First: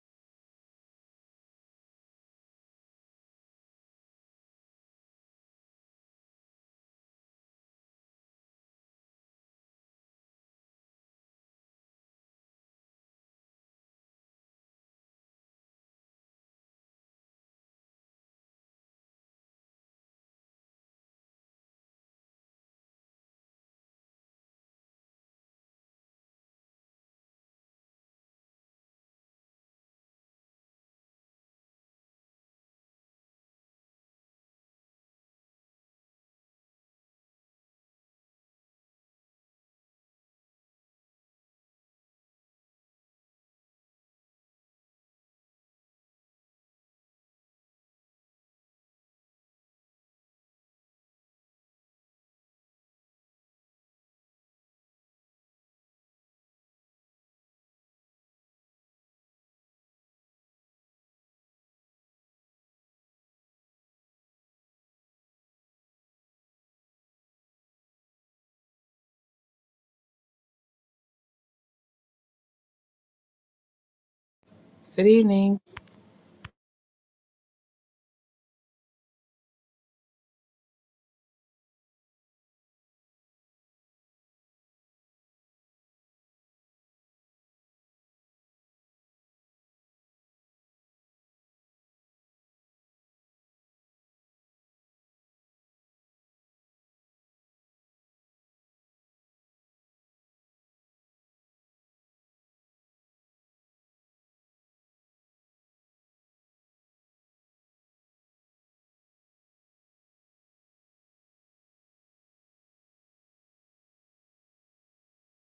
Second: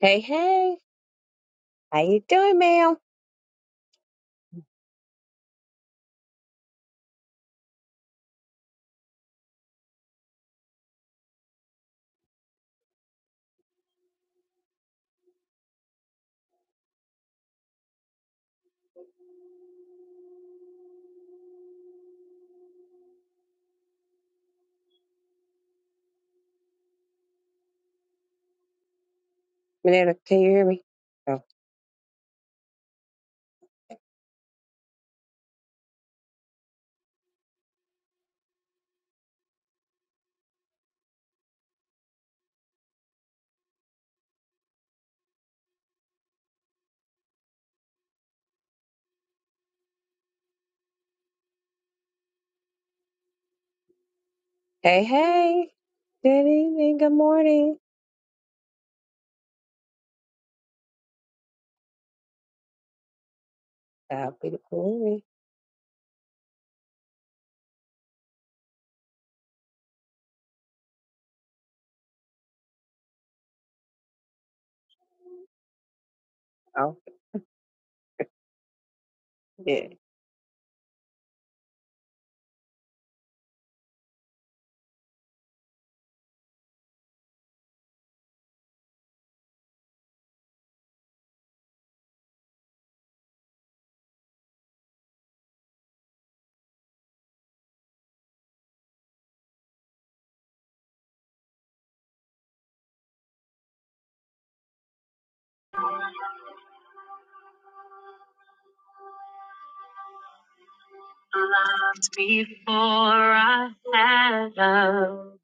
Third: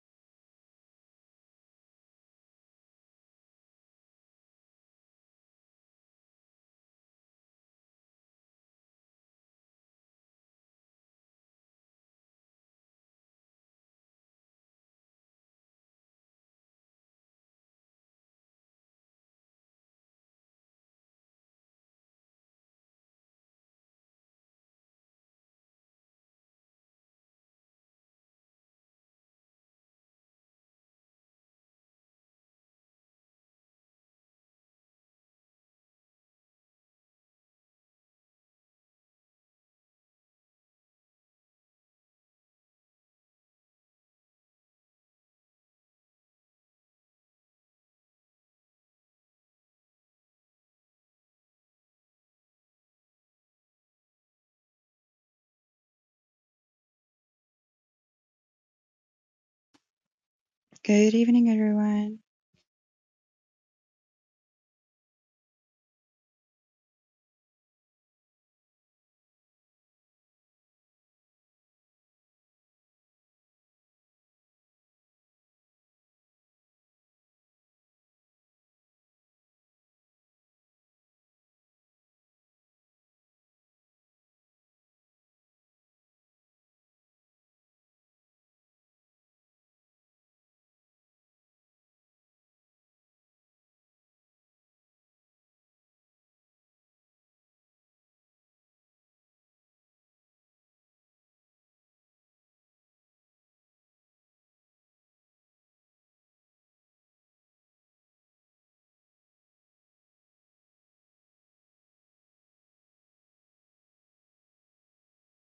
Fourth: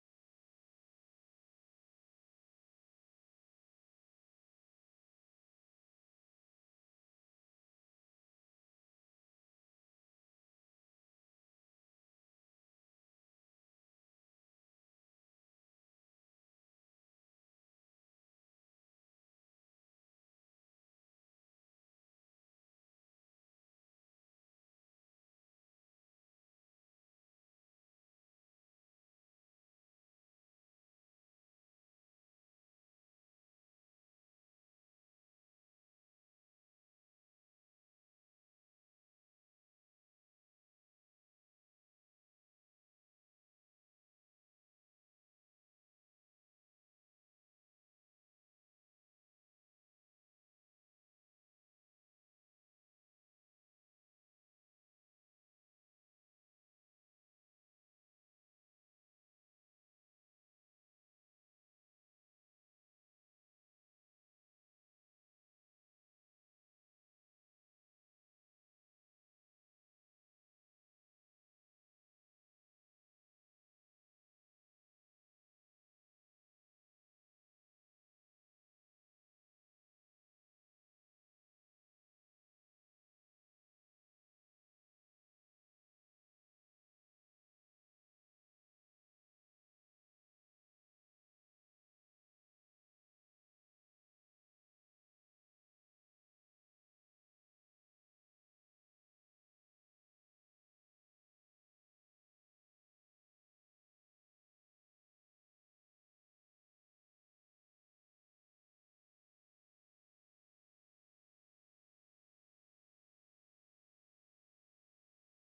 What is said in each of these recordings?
Hey, hey, how you doing, ma'am? Manetta, can you hear me? Oh. Hey, hey, good evening, good morning. Good evening, everyone. God be the glory. Good evening. Oh, yeah. Loved before I had love,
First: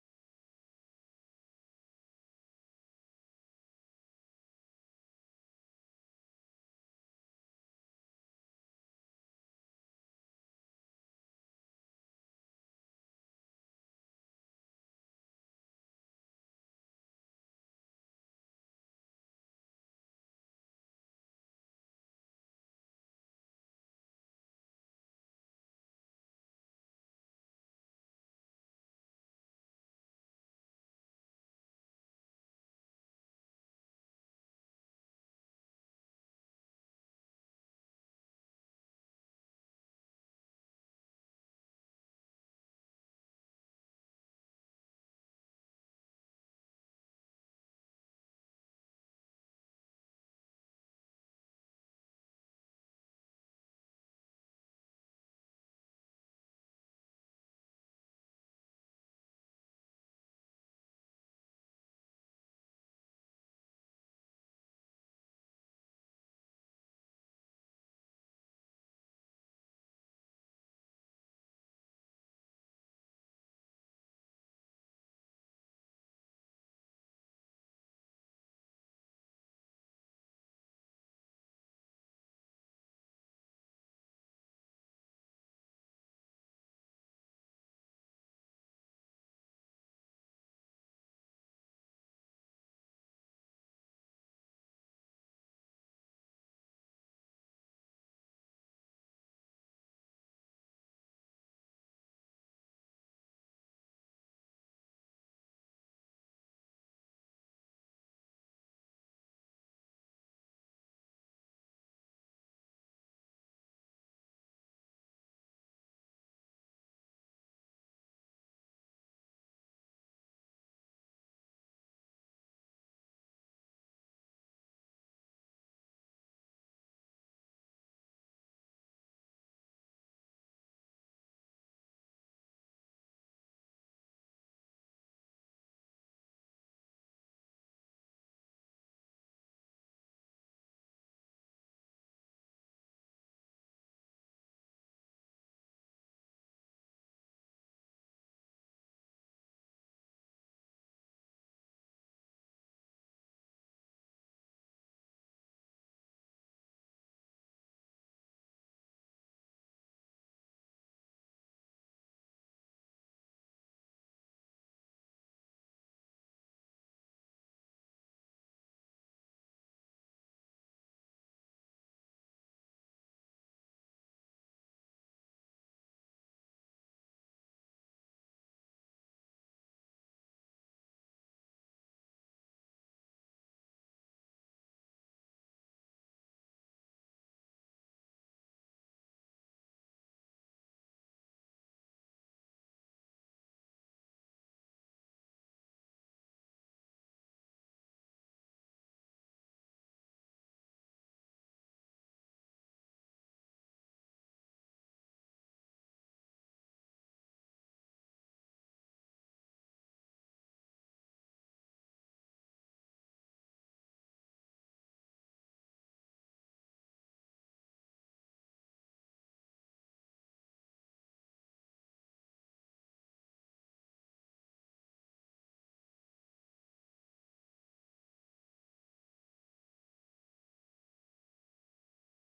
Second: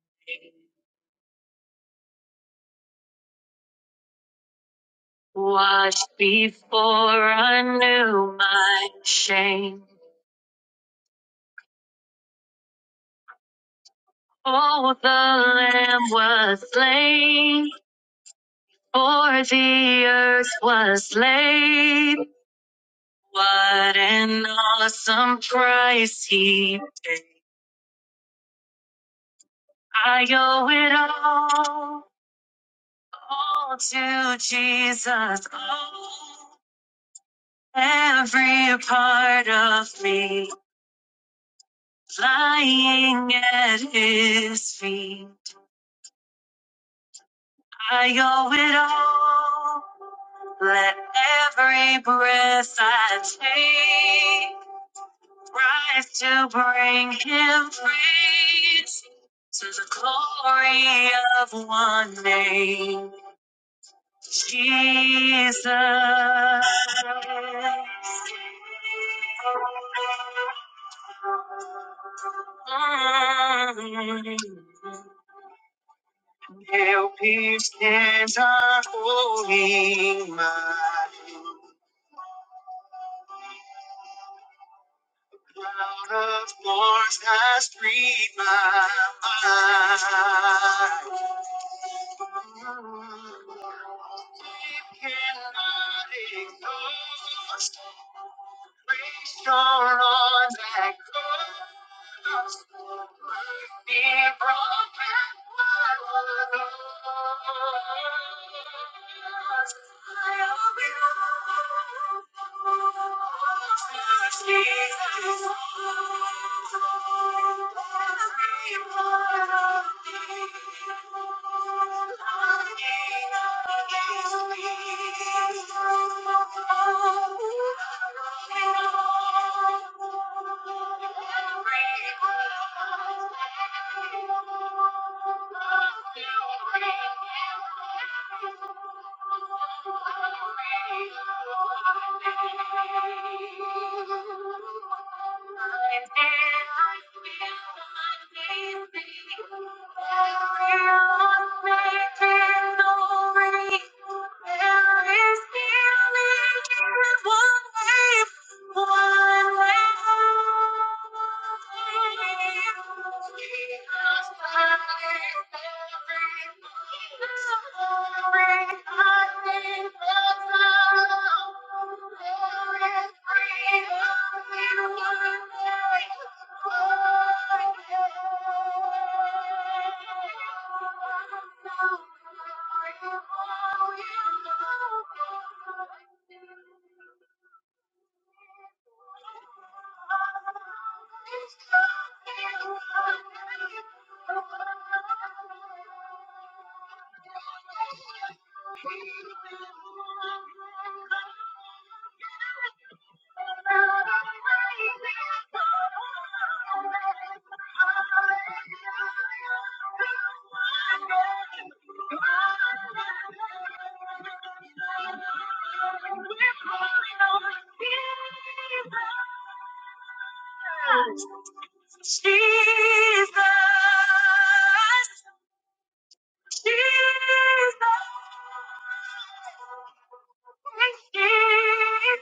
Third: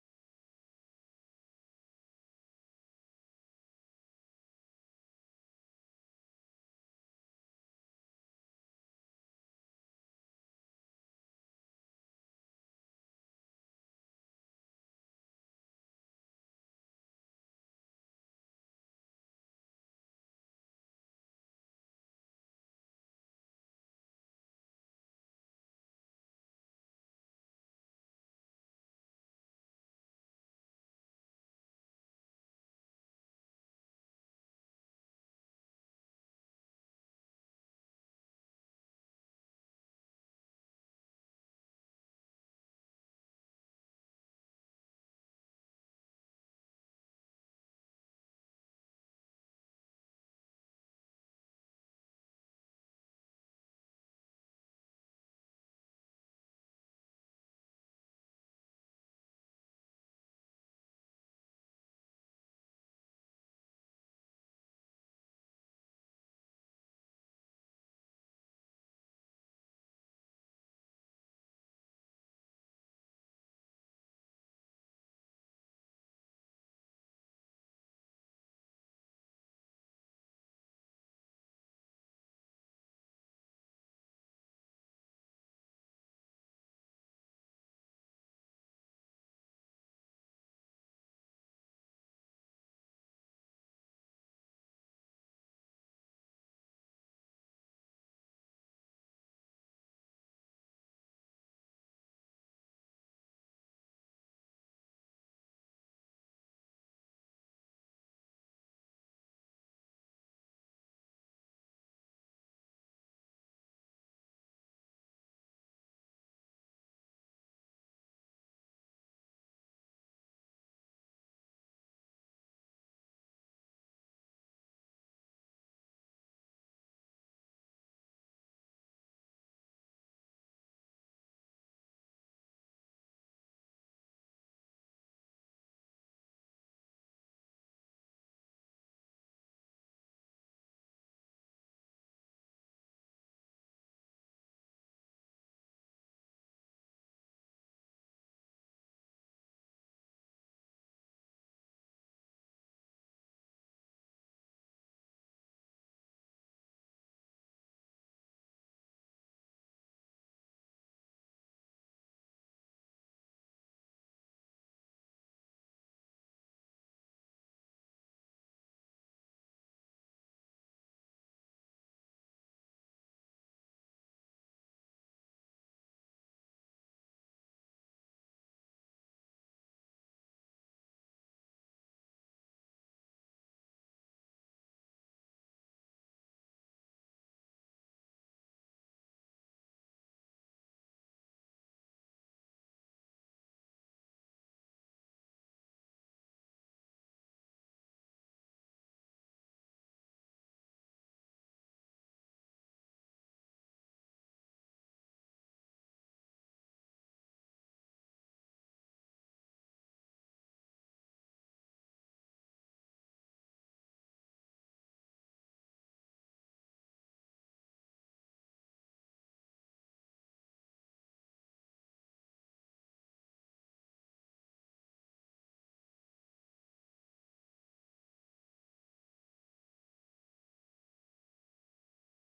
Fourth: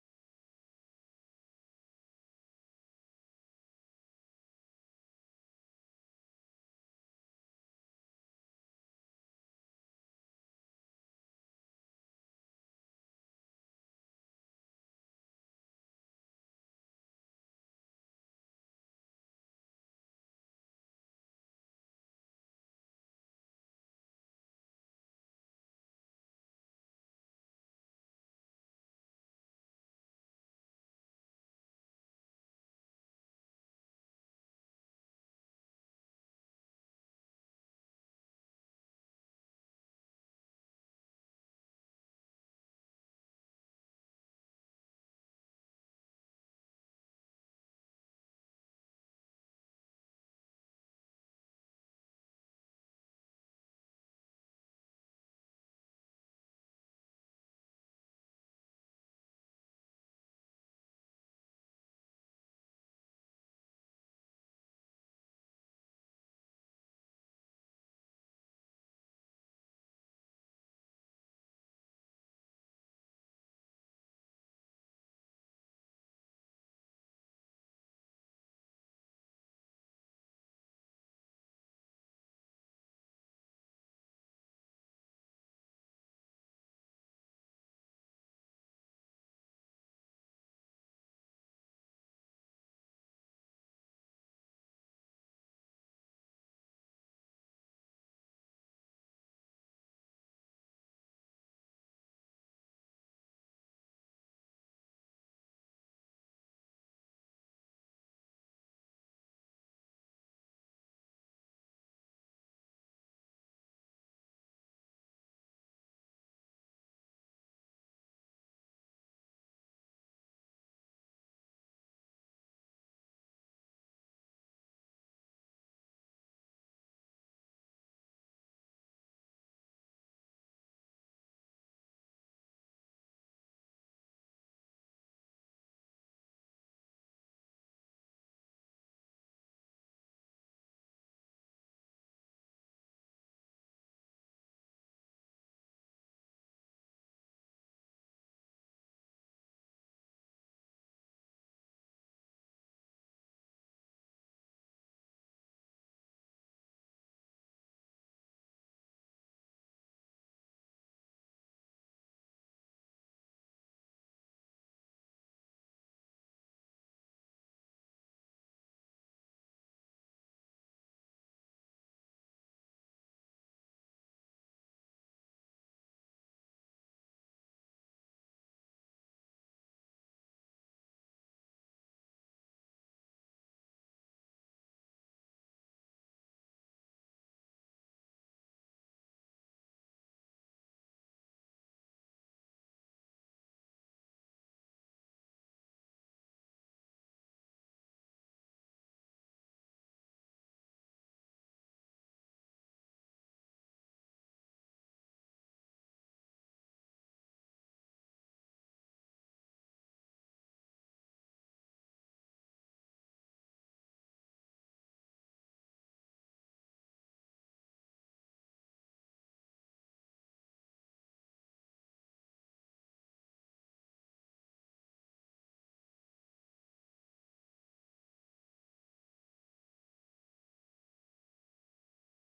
washed before I knew my shame. Oh, the Lamb was slain, for the earth was laid. What an awesome price he paid. I owe it all, all to Jesus. Oh, every part of me lying at his feet. I owe it all. Let every breath I take. rise to bring him praise to the glory of one name, Jesus. Mm. Help him stand unholding mine. Cloud of thorns has freed my mind. It cannot exhaust. Restore on that cross. Mercy brought back what was lost. I owe it all to Jesus. Every part of me. Thank you. Can we make it through? Can we still be one day, one night? Thank you. Jesus. She's gone. She's gone. She's just a dream. She's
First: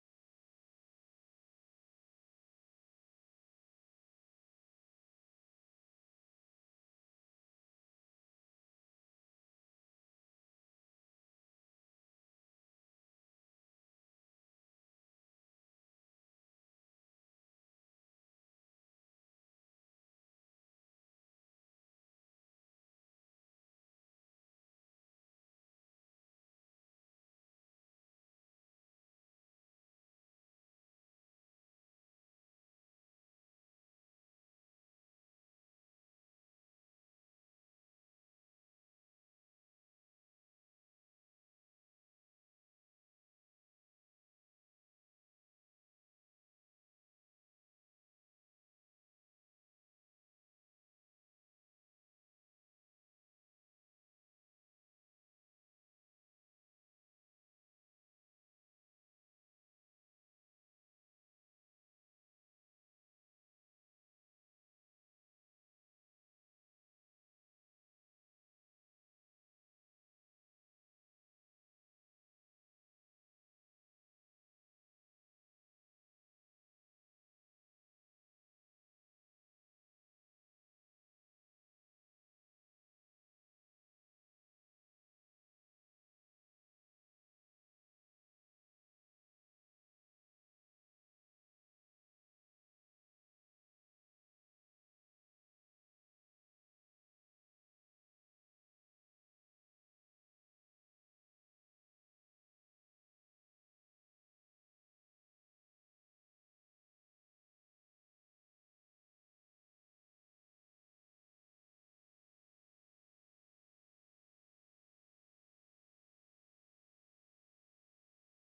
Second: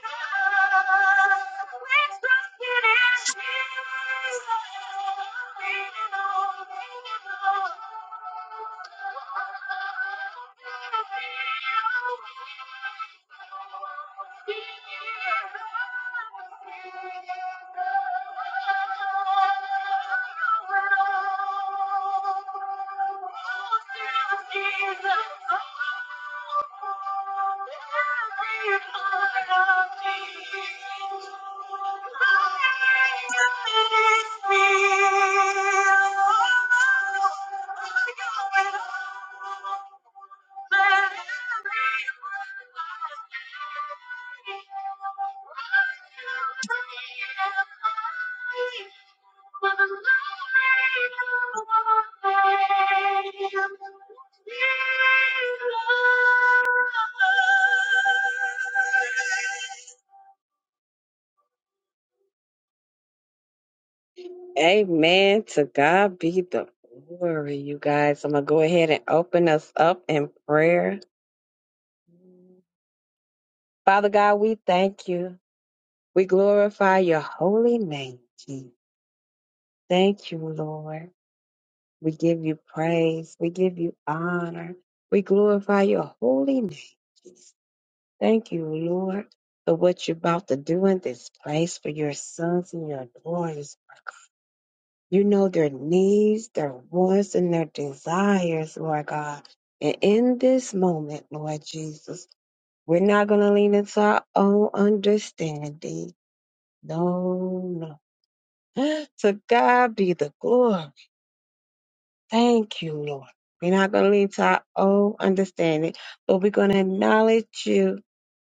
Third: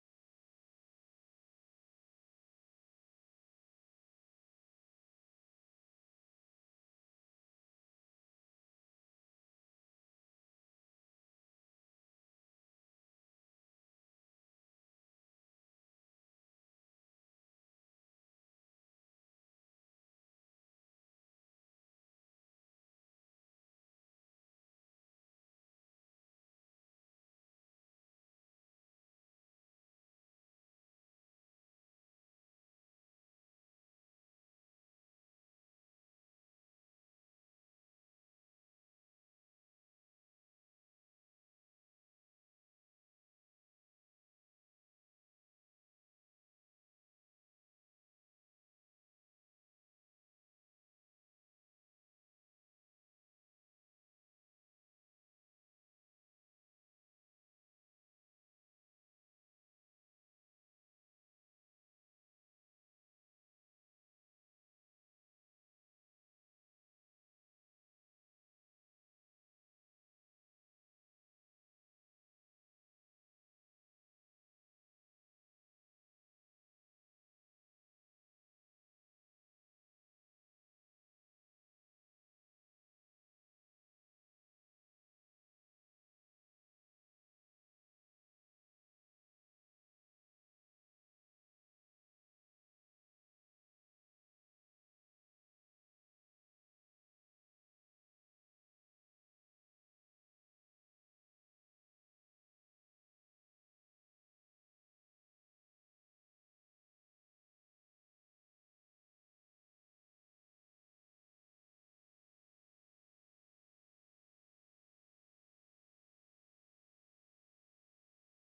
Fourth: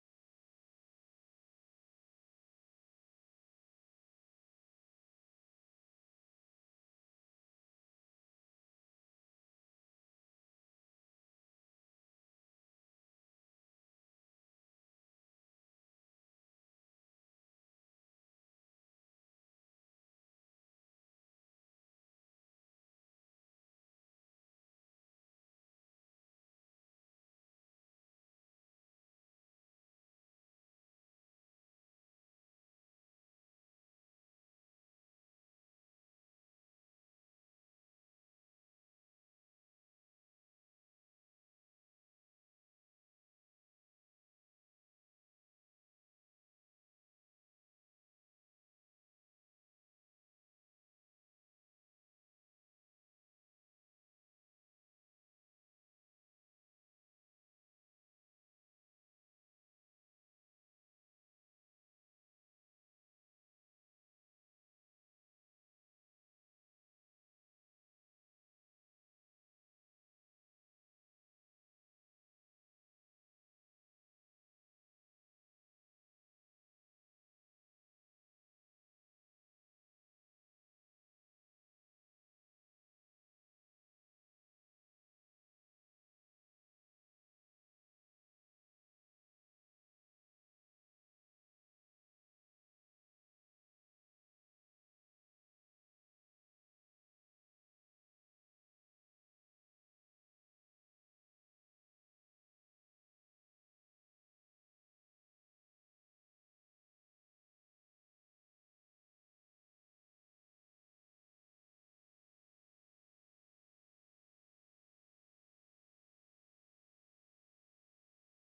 gone. She's gone. She's gone. Thank you. Amen. To God be the glory, you guys. I'm going to go ahead and open us up in prayer. Father God, we thank you. We glorify your holy name. Jesus. Thank you, Lord. We give you praise. We give you honor. We glorify your holy name. Jesus. Thank you, Lord, for what you're about to do in this place for your sons and your daughters. You know their needs, their wants, and their desires, Lord God. And in this moment, Lord Jesus, we're not going to lean into our own understanding. No, no. To God be the glory. Thank you, Lord. We're not going to lean to our own understanding, but we're going to acknowledge you,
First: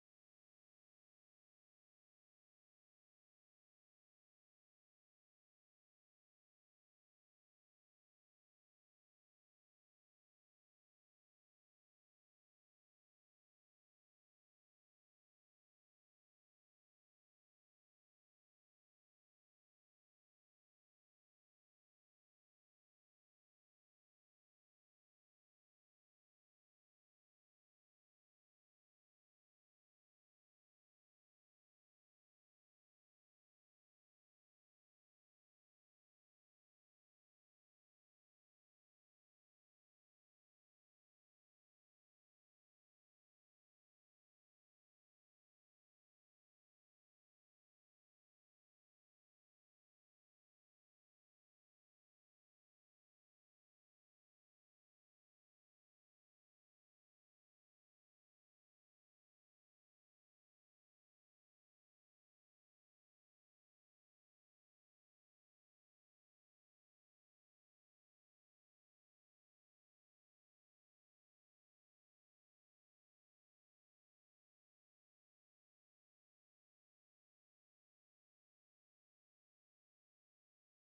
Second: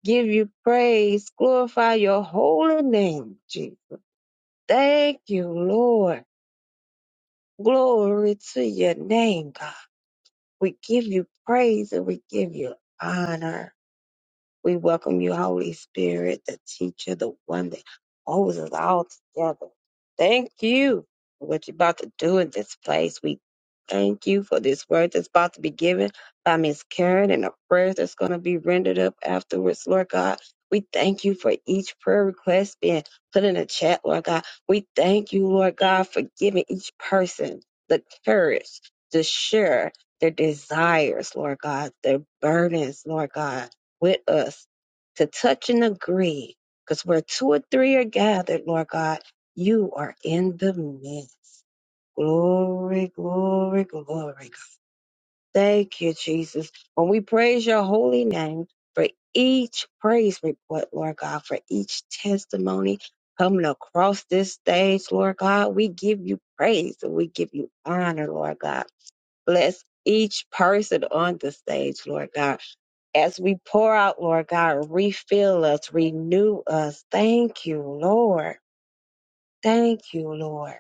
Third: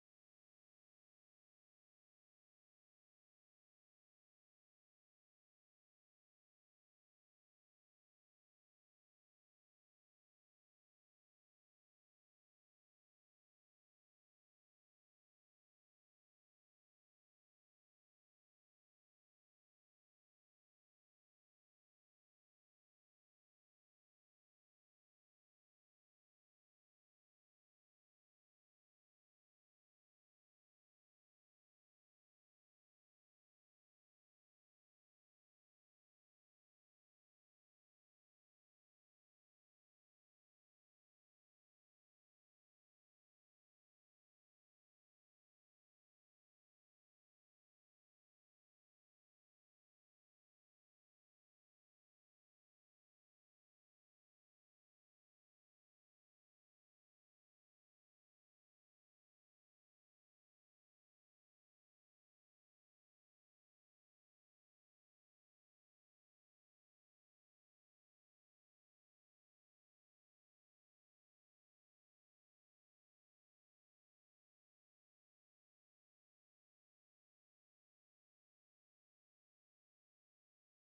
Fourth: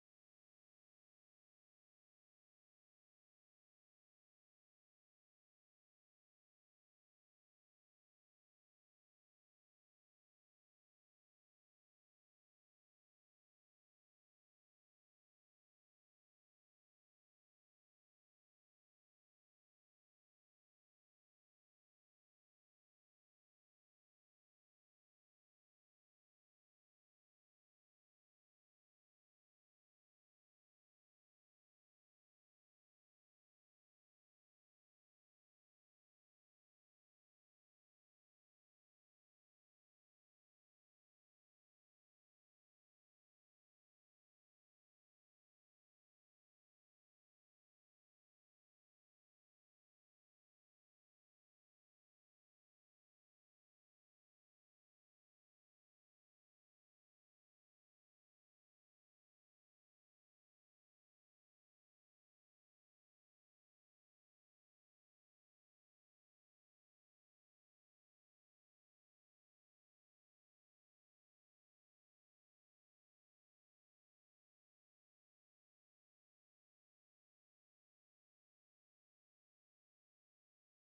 give you praise, glorify your holy name, Jesus. Thank you, Lord. Glory to your name, God. We give you praise and we give you honor. We welcome you, Holy Spirit, the teacher, the one that holds us all together. Thank you for what you're about to do in this place. We thank you for this word that's about to be given by Miss Karen and the prayers that's going to be rendered up afterwards, Lord God. We thank you for each prayer request being put in the chat, Lord God. We thank you, Lord God, for giving each person the courage to share their desires, Lord God, their burdens, Lord God with us to touch and agree. Because where two or three are gathered, Lord God, you are in the midst. Glory, glory, glory. Thank you, Jesus. When we praise your holy name for each praise report, Lord God, for each testimony coming across this stage, Lord God, we give you praise and we give you honor, Lord God. Bless each person on the stage, Lord God. As we pour out, Lord God, refill us, renew us. Thank you, Lord. Thank you, Lord.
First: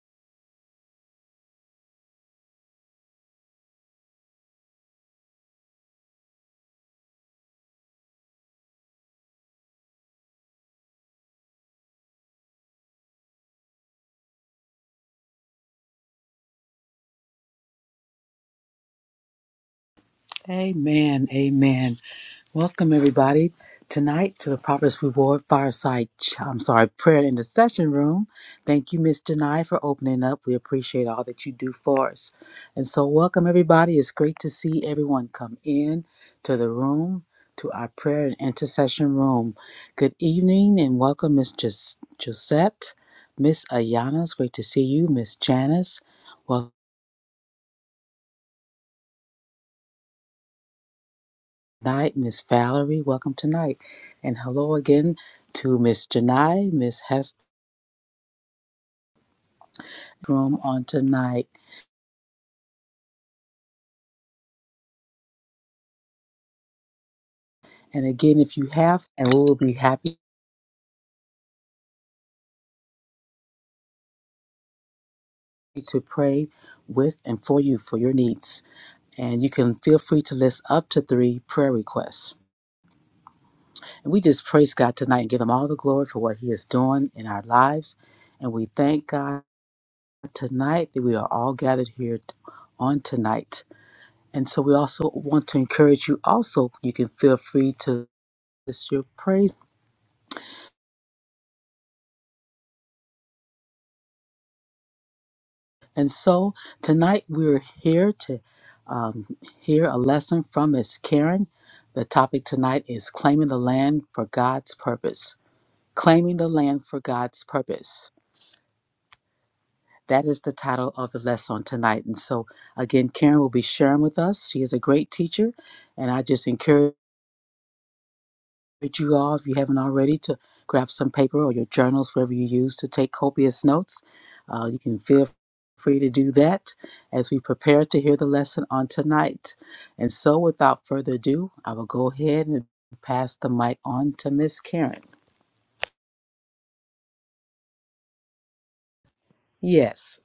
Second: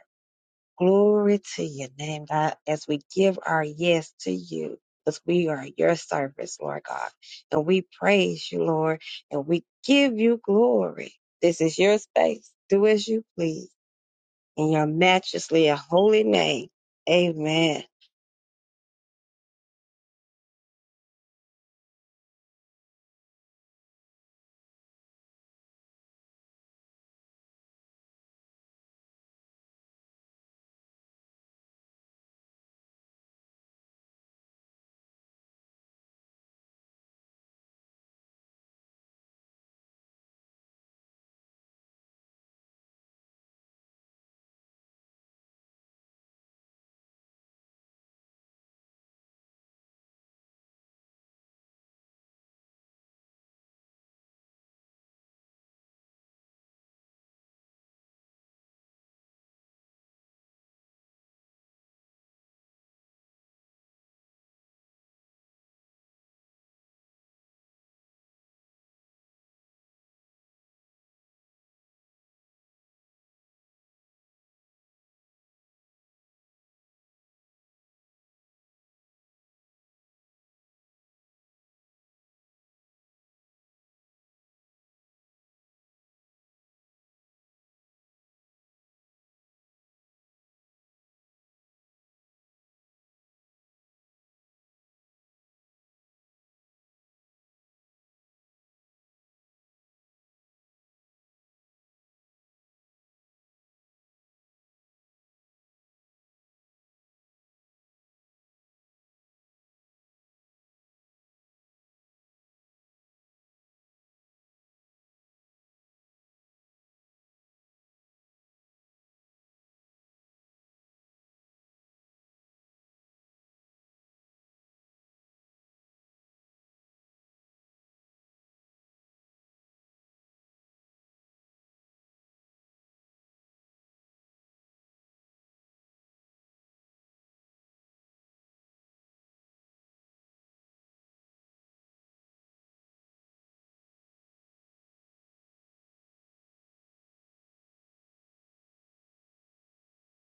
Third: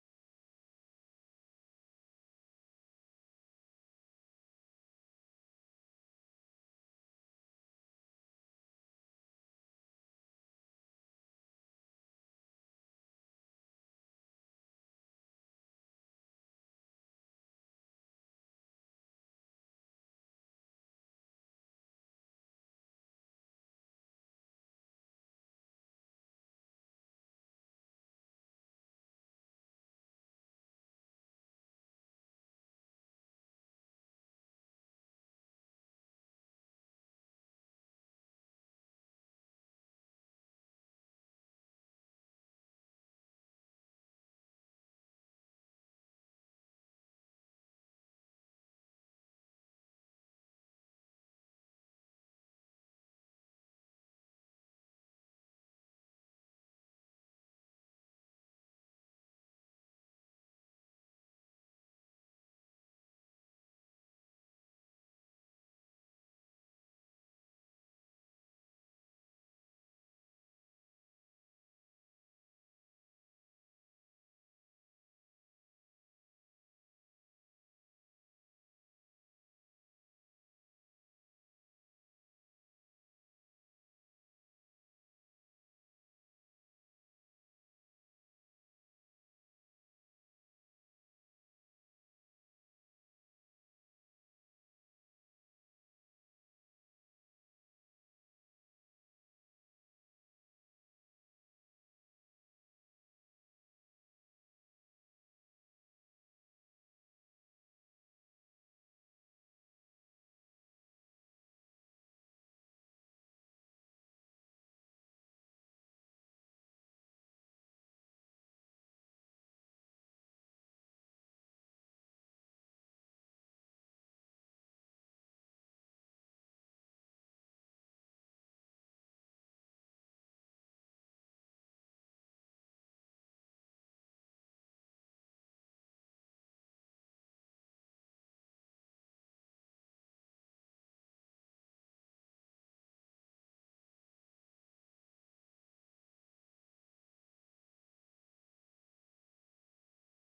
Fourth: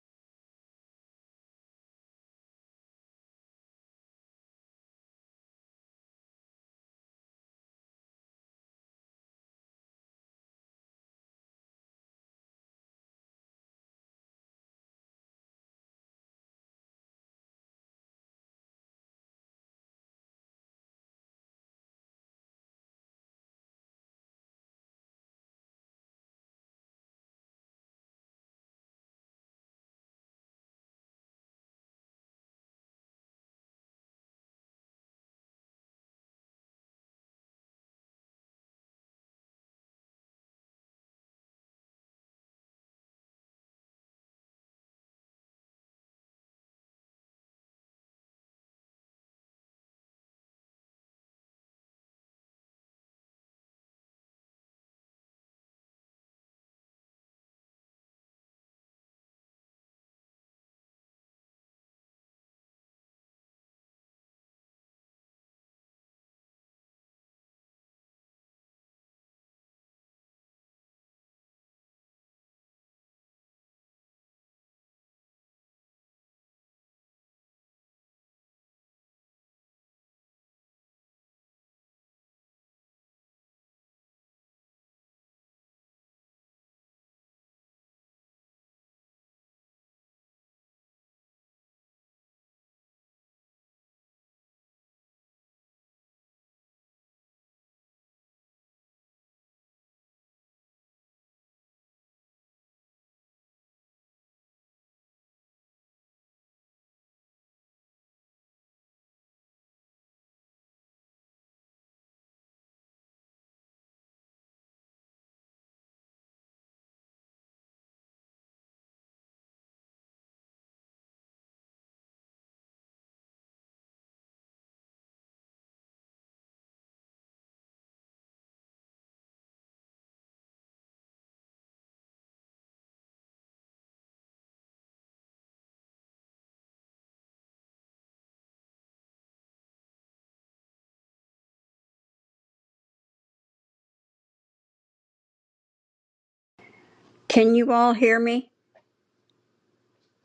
Glory to your name, God, as we give our yes to you, because we are your service, Lord God. And we praise you, Lord, and we give you glory. This is your space. Do as you please in your majesty and holy name. Amen. Amen. Amen. Welcome everybody tonight to the Prophet's Reward Fireside. Ch- I'm sorry, prayer and Intercession room. Thank you, Miss Denai, for opening up. We appreciate all that you do for us. And so, welcome everybody. It's great to see everyone come in to the room to our prayer and intercession room. Good evening and welcome, Miss Gis- Gisette, Miss Ayana. It's great to see you, Miss Janice. Welcome. night, Miss Valerie. Welcome tonight. And hello again to Miss Janai, Miss Hester room on tonight. And again, if you have, and we will be happy to pray with and for you for your needs. And you can feel free to list up to three prayer requests. And we just praise God tonight and give Him all the glory for what He is doing in our lives. And we thank God tonight that we are all gathered here t- on tonight. And so we also want to encourage you also, you can feel free to It's your praise. And so tonight we're here to um, hear a lesson from Miss Karen. The topic tonight is claiming the land for God's purpose. Claiming the land for God's purpose. That is the title of the lesson tonight. And so, again, Karen will be sharing with us. She is a great teacher, and I just encourage. encourage you all, if you haven't already, to grab some paper or your journals, wherever you use to take copious notes. Uh, you can feel free to do that as we prepare to hear the lesson on tonight. And so, without further ado, I will go ahead and pass the mic on to Miss Karen. Can you all hear me? Yes.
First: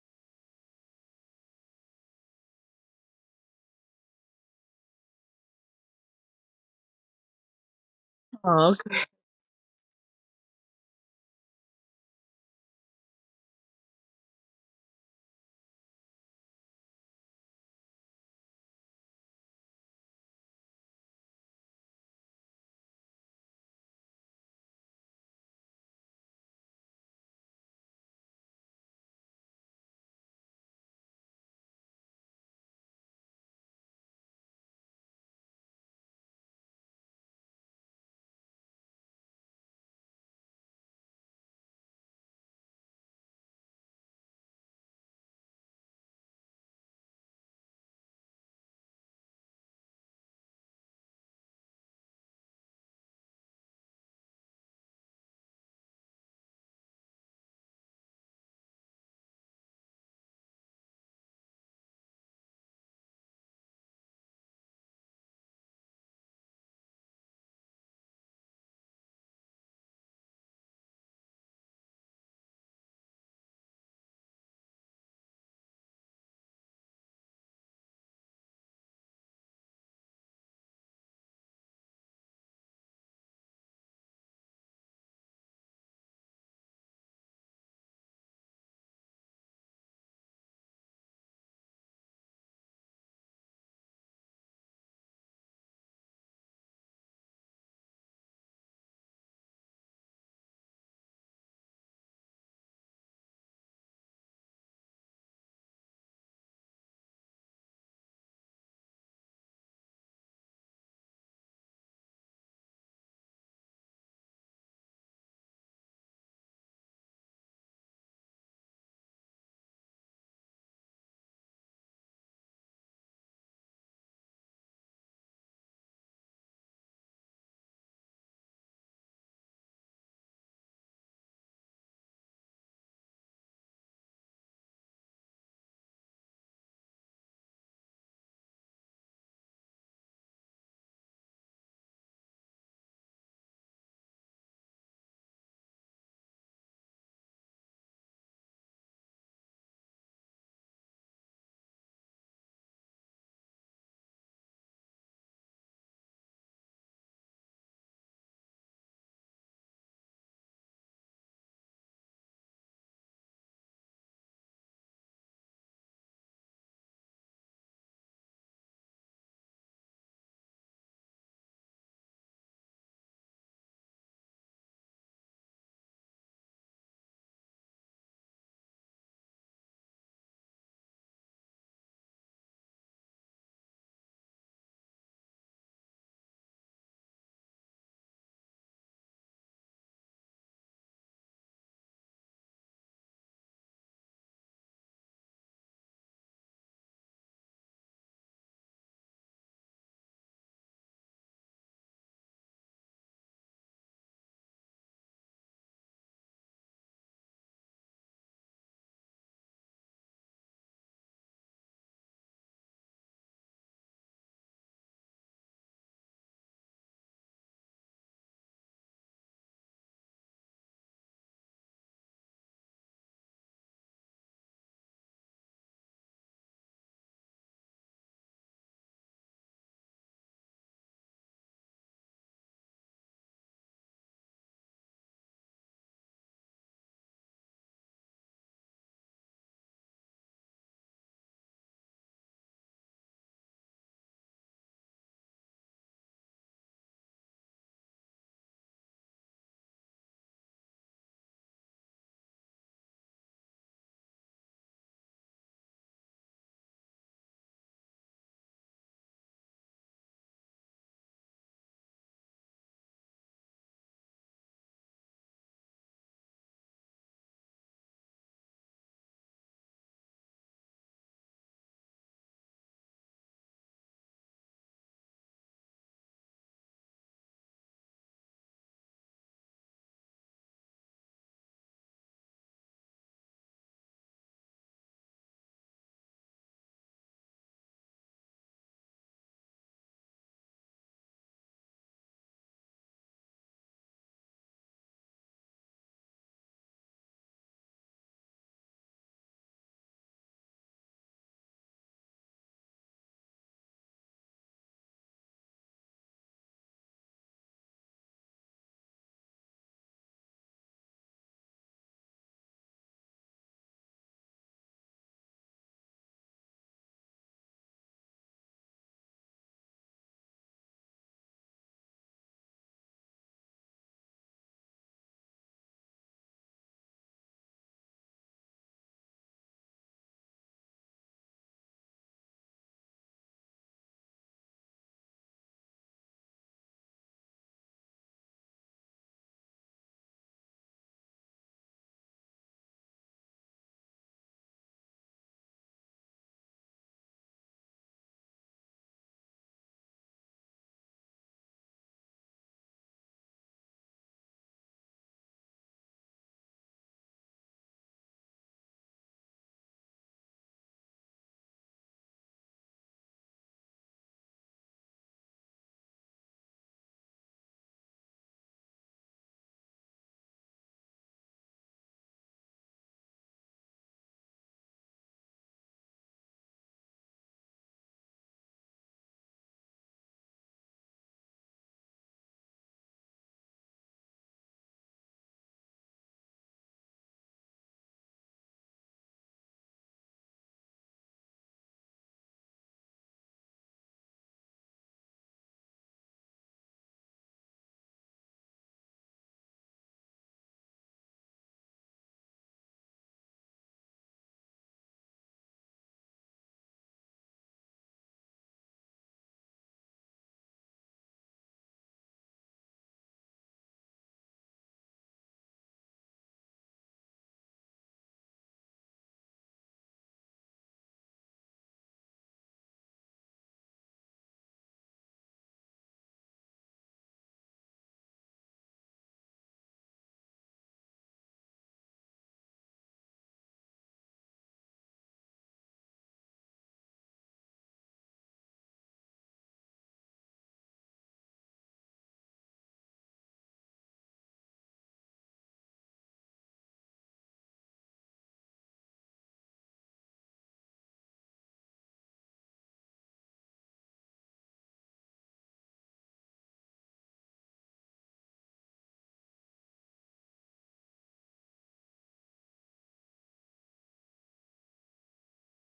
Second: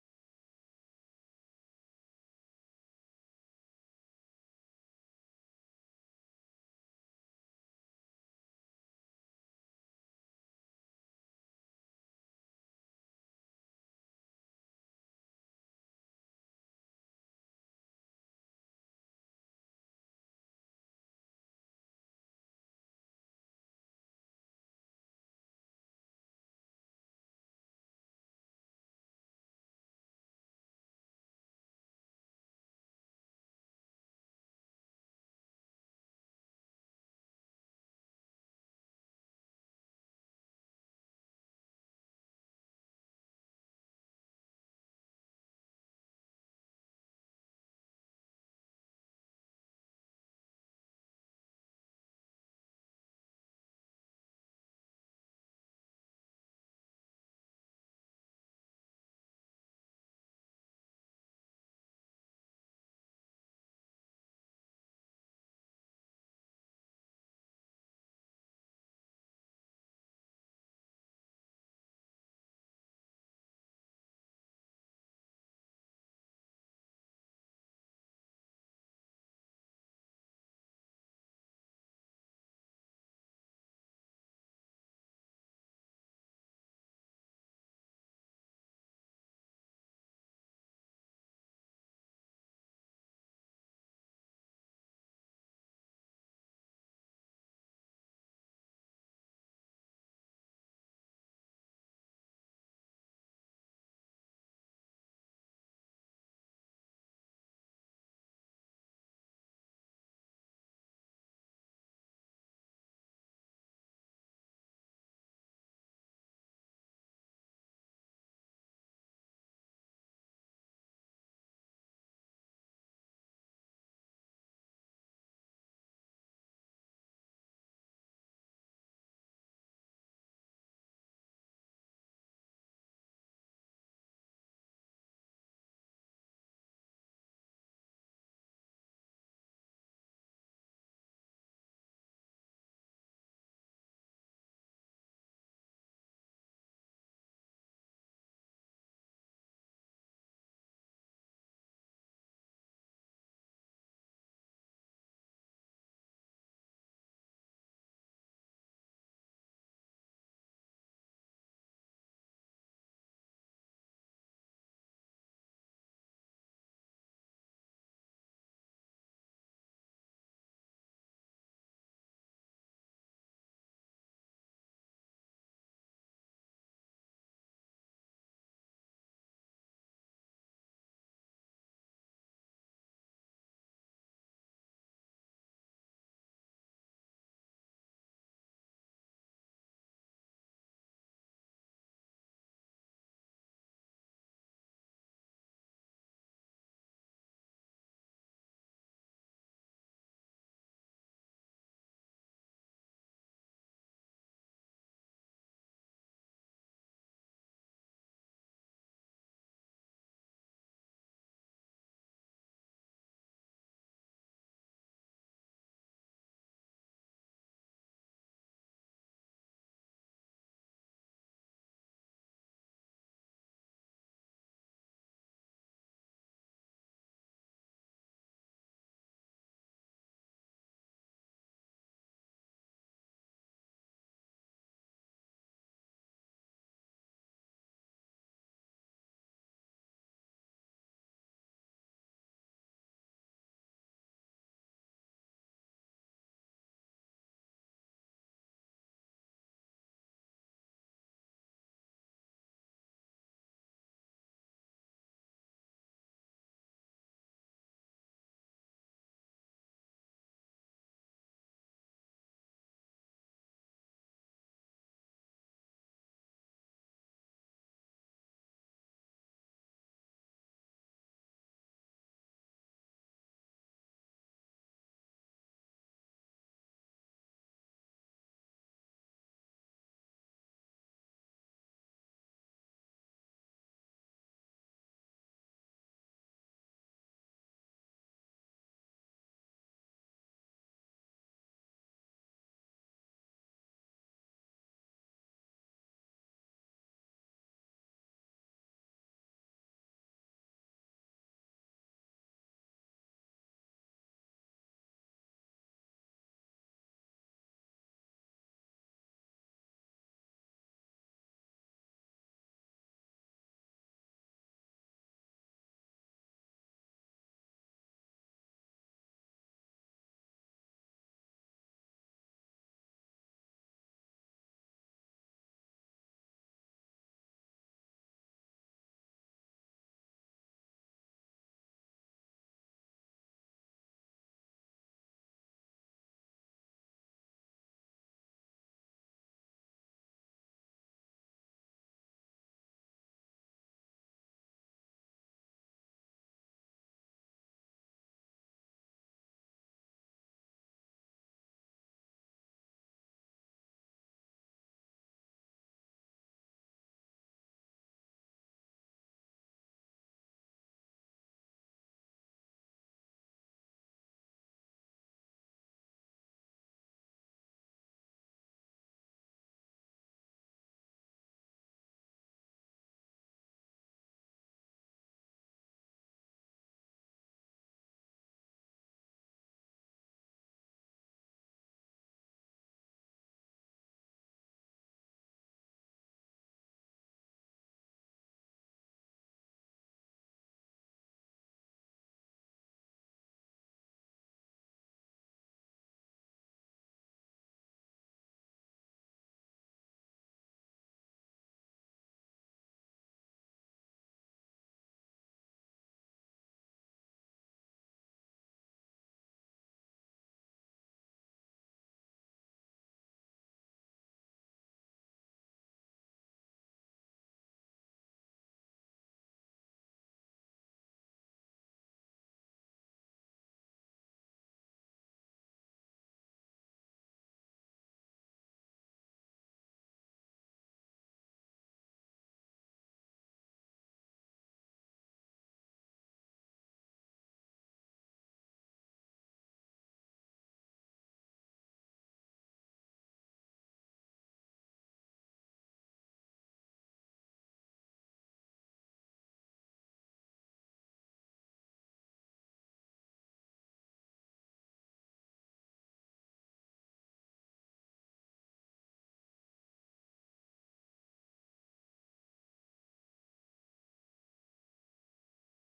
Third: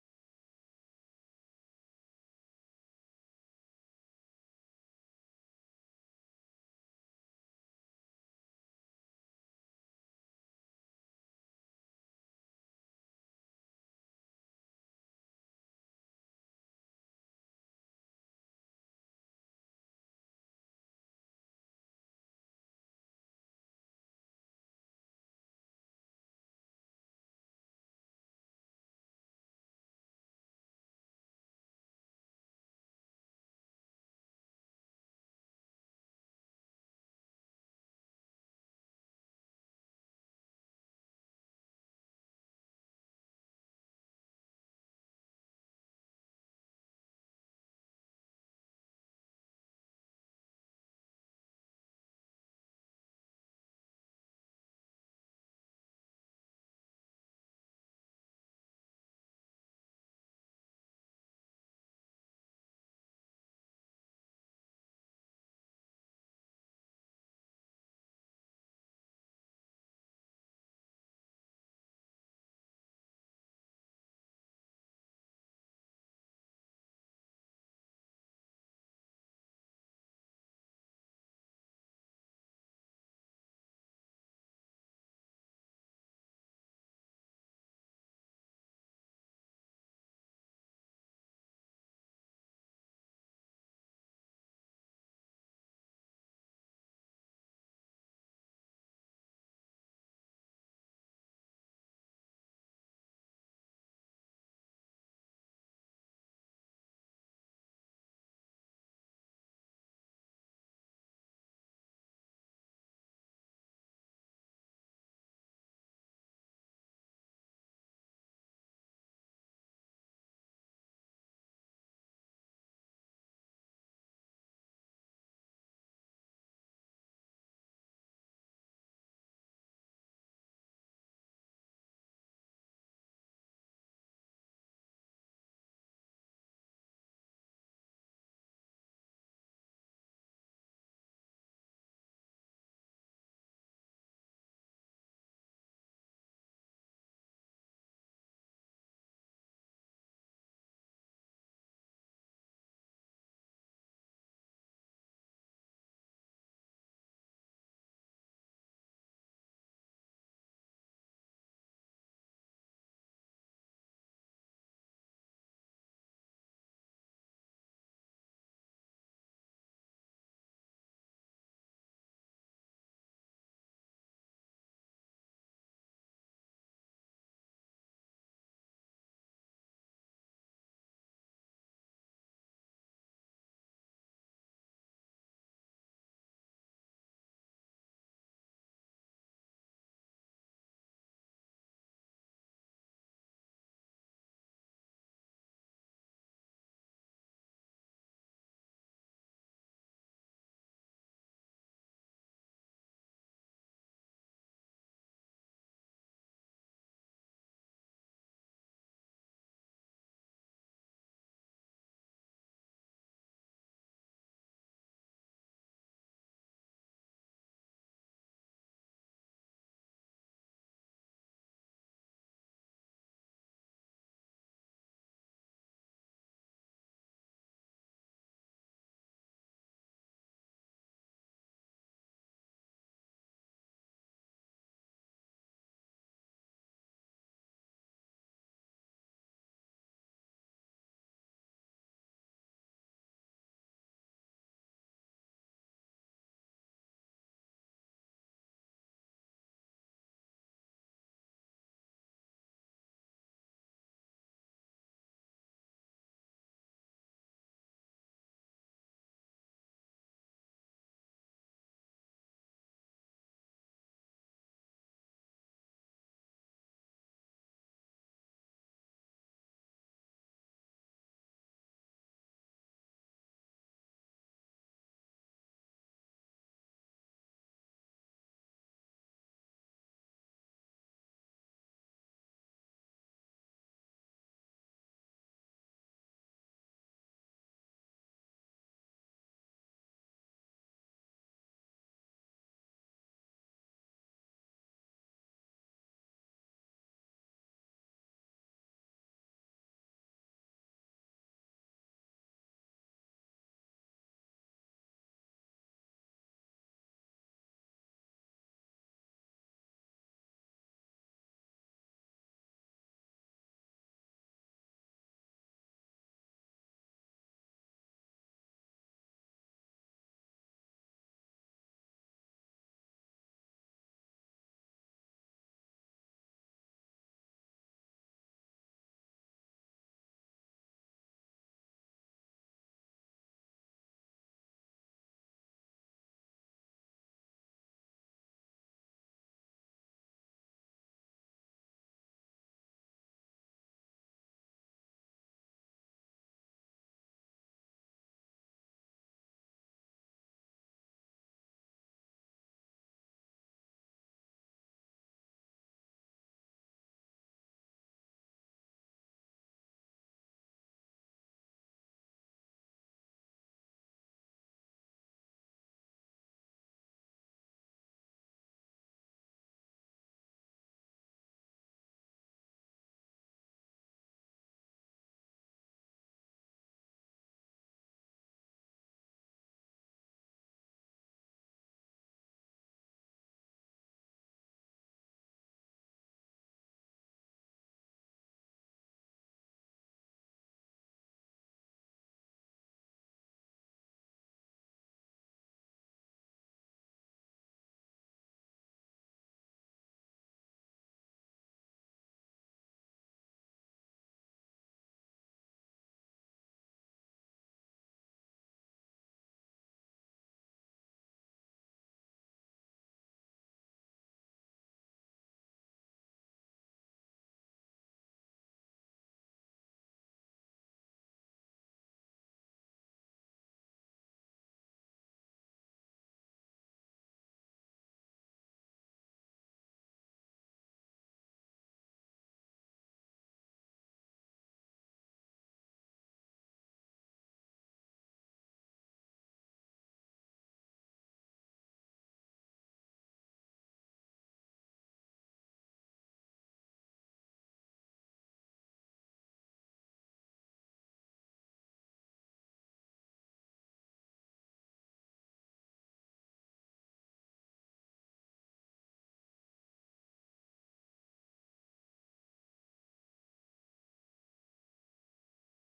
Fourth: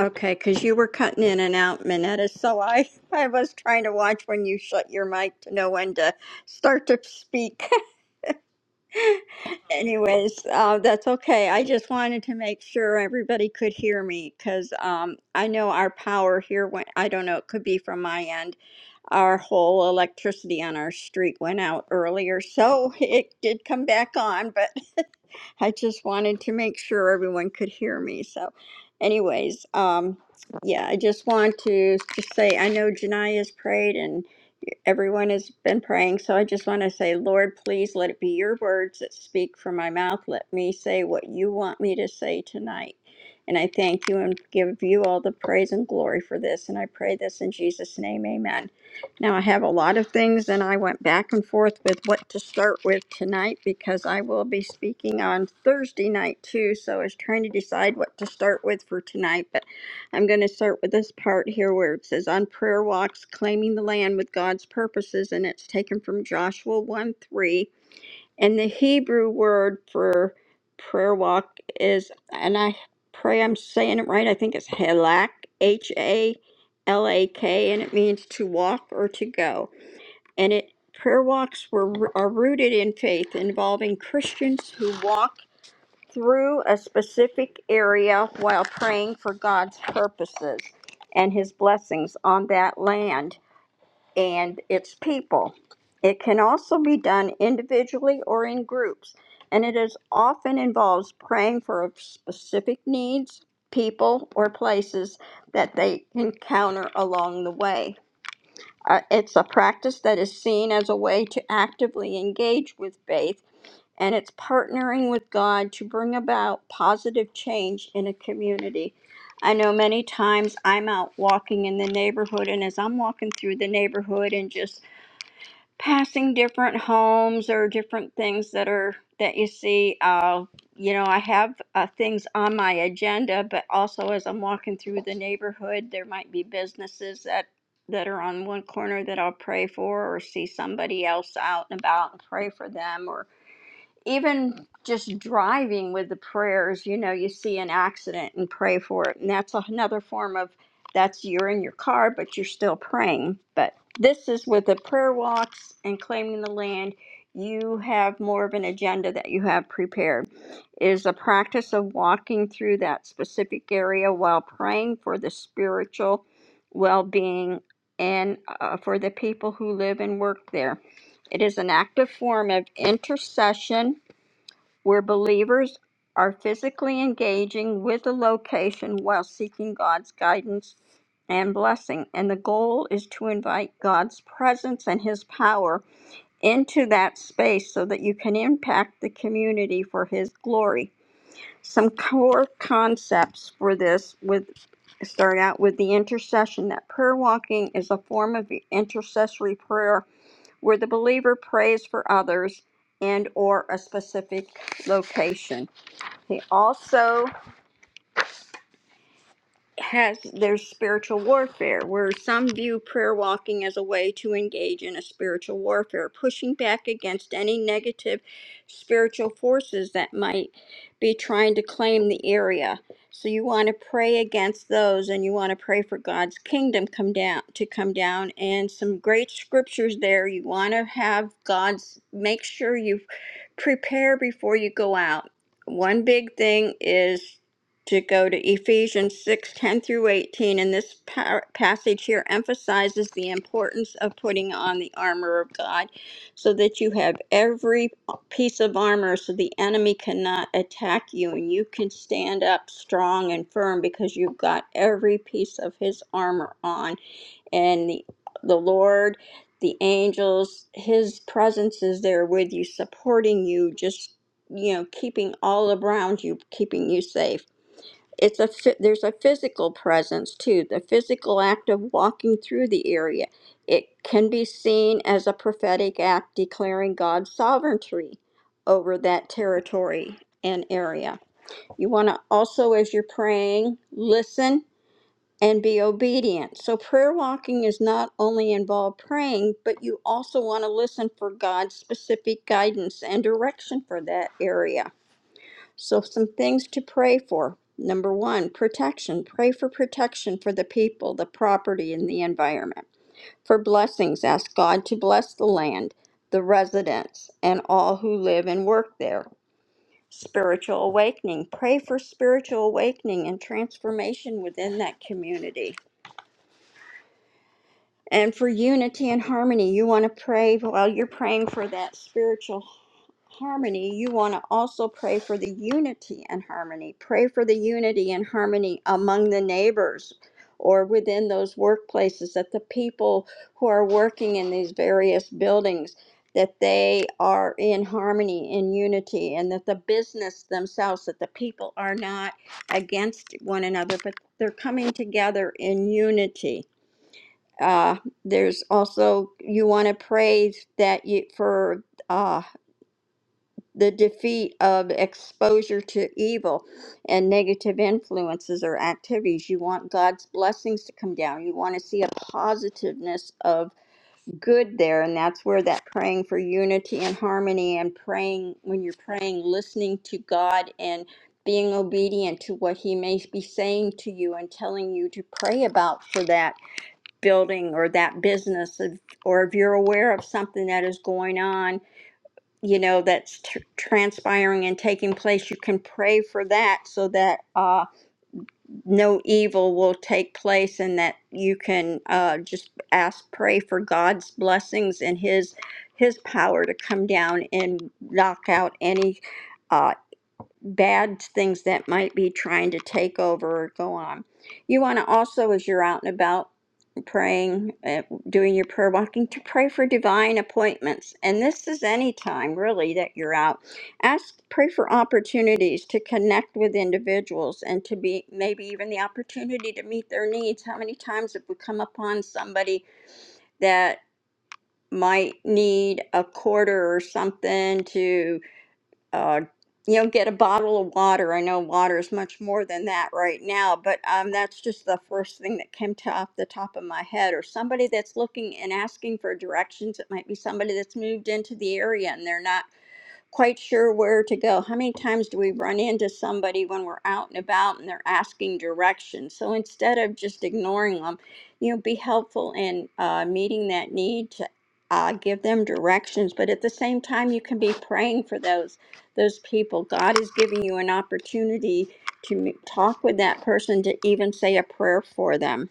Okay, because you were cutting in and out, Minetta. So I, I was trying to watch when you shut your mic to know when to start to speak. Oh, okay. Anyways, uh, that's okay. I just wanted to make sure everybody could hear me because um, I know our power here went, I don't know, it could be from my end. Our whole electricity on our street went out earlier. So it did come back on, but I just wanted to make sure everyone could hear me. So, anyways, um, yeah, I just want to just say I know Jania's prayed, and everyone has been praying. So I just want to say, Lord, please let it be your words that speak from my mouth. Let me say what you want me to say tonight. And I thank you and give you all the praise and glory for this. And I pray this in Jesus' name. Amen. Now, I have a lot of things, and I went back and forth with what to start with tonight because I will be speaking on Thursday night too. So I was trying to decide what to start with for tonight. But I'm going to start with this part here where it says on prayer walks, claiming the land with God's purposes, and it's taken from Joshua 1 3. And the Hebrew word for prayer walk is, and I pray I'm saying it right, I think it's halak, H A L A K, and it means to walk or to go. And it prayer walks were are rooted in faith, involving Christians who walk through a specific area while praying for God's purposes and his blessings on that land and its people. It can also be done individually or in groups, and it is often involves praying for specific needs, people, or places that they encounter along the way. Uh, it's a practice that is seen as a way to actively engage with faith and it's partnering with God to bring about positive change in a community. I know many times I'm out walking in the neighborhood, and as I'm walking through the neighborhood and just passing different homes or different things that are that you see, uh, you know, I have uh, things on my agenda, but also as I'm walking through the neighborhood, there might be businesses that that are on one corner that I'll pray for, or see somebody else out and about and pray for them, or even just driving with the prayers, you know, you see an accident and pray for it. And that's another form of that's you're in your car, but you're still praying. But this is with the prayer walks and claiming the land, you have more of an agenda that you have prepared. It is a practice of walking through that specific area while praying for the spiritual well being and uh, for the people who live and work there. It is an active form of intercession where believers are physically engaging with the location while seeking God's guidance and blessing. And the goal is to invite God's presence and His power into that space so that you can impact the community for His glory. Some core concepts for this with start out with the intercession that prayer walking is a form of intercessory prayer where the believer prays for others and or a specific location he also has there's spiritual warfare, where some view prayer walking as a way to engage in a spiritual warfare, pushing back against any negative spiritual forces that might be trying to claim the area. So you want to pray against those and you want to pray for God's kingdom come down to come down and some great scriptures there. You want to have God's make sure you prepare before you go out. One big thing is to go to Ephesians 6 10 through 18. And this par- passage here emphasizes the importance of putting on the armor of God so that you have every piece of armor so the enemy cannot attack you and you can stand up strong and firm because you've got every piece of his armor on. And the, the Lord, the angels, his presence is there with you, supporting you, just, you know, keeping all around you, keeping you safe it's a phy- there's a physical presence too the physical act of walking through the area it can be seen as a prophetic act declaring god's sovereignty over that territory and area you want to also as you're praying listen and be obedient so prayer walking is not only involved praying but you also want to listen for god's specific guidance and direction for that area so, some things to pray for. Number one, protection. Pray for protection for the people, the property, and the environment. For blessings, ask God to bless the land, the residents, and all who live and work there. Spiritual awakening. Pray for spiritual awakening and transformation within that community. And for unity and harmony, you want to pray while you're praying for that spiritual harmony, you want to also pray for the unity and harmony. Pray for the unity and harmony among the neighbors or within those workplaces that the people who are working in these various buildings that they are in harmony in unity and that the business themselves that the people are not against one another but they're coming together in unity uh, there's also you want to pray that you for uh, the defeat of exposure to evil and negative influences or activities. You want God's blessings to come down. You want to see a positiveness of good there. And that's where that praying for unity and harmony and praying, when you're praying, listening to God and being obedient to what He may be saying to you and telling you to pray about for that building or that business, if- or if you're aware of something that is going on you know that's tr transpiring and taking place you can pray for that so that uh, no evil will take place and that you can uh, just ask pray for god's blessings and his his power to come down and knock out any uh, bad things that might be trying to take over or go on you want to also as you're out and about praying, uh, doing your prayer walking to pray for divine appointments. And this is any time really that you're out. Ask, pray for opportunities to connect with individuals and to be maybe even the opportunity to meet their needs. How many times have we come upon somebody that might need a quarter or something to? uh, you know, get a bottle of water. I know water is much more than that right now, but um, that's just the first thing that came to off the top of my head. Or somebody that's looking and asking for directions. It might be somebody that's moved into the area and they're not quite sure where to go. How many times do we run into somebody when we're out and about and they're asking directions? So instead of just ignoring them, you know, be helpful in uh, meeting that need to uh, give them directions. But at the same time, you can be praying for those those people. God is giving you an opportunity to m- talk with that person, to even say a prayer for them.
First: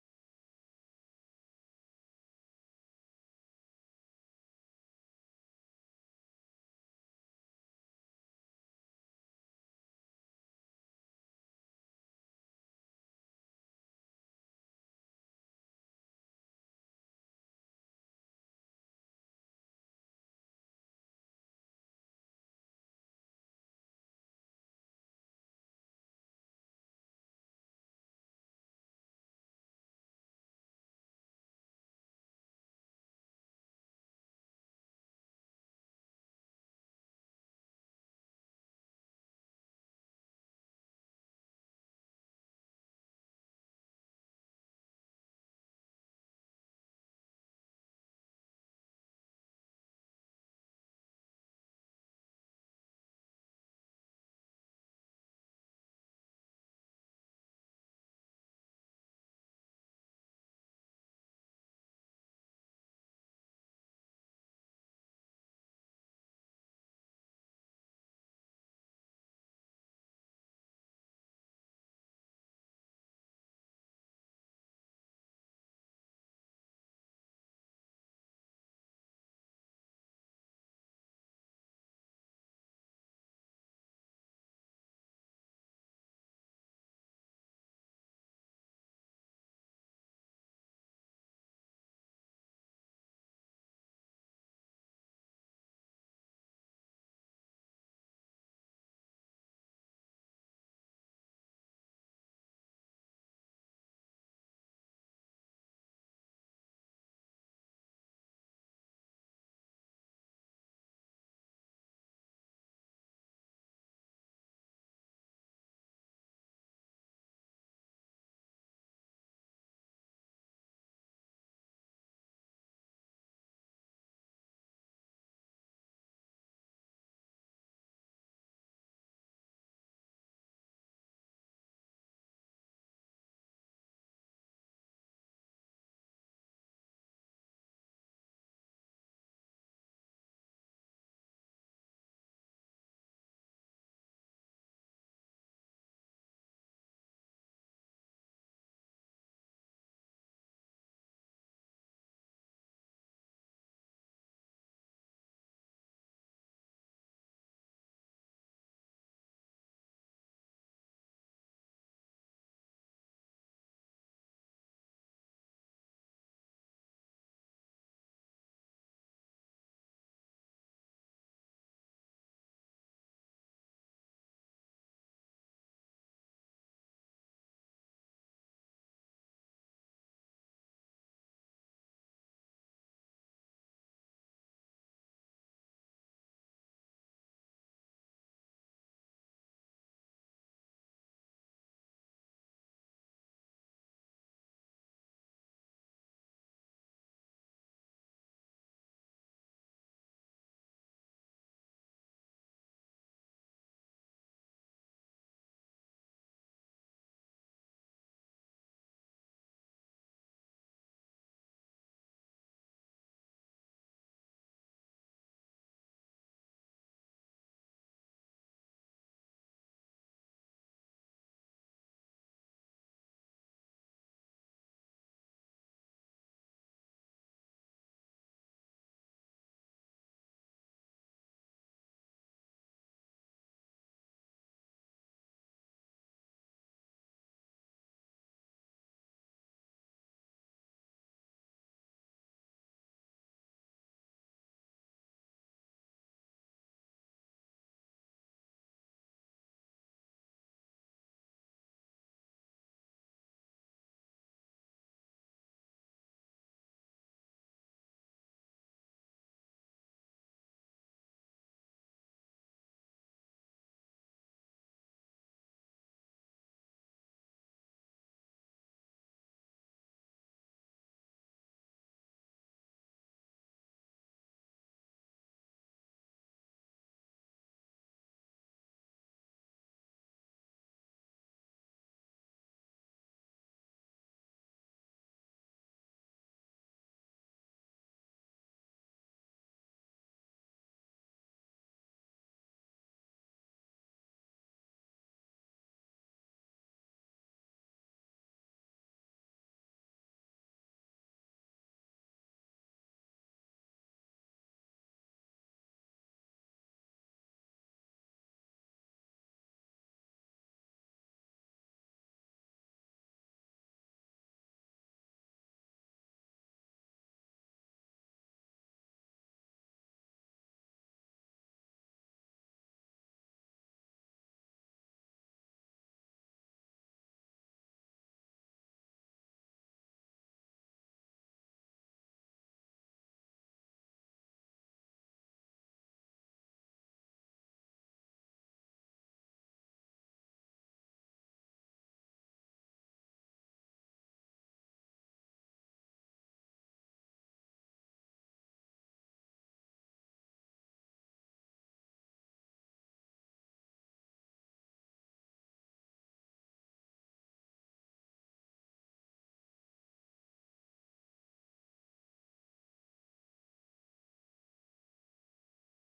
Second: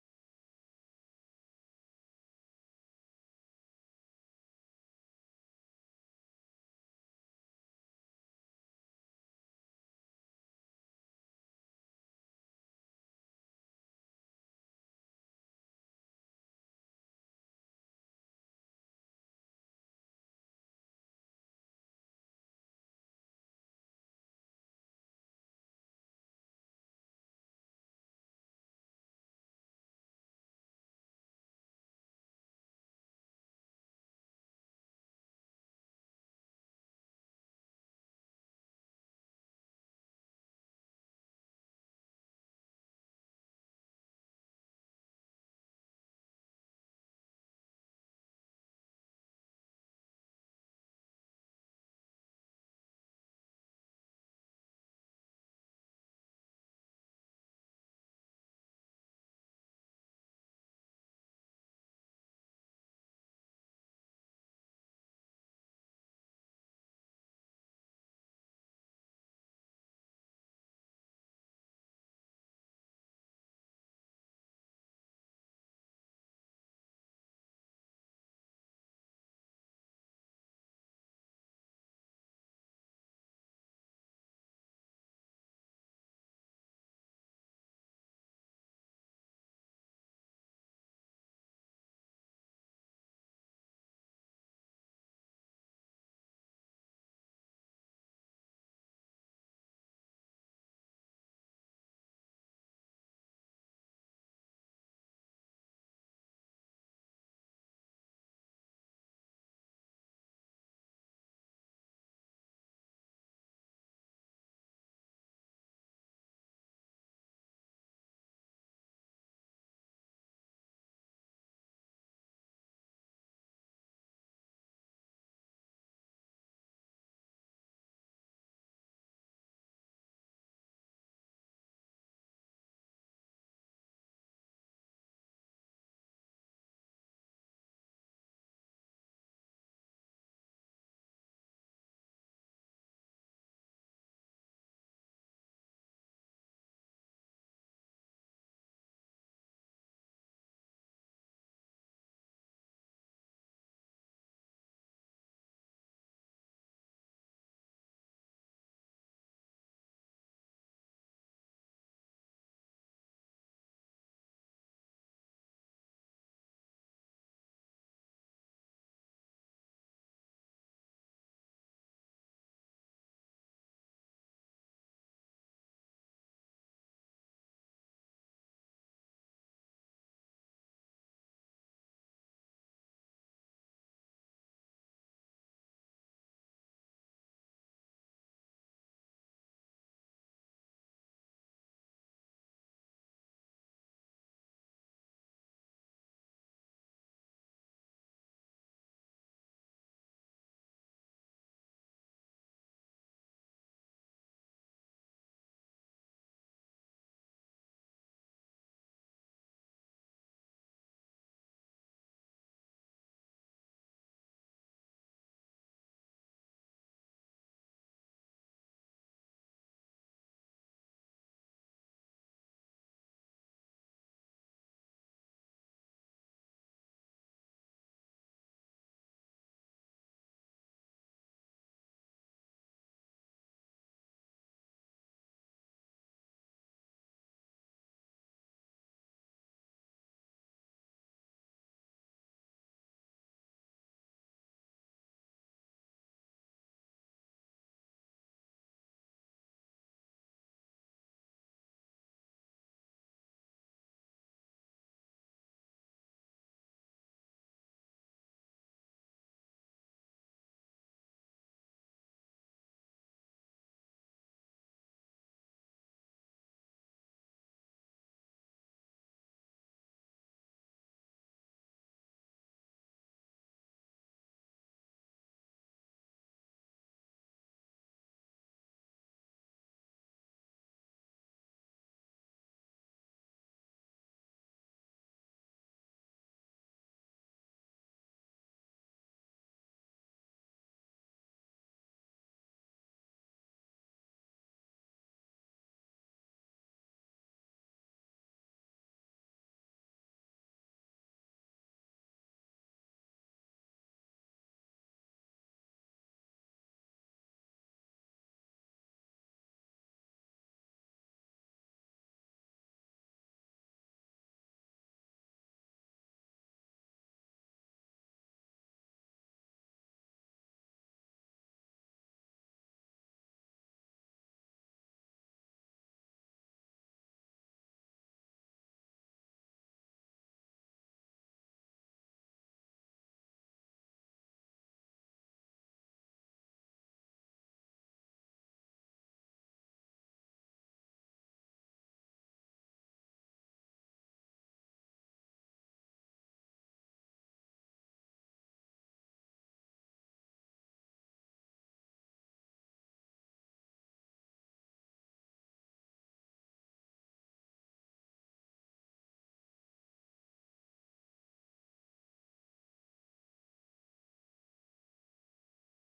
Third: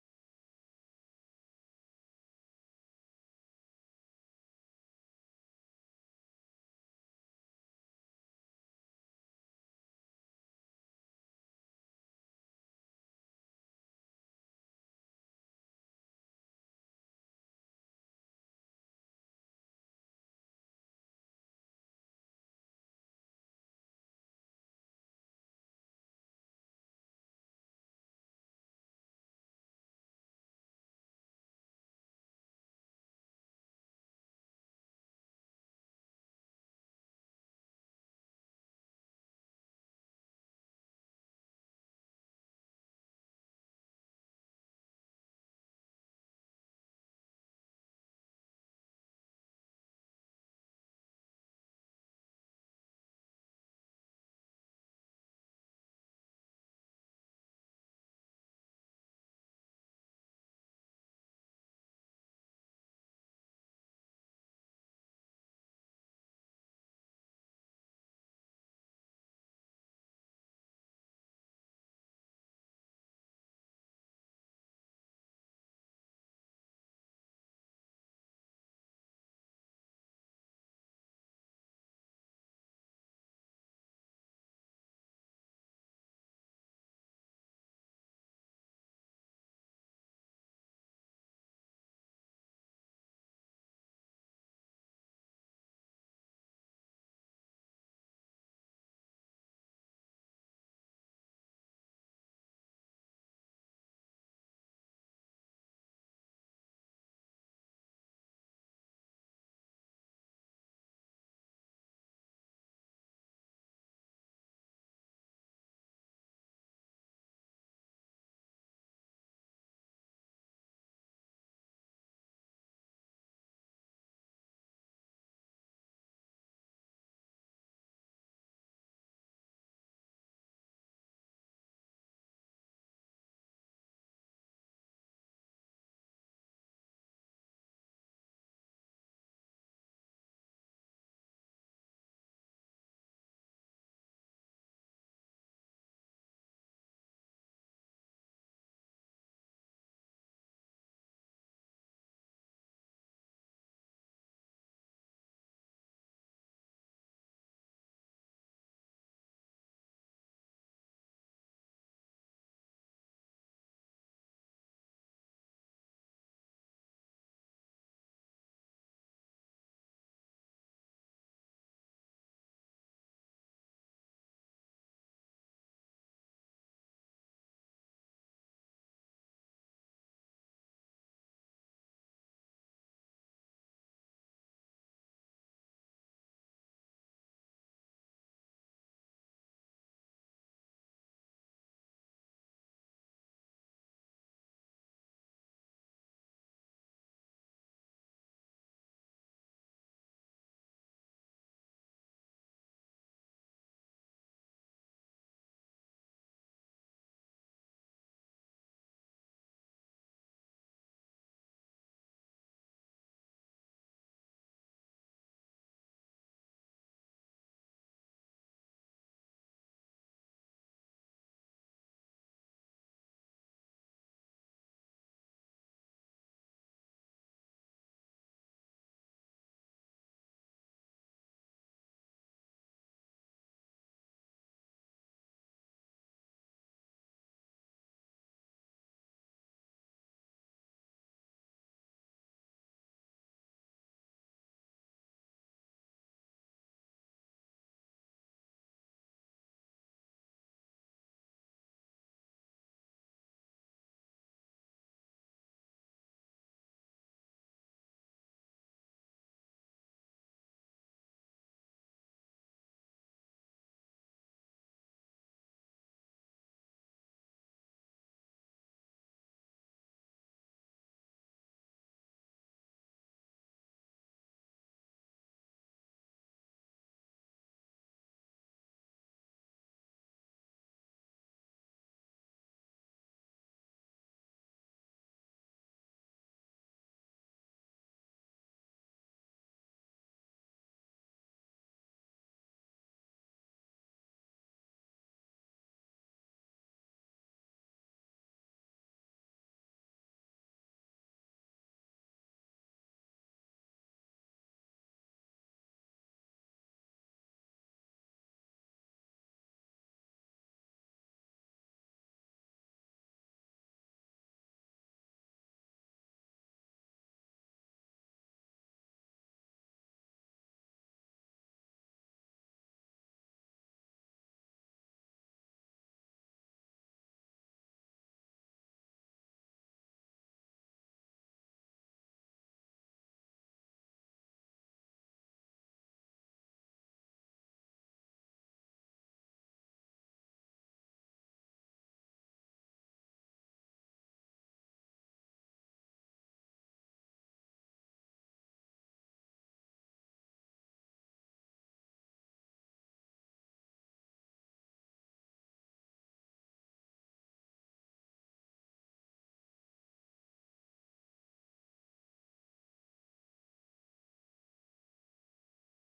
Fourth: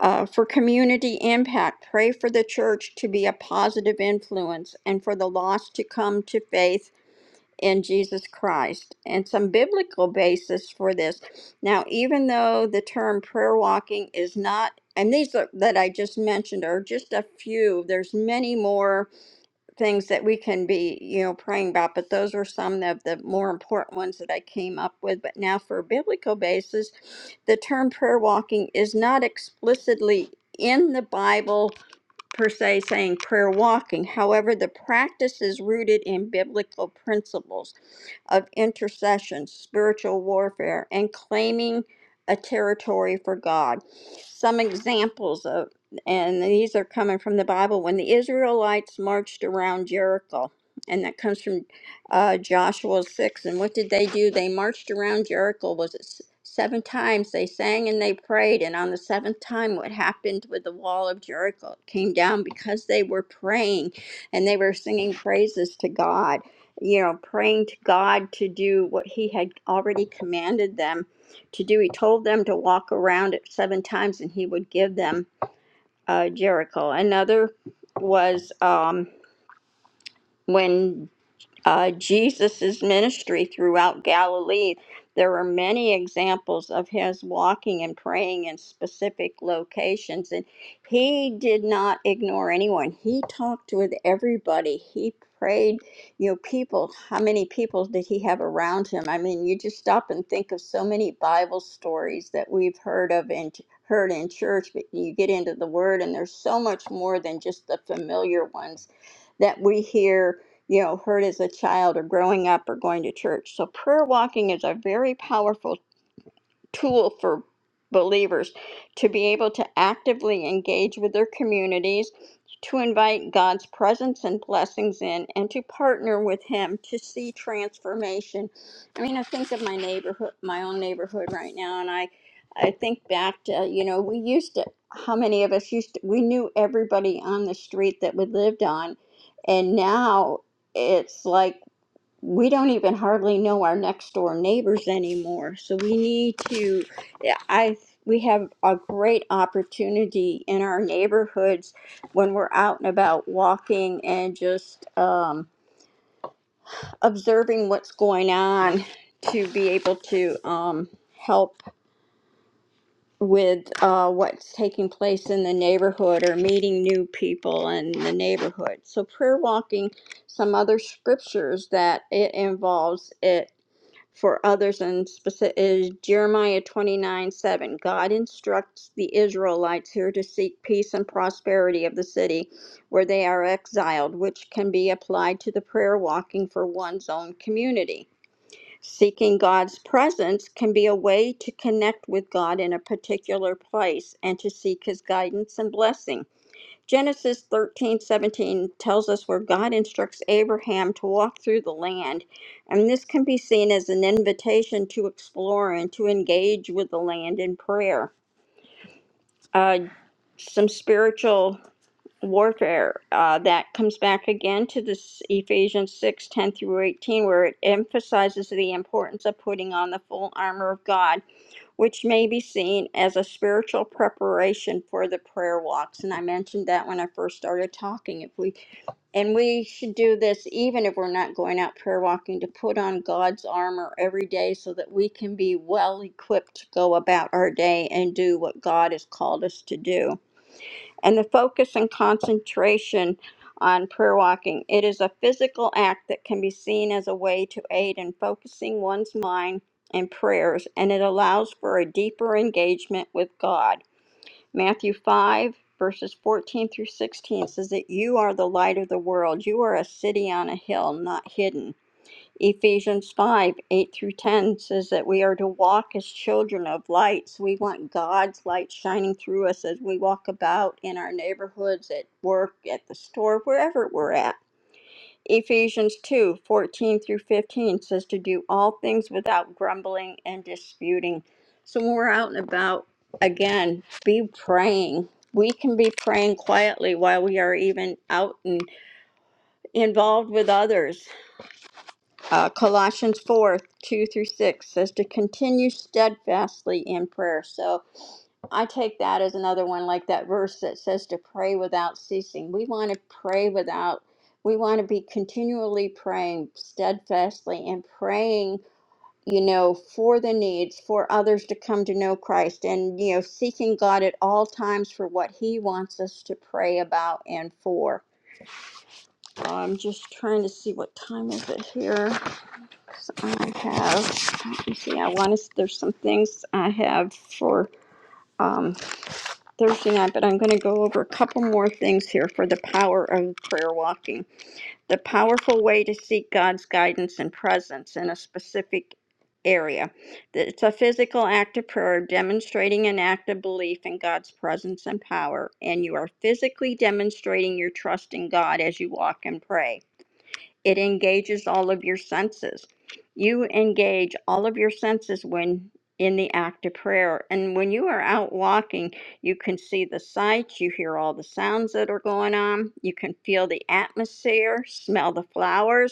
Uh, for community impact, pray for the church to be a positive influence and for the lost to come to faith in Jesus Christ and some biblical basis for this. Now, even though the term prayer walking is not, and these are, that I just mentioned are just a few, there's many more things that we can be, you know, praying about, but those are some of the more important ones that I came up with. But now, for biblical basis, the term prayer walking is not explicitly in the Bible per se saying prayer walking. However, the practice is rooted in biblical principles of intercession, spiritual warfare, and claiming a territory for God. Some examples of, and these are coming from the Bible, when the Israelites marched around Jericho, and that comes from uh, Joshua 6. And what did they do? They marched around Jericho, was it s- seven times? They sang and they prayed. And on the seventh time, what happened with the wall of Jericho? It came down because they were praying and they were singing praises to God you know, praying to God to do what he had already commanded them to do. He told them to walk around it seven times and he would give them uh, Jericho. Another was um, when uh, Jesus' ministry throughout Galilee. There are many examples of his walking and praying in specific locations, and he did not ignore anyone. He talked with everybody. He prayed, you know, people. How many people did he have around him? I mean, you just stop and think of so many Bible stories that we've heard of and heard in church, but you get into the Word, and there's so much more than just the familiar ones that we hear you know heard as a child or growing up or going to church so prayer walking is a very powerful tool for believers to be able to actively engage with their communities, to invite God's presence and blessings in, and to partner with Him to see transformation. I mean, I think of my neighborhood, my own neighborhood right now, and I, I think back to, you know, we used to, how many of us used to, we knew everybody on the street that we lived on, and now it's like, we don't even hardly know our next door neighbors anymore. So we need to, yeah, I, we have a great opportunity in our neighborhoods when we're out and about walking and just um, observing what's going on to be able to um, help with uh, what's taking place in the neighborhood or meeting new people in the neighborhood. So prayer walking some other scriptures that it involves it for others and specific, is Jeremiah 29 7. God instructs the Israelites here to seek peace and prosperity of the city where they are exiled, which can be applied to the prayer walking for one's own community. Seeking God's presence can be a way to connect with God in a particular place and to seek his guidance and blessing. Genesis thirteen seventeen tells us where God instructs Abraham to walk through the land, and this can be seen as an invitation to explore and to engage with the land in prayer. Uh, some spiritual warfare uh, that comes back again to this Ephesians six ten through 18, where it emphasizes the importance of putting on the full armor of God, which may be seen as a spiritual preparation for the prayer walks. And I mentioned that when I first started talking. If we and we should do this even if we're not going out prayer walking to put on God's armor every day so that we can be well equipped to go about our day and do what God has called us to do. And the focus and concentration on prayer walking it is a physical act that can be seen as a way to aid in focusing one's mind and prayers and it allows for a deeper engagement with God. Matthew 5, verses 14 through 16 says that you are the light of the world. You are a city on a hill, not hidden. Ephesians 5, 8 through 10 says that we are to walk as children of light. So we want God's light shining through us as we walk about in our neighborhoods, at work, at the store, wherever we're at. Ephesians 2 14 through 15 says to do all things without grumbling and disputing. So when we're out and about, again, be praying. We can be praying quietly while we are even out and involved with others. Uh, Colossians 4 2 through 6 says to continue steadfastly in prayer. So I take that as another one, like that verse that says to pray without ceasing. We want to pray without, we want to be continually praying steadfastly and praying, you know, for the needs, for others to come to know Christ and, you know, seeking God at all times for what He wants us to pray about and for. I'm just trying to see what time is it here. 'cause I have, let me see, I want to, there's some things I have for. um, Thursday night, but I'm going to go over a couple more things here for the power of prayer walking. The powerful way to seek God's guidance and presence in a specific area. It's a physical act of prayer demonstrating an act of belief in God's presence and power, and you are physically demonstrating your trust in God as you walk and pray. It engages all of your senses. You engage all of your senses when in the act of prayer. And when you are out walking, you can see the sights, you hear all the sounds that are going on, you can feel the atmosphere, smell the flowers,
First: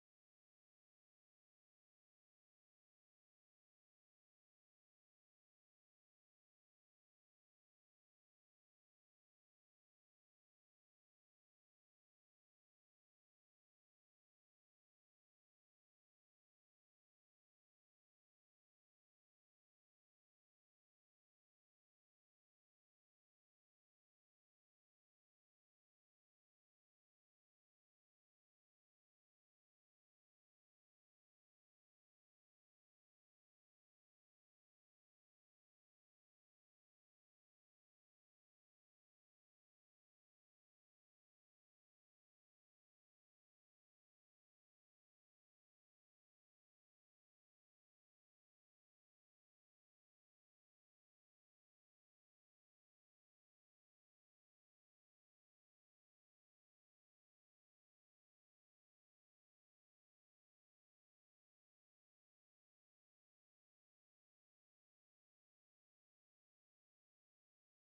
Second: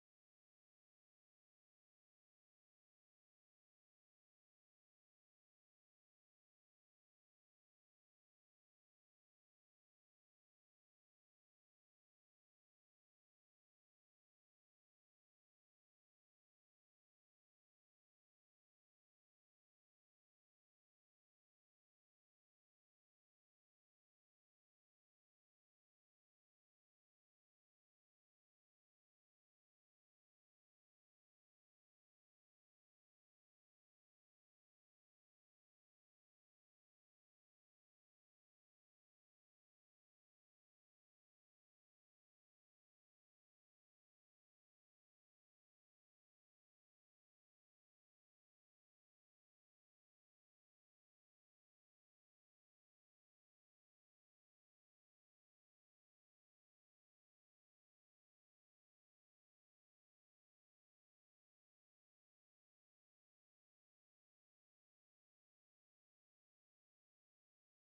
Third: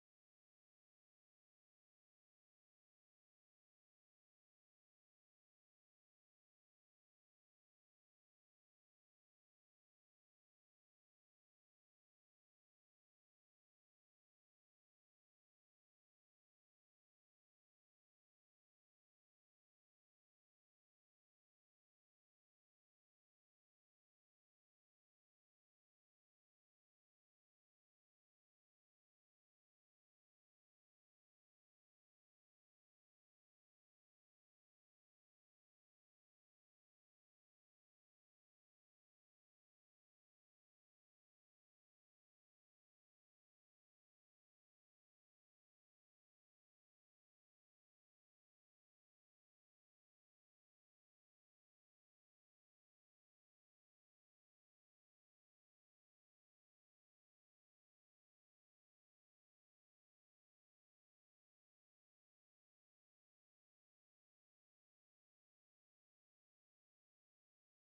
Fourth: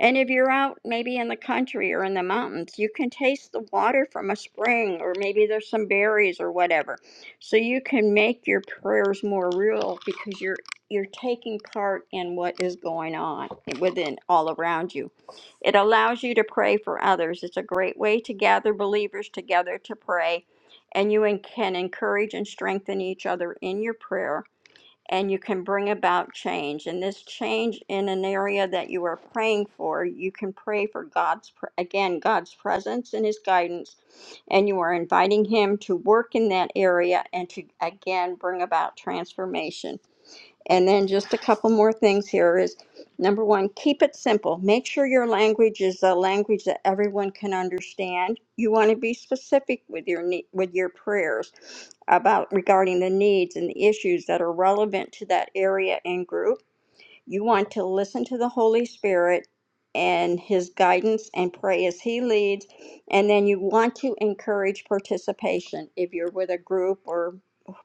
and if you're out maybe in the country or in the mountains, you can taste the water from a spring, or maybe there's some berries or whatever. So you can make your prayers more real because you're you're taking part in what is going on within all around you. It allows you to pray for others. It's a great way to gather believers together to pray, and you en- can encourage and strengthen each other in your prayer and you can bring about change. And this change in an area that you are praying for, you can pray for God's, pr- again, God's presence and His guidance. And you are inviting Him to work in that area and to, again, bring about transformation. And then just a couple more things here is number one, keep it simple. Make sure your language is a language that everyone can understand. You want to be specific with your ne- with your prayers about regarding the needs and the issues that are relevant to that area and group. You want to listen to the Holy Spirit and his guidance and pray as he leads and then you want to encourage participation if you're with a group or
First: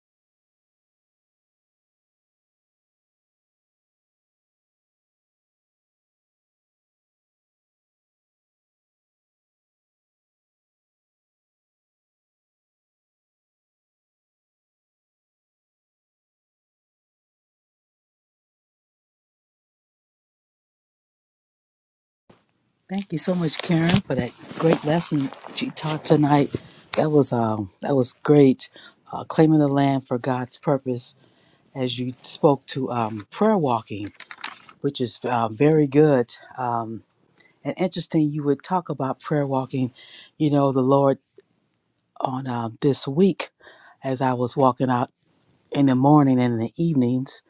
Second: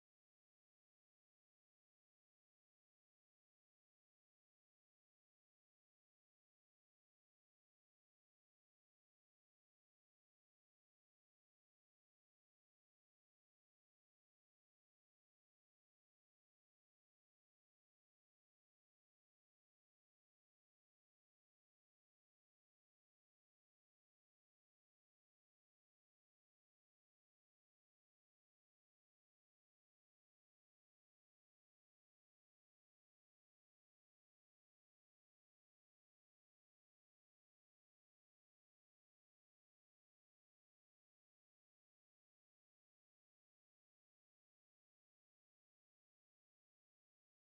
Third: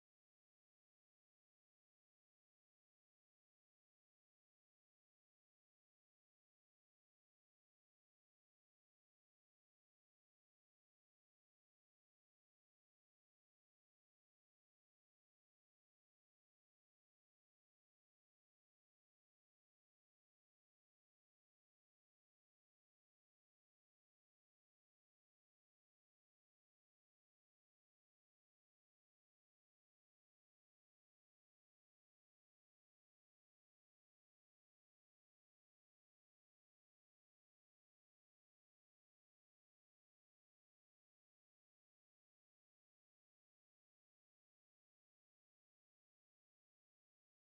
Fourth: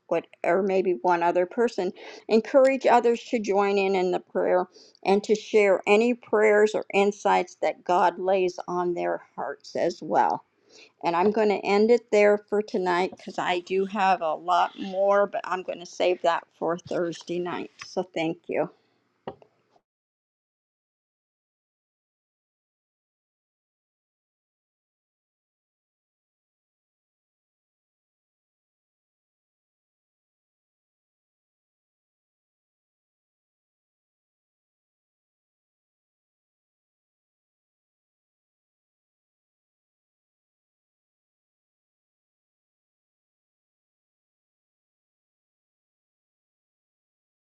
what or maybe one other person encourage others to join in in the prayer and to share any prayers or insights that god lays on their hearts as well and i'm going to end it there for tonight because i do have a lot more but i'm going to save that for thursday night so thank you Thank you so much, Karen, for that great lesson that you taught tonight. That was um, that was great. Uh, claiming the land for God's purpose, as you spoke to um, prayer walking which is uh, very good um, and interesting. You would talk about prayer walking. You know, the Lord on uh, this week, as I was walking out in the morning and in the evenings,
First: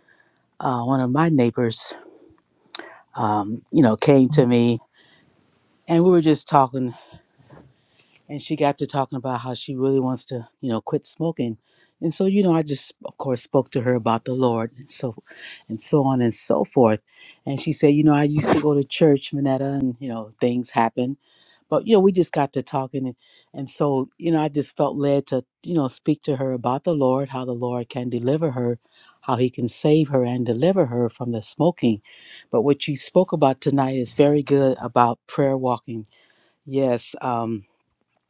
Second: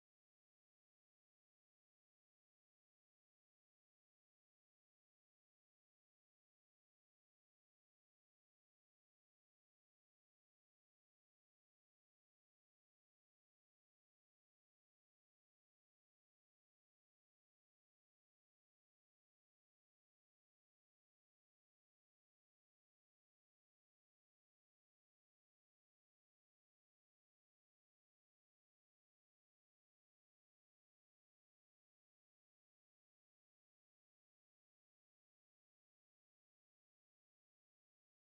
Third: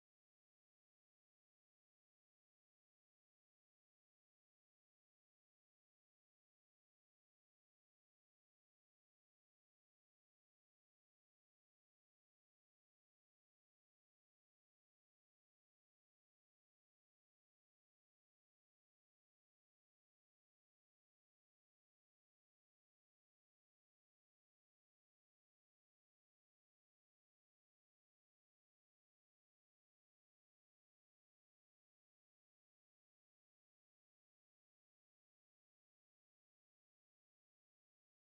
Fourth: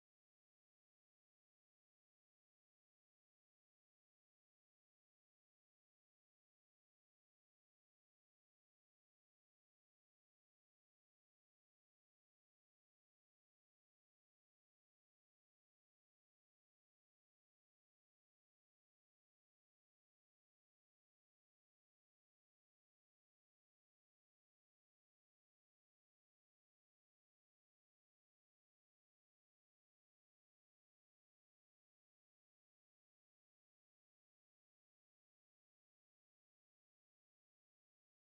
uh, one of my neighbors, um, you know, came to me and we were just talking. and she got to talking about how she really wants to, you know, quit smoking. And so, you know, I just of course spoke to her about the Lord and so and so on and so forth. And she said, you know, I used to go to church, Minetta, and you know, things happen. But you know, we just got to talking and, and so, you know, I just felt led to, you know, speak to her about the Lord, how the Lord can deliver her, how he can save her and deliver her from the smoking. But what you spoke about tonight is very good about prayer walking. Yes, um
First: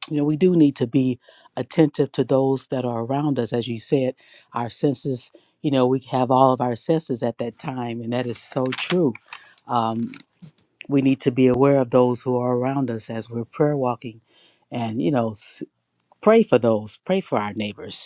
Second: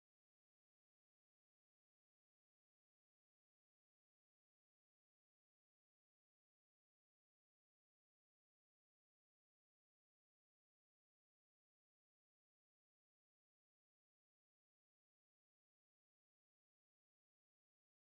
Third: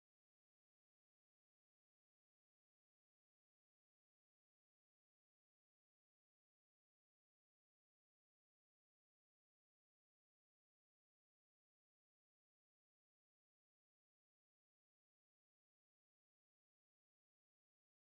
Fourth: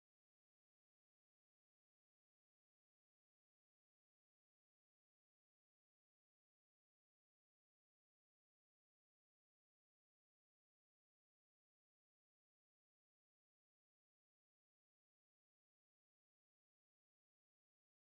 you know, we do need to be attentive to those that are around us. As you said, our senses, you know, we have all of our senses at that time, and that is so true. Um, we need to be aware of those who are around us as we're prayer walking and, you know, s- pray for those, pray for our neighbors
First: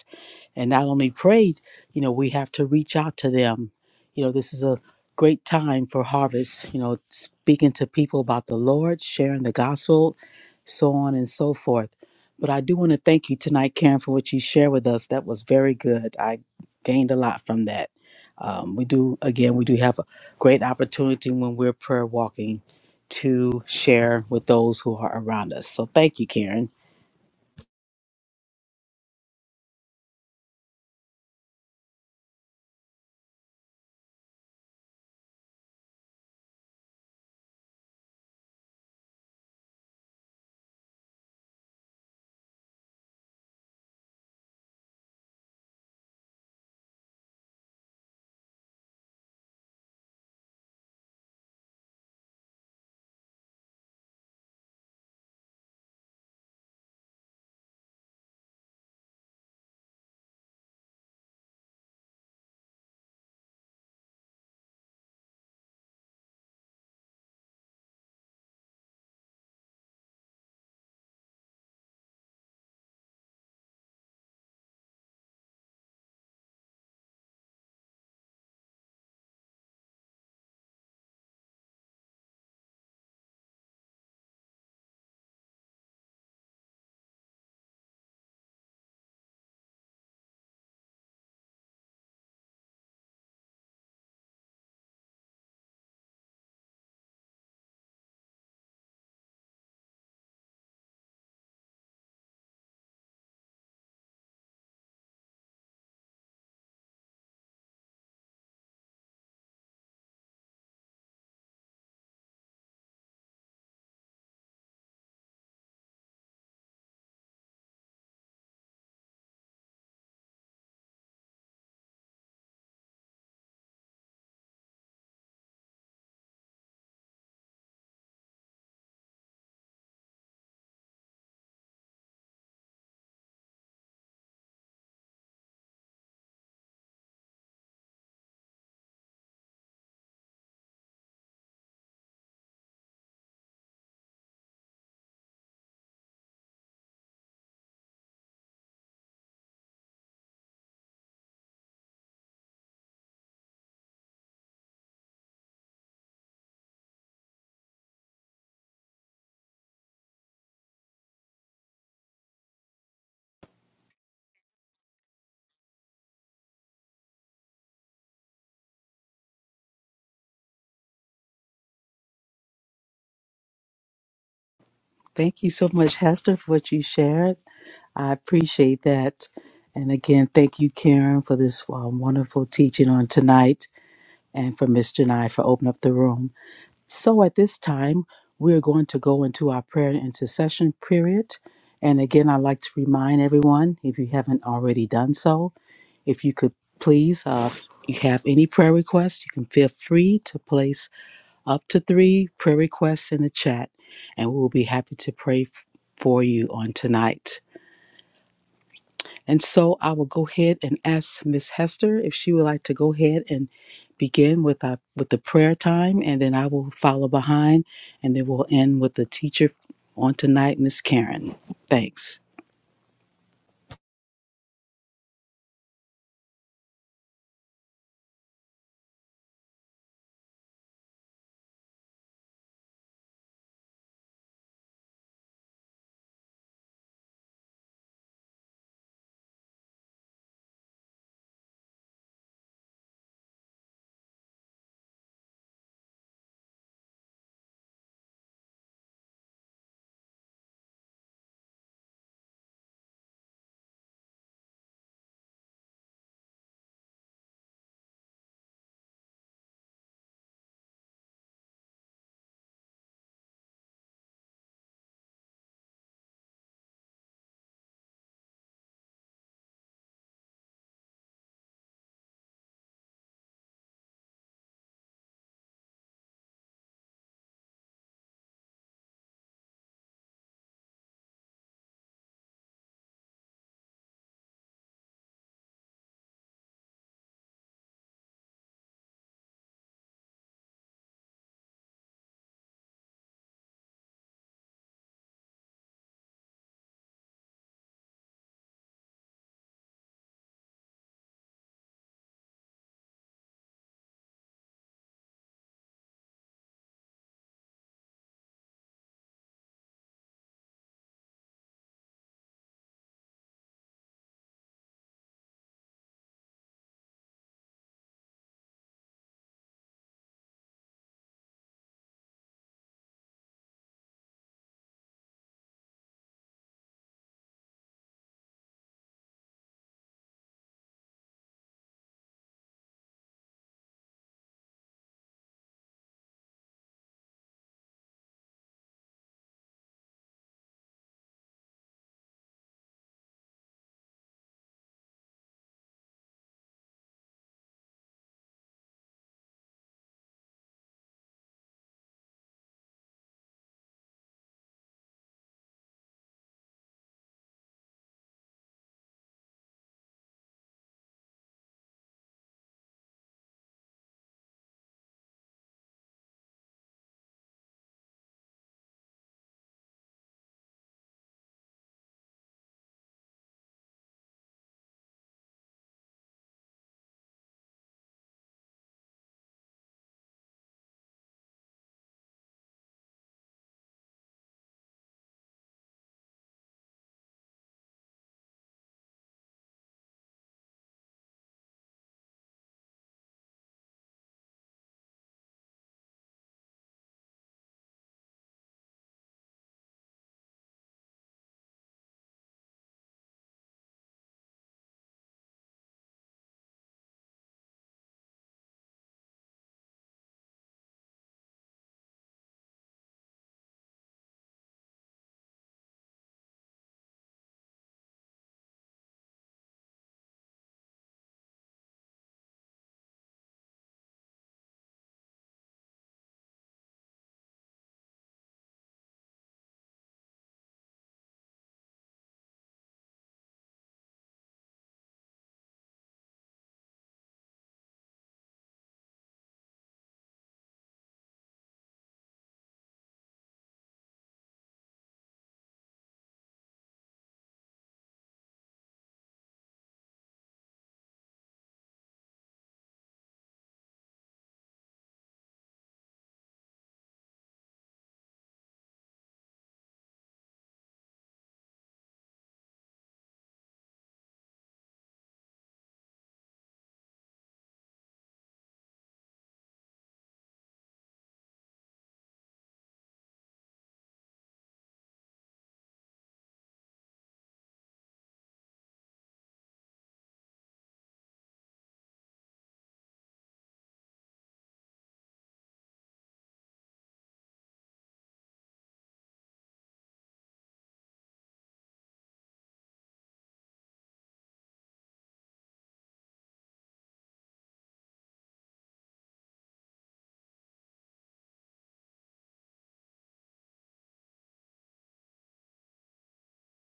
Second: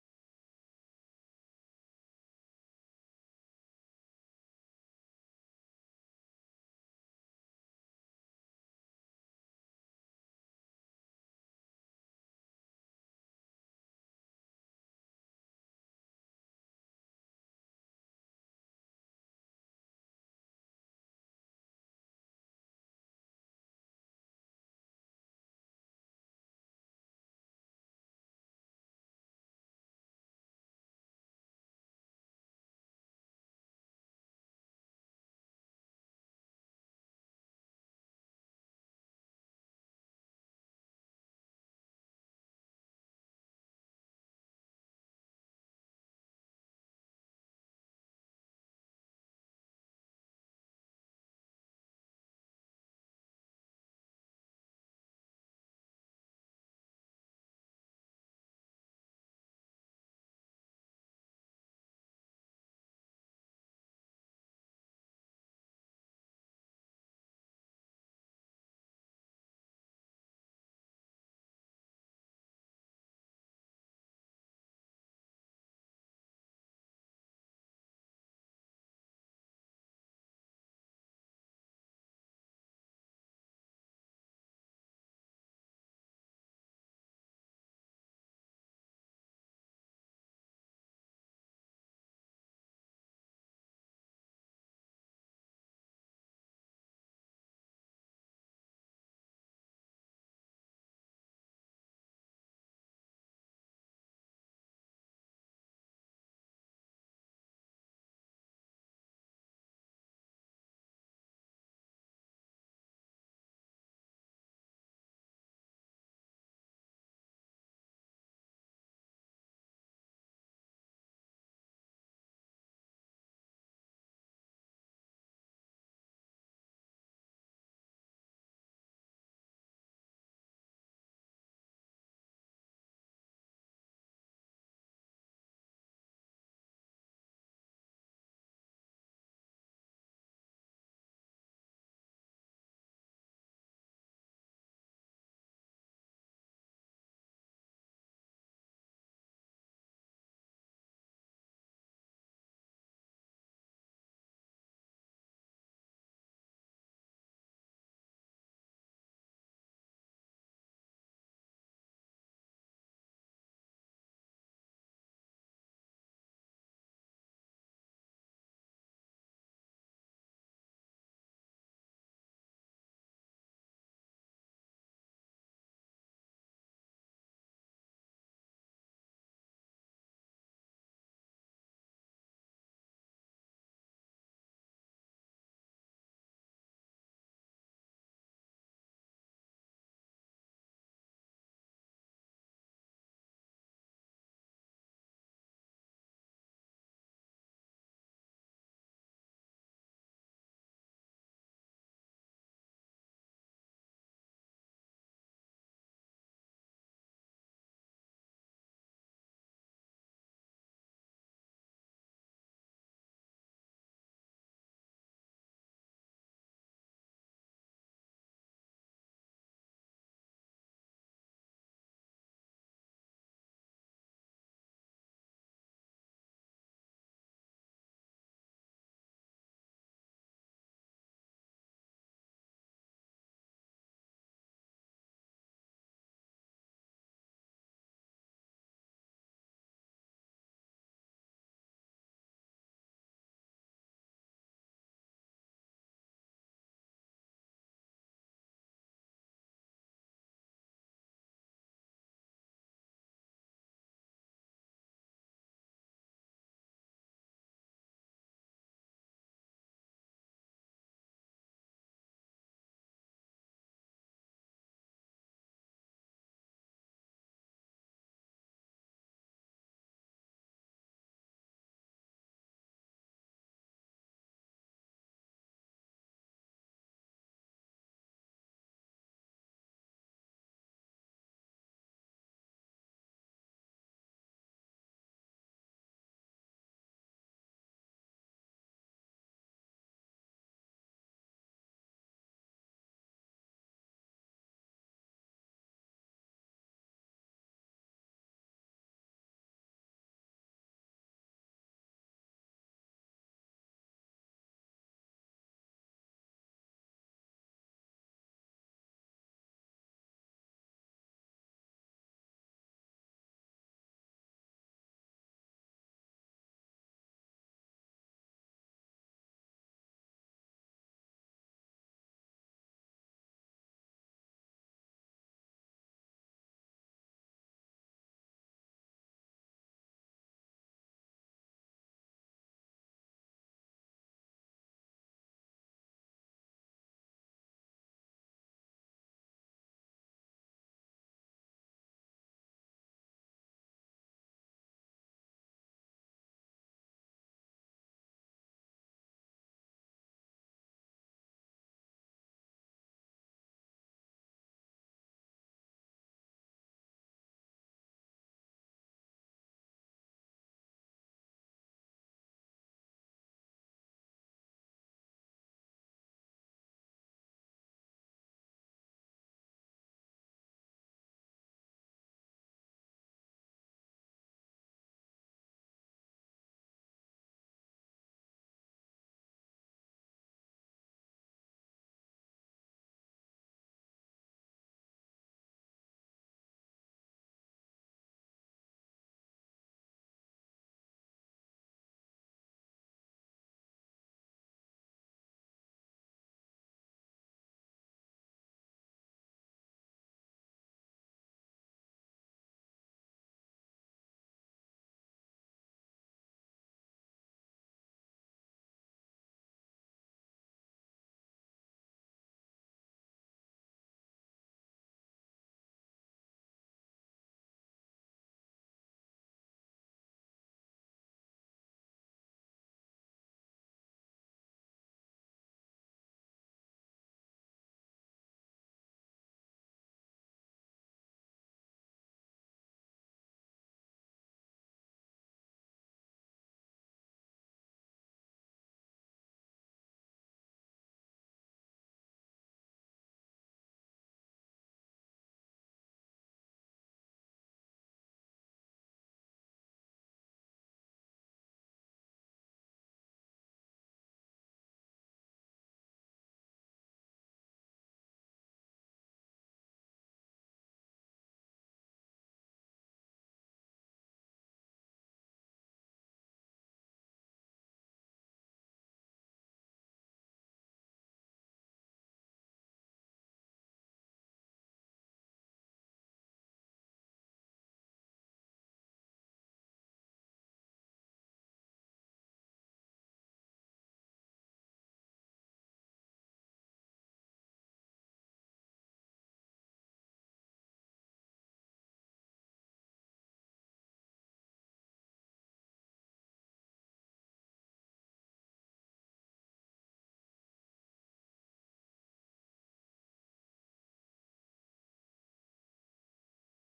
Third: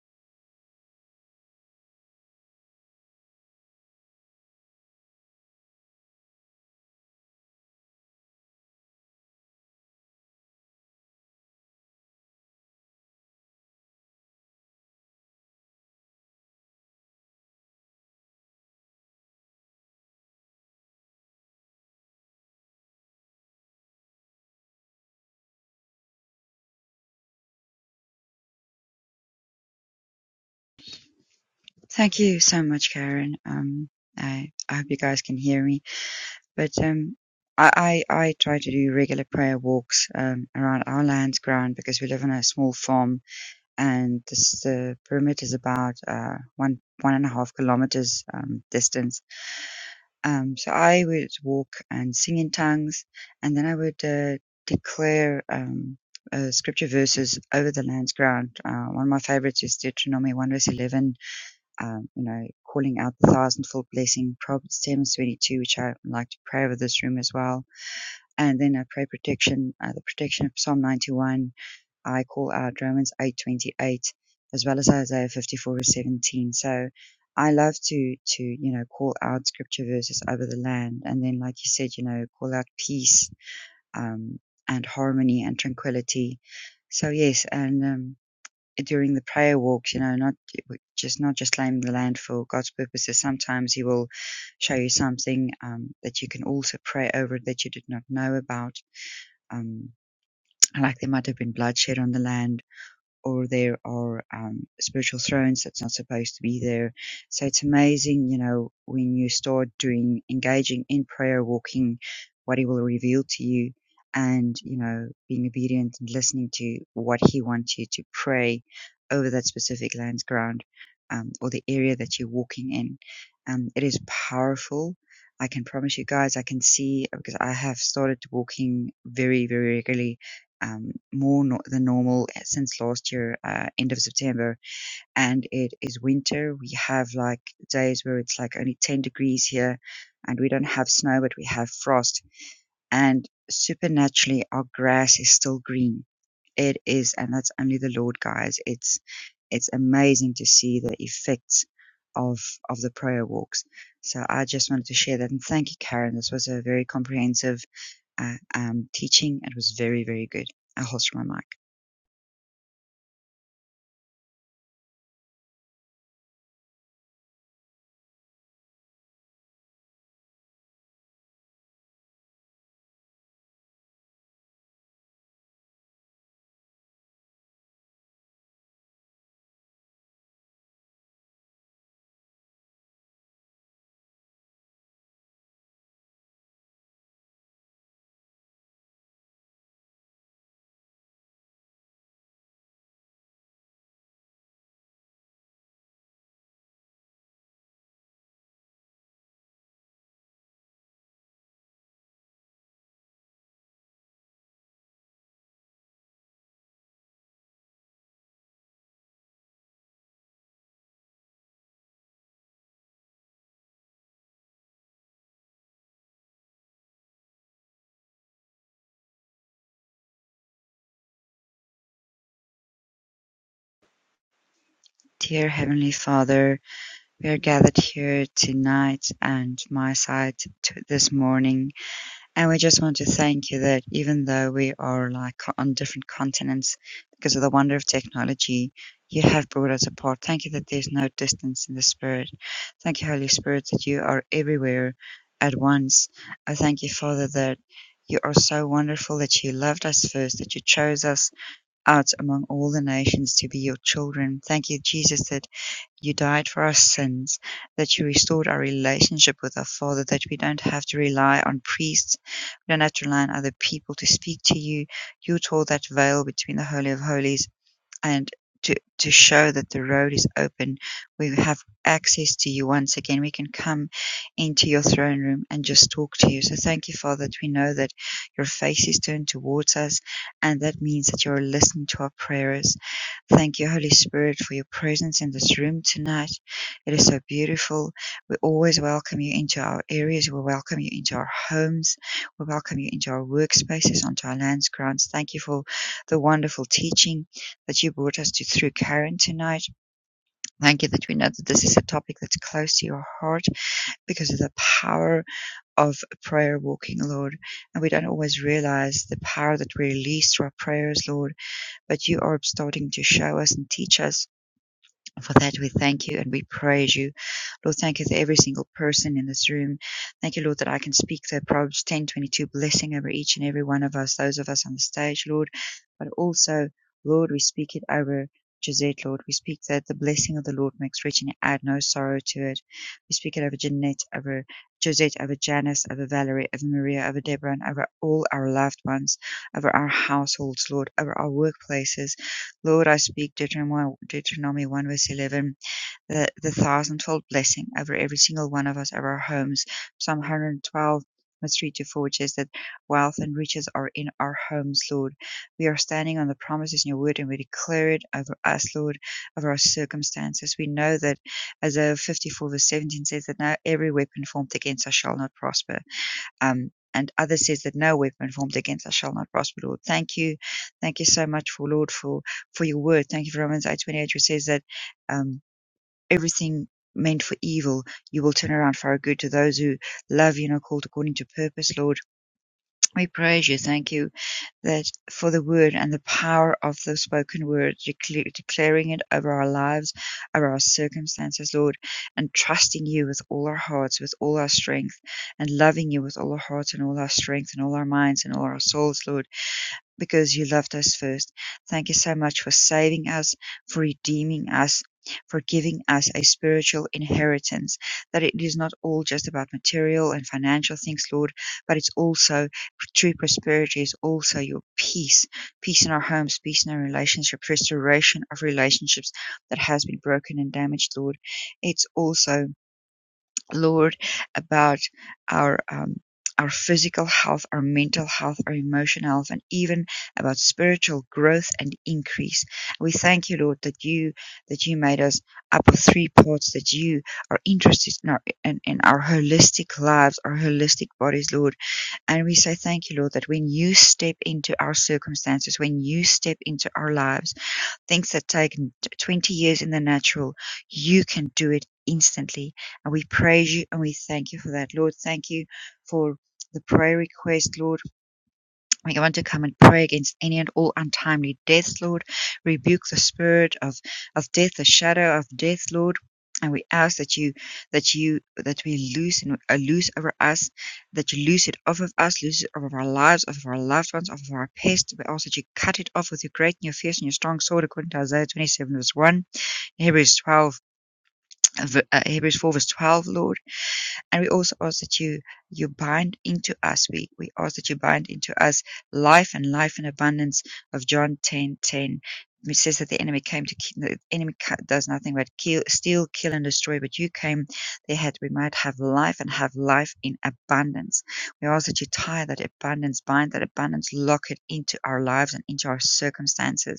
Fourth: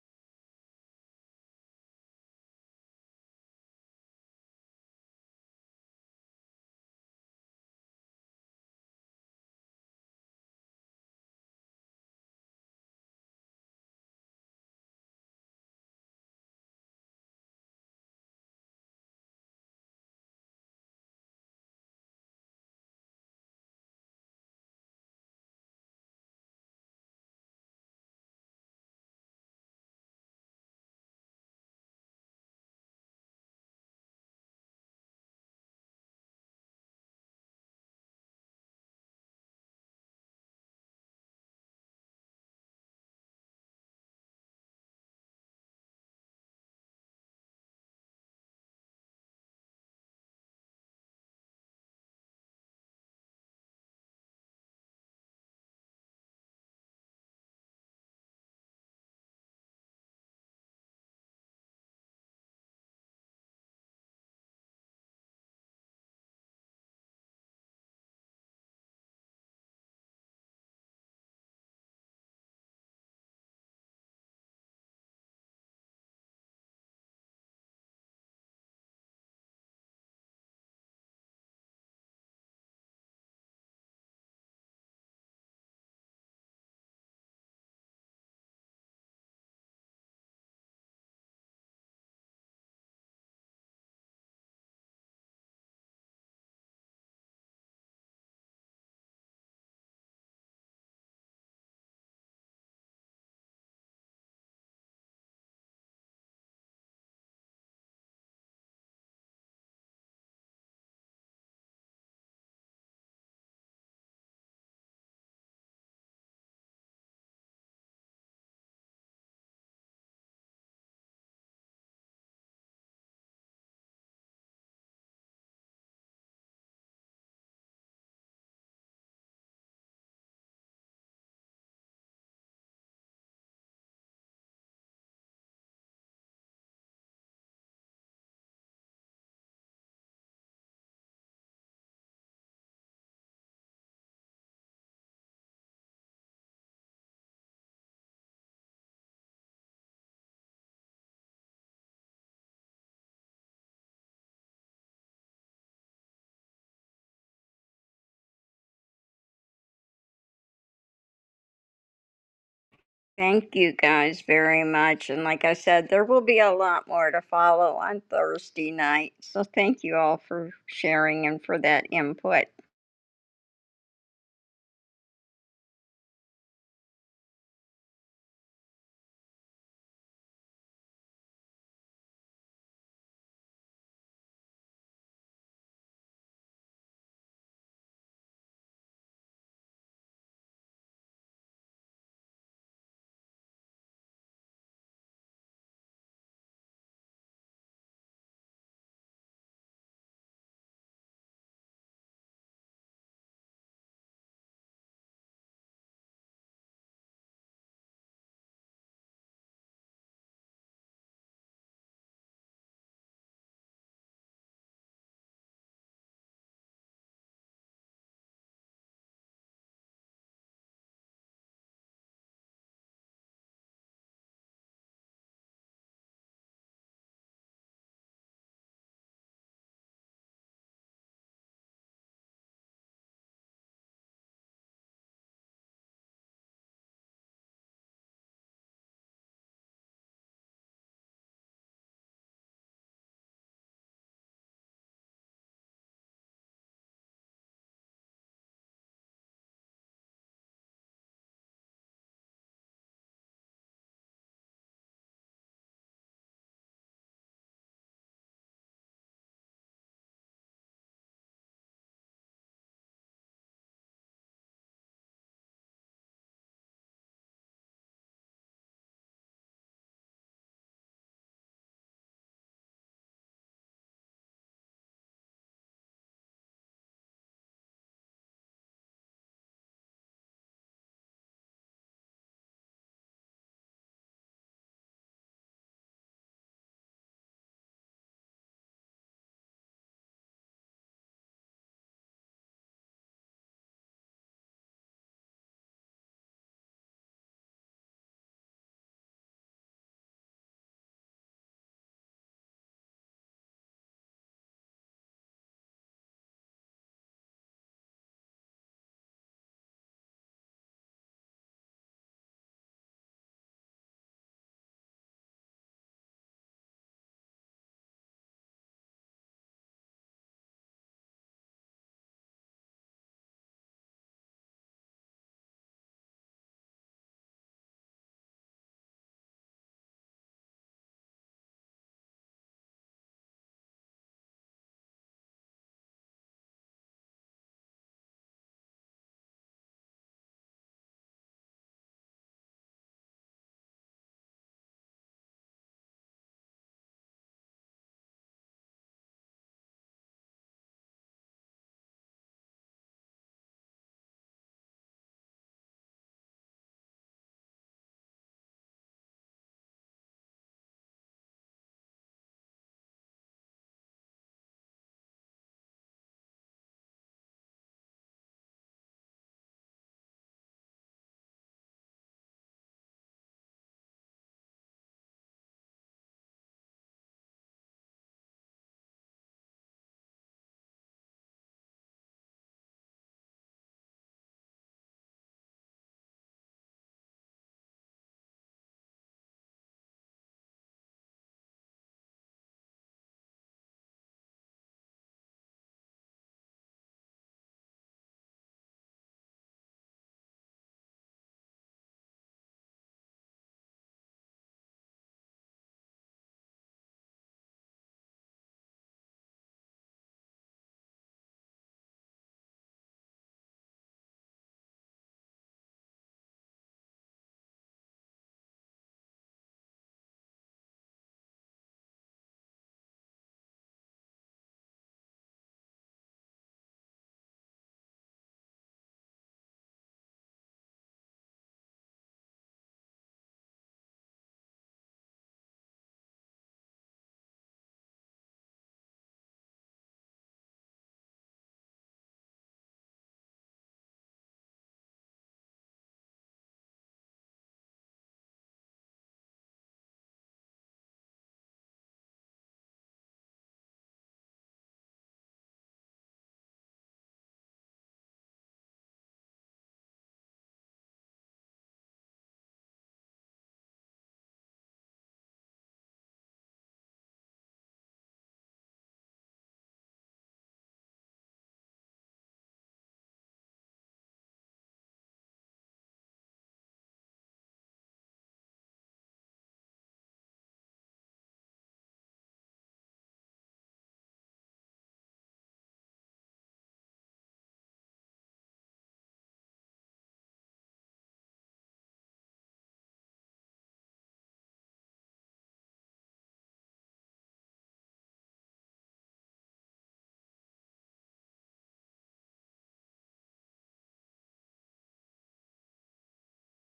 and not only prayed, you know, we have to reach out to them. You know, this is a great time for harvest, you know, speaking to people about the Lord, sharing the gospel, so on and so forth. But I do want to thank you tonight, Karen, for what you shared with us. That was very good. I gained a lot from that. Um, we do, again, we do have a great opportunity when we're prayer walking to share with those who are around us. So thank you, Karen. Thank you so much, Karen. Um, I, I hope you guys can hear me. But um, I, I, I try to do regular prayer walks um, around our lands ground because we live on a small farm, and this the perimeter is about uh, one one and a half kilometers um, distance. Um, so I would walk and sing in tongues, and then I would uh, declare. Um, uh, scripture verses over the land's ground. Uh, one of my favorites is Deuteronomy 1 verse 11 um, you know, calling out the thousandfold blessing, Proverbs 7 22, which I like to pray over this room as well. And then I pray protection, uh, the protection of Psalm 91. I call out Romans 8 28, as well as Isaiah 54 17. So I love to, to, you know, call out scripture verses over the land. And then, like you said, you know, call out peace, um, and harmony and tranquility. So, yes, and, um, during the prayer walks, you know, not just not just claim the land for God's purposes. Sometimes He will show you something um, that you can also pray over that you did not know about. Um, like there might have been bloodshed on the land, or there are um, spiritual thrones that's not supposed to be there. So it's amazing, you know, when you start doing engaging in prayer, walking, what He will reveal to you, and you know, being obedient and listening to what He wants you to pray over that specific land's ground um, or the area that you're walking in. Um, it is powerful. I can promise you guys, I can see because I have started walking very, very regularly um, more no- than normal eh, since last year, uh, end of September, and it is winter. We have like days where it's like only 10 degrees here, and we don't have snow, but we have frost. And supernaturally, our grass is still green. It is, and that's only the Lord, guys. It's it's amazing to see the effects of of the prayer walks. So I just wanted to share that, and thank you, Karen. This was a very comprehensive uh, um, teaching. It was very very good. I will host my mic. thank you guys very much and like i said there will be a lot more to follow on thursday night so thank you all for sharing and for that input Thank you so much, Hester, for what you shared. I appreciate that. And again, thank you, Karen, for this uh, wonderful teaching on tonight and for Mr. Janai for opening up the room. So at this time, we're going to go into our prayer and intercession period. And again, I'd like to remind everyone, if you haven't already done so, if you could please, uh, if you have any prayer requests, you can feel free to place up to three prayer requests in the chat, and we'll be happy to pray f- for you on tonight. And so I will go ahead and ask Miss Hester if she would like to go ahead and begin with our, with the prayer time, and then I will follow behind, and then we'll end with the teacher on tonight, Miss Karen. Thanks. Dear Heavenly Father, we are gathered here tonight and my side to this morning. And we just want to thank you that even though we are like on different continents because of the wonder of technology, you have brought us apart. Thank you that there's no distance in the Spirit. Thank you, Holy Spirit, that you are everywhere at once. I thank you, Father, that you are so wonderful that you loved us first, that you chose us out among all the nations to be your children. Thank you, Jesus, that you died for our sins, that you restored our relationship with our Father, that we don't have to rely on priests, we don't have to rely on other people to speak to you. You tore that veil between the Holy of Holies and to to show that the road is open. We have access to you once again. We can come into your throne room and just talk to you. So thank you, Father, that we know that your face is turned towards us, and that means that you're listening to our prayers Thank you, Holy Spirit, for your presence in this room tonight. It is so beautiful. We always welcome you into our areas. We welcome you into our homes. We welcome you into our workspaces, onto our lands, grounds. Thank you for the wonderful teaching that you brought us to through Karen tonight. Thank you that we know that this is a topic that's close to your heart because of the power of prayer walking, Lord. And we don't always realize the power that we release through our prayers, Lord, but you are starting to show us and teach us for that, we thank you and we praise you. Lord, thank you for every single person in this room. Thank you, Lord, that I can speak the Proverbs 10 22. blessing over each and every one of us, those of us on the stage, Lord. But also, Lord, we speak it over Gisette, Lord. We speak that the blessing of the Lord makes rich and add no sorrow to it. We speak it over Jeanette, over Josette, over Janice, over Valerie, over Maria, over Deborah, and over all our loved ones, over our households, Lord, over our workplaces. Lord, I speak Deuteronomy 1 verse 11, the, the thousandfold blessing over every single one of us, over our homes. Psalm 112 verse 3 to 4, which says that wealth and riches are in our homes, Lord. We are standing on the promises in your word and we declare it over us, Lord, over our circumstances. We know that as Isaiah 54 verse 17 says that now every weapon formed against us shall not prosper. Um, and others says that no weapon formed against us shall not prosper, Lord. Thank you. Thank you so much for Lord for for your word. Thank you for Romans eight twenty eight, which says that um, everything meant for evil you will turn around for our good to those who love you and are called according to purpose, Lord. We praise you, thank you. That for the word and the power of the spoken word, decla- declaring it over our lives, over our circumstances, Lord, and trusting you with all our hearts, with all our strength, and loving you with all our hearts and all our strength and all our minds and all our souls, Lord because you loved us first. Thank you so much for saving us, for redeeming us, for giving us a spiritual inheritance. That it is not all just about material and financial things, Lord, but it's also true prosperity is also your peace. Peace in our homes, peace in our relationships, restoration of relationships that has been broken and damaged, Lord. It's also Lord, about our um, our physical health, our mental health, our emotional health, and even about spiritual growth and increase. We thank you, Lord, that you that you made us up of three parts, that you are interested in our in, in our holistic lives, our holistic bodies, Lord. And we say thank you, Lord, that when you step into our circumstances, when you step into our lives things that take 20 years in the natural, you can do it instantly. And we praise you and we thank you for that. Lord, thank you for the prayer request, Lord. We want to come and pray against any and all untimely deaths, Lord. Rebuke the spirit of, of death, the shadow of death, Lord. And we ask that you, that you, that we loose and uh, loose over us, that you loose it off of us, loose it off of our lives, off of our loved ones, off of our pest. We ask that you cut it off with your great and your fierce and your strong sword, according to Isaiah 27 verse 1, Hebrews 12, uh, uh, Hebrews 4 verse 12, Lord. And we also ask that you you bind into us. We we ask that you bind into us life and life in abundance of John ten ten. It says that the enemy came to ki- the enemy does nothing but kill, steal, kill, and destroy. But you came, they we might have life and have life in abundance. We ask that you tie that abundance, bind that abundance, lock it into our lives and into our circumstances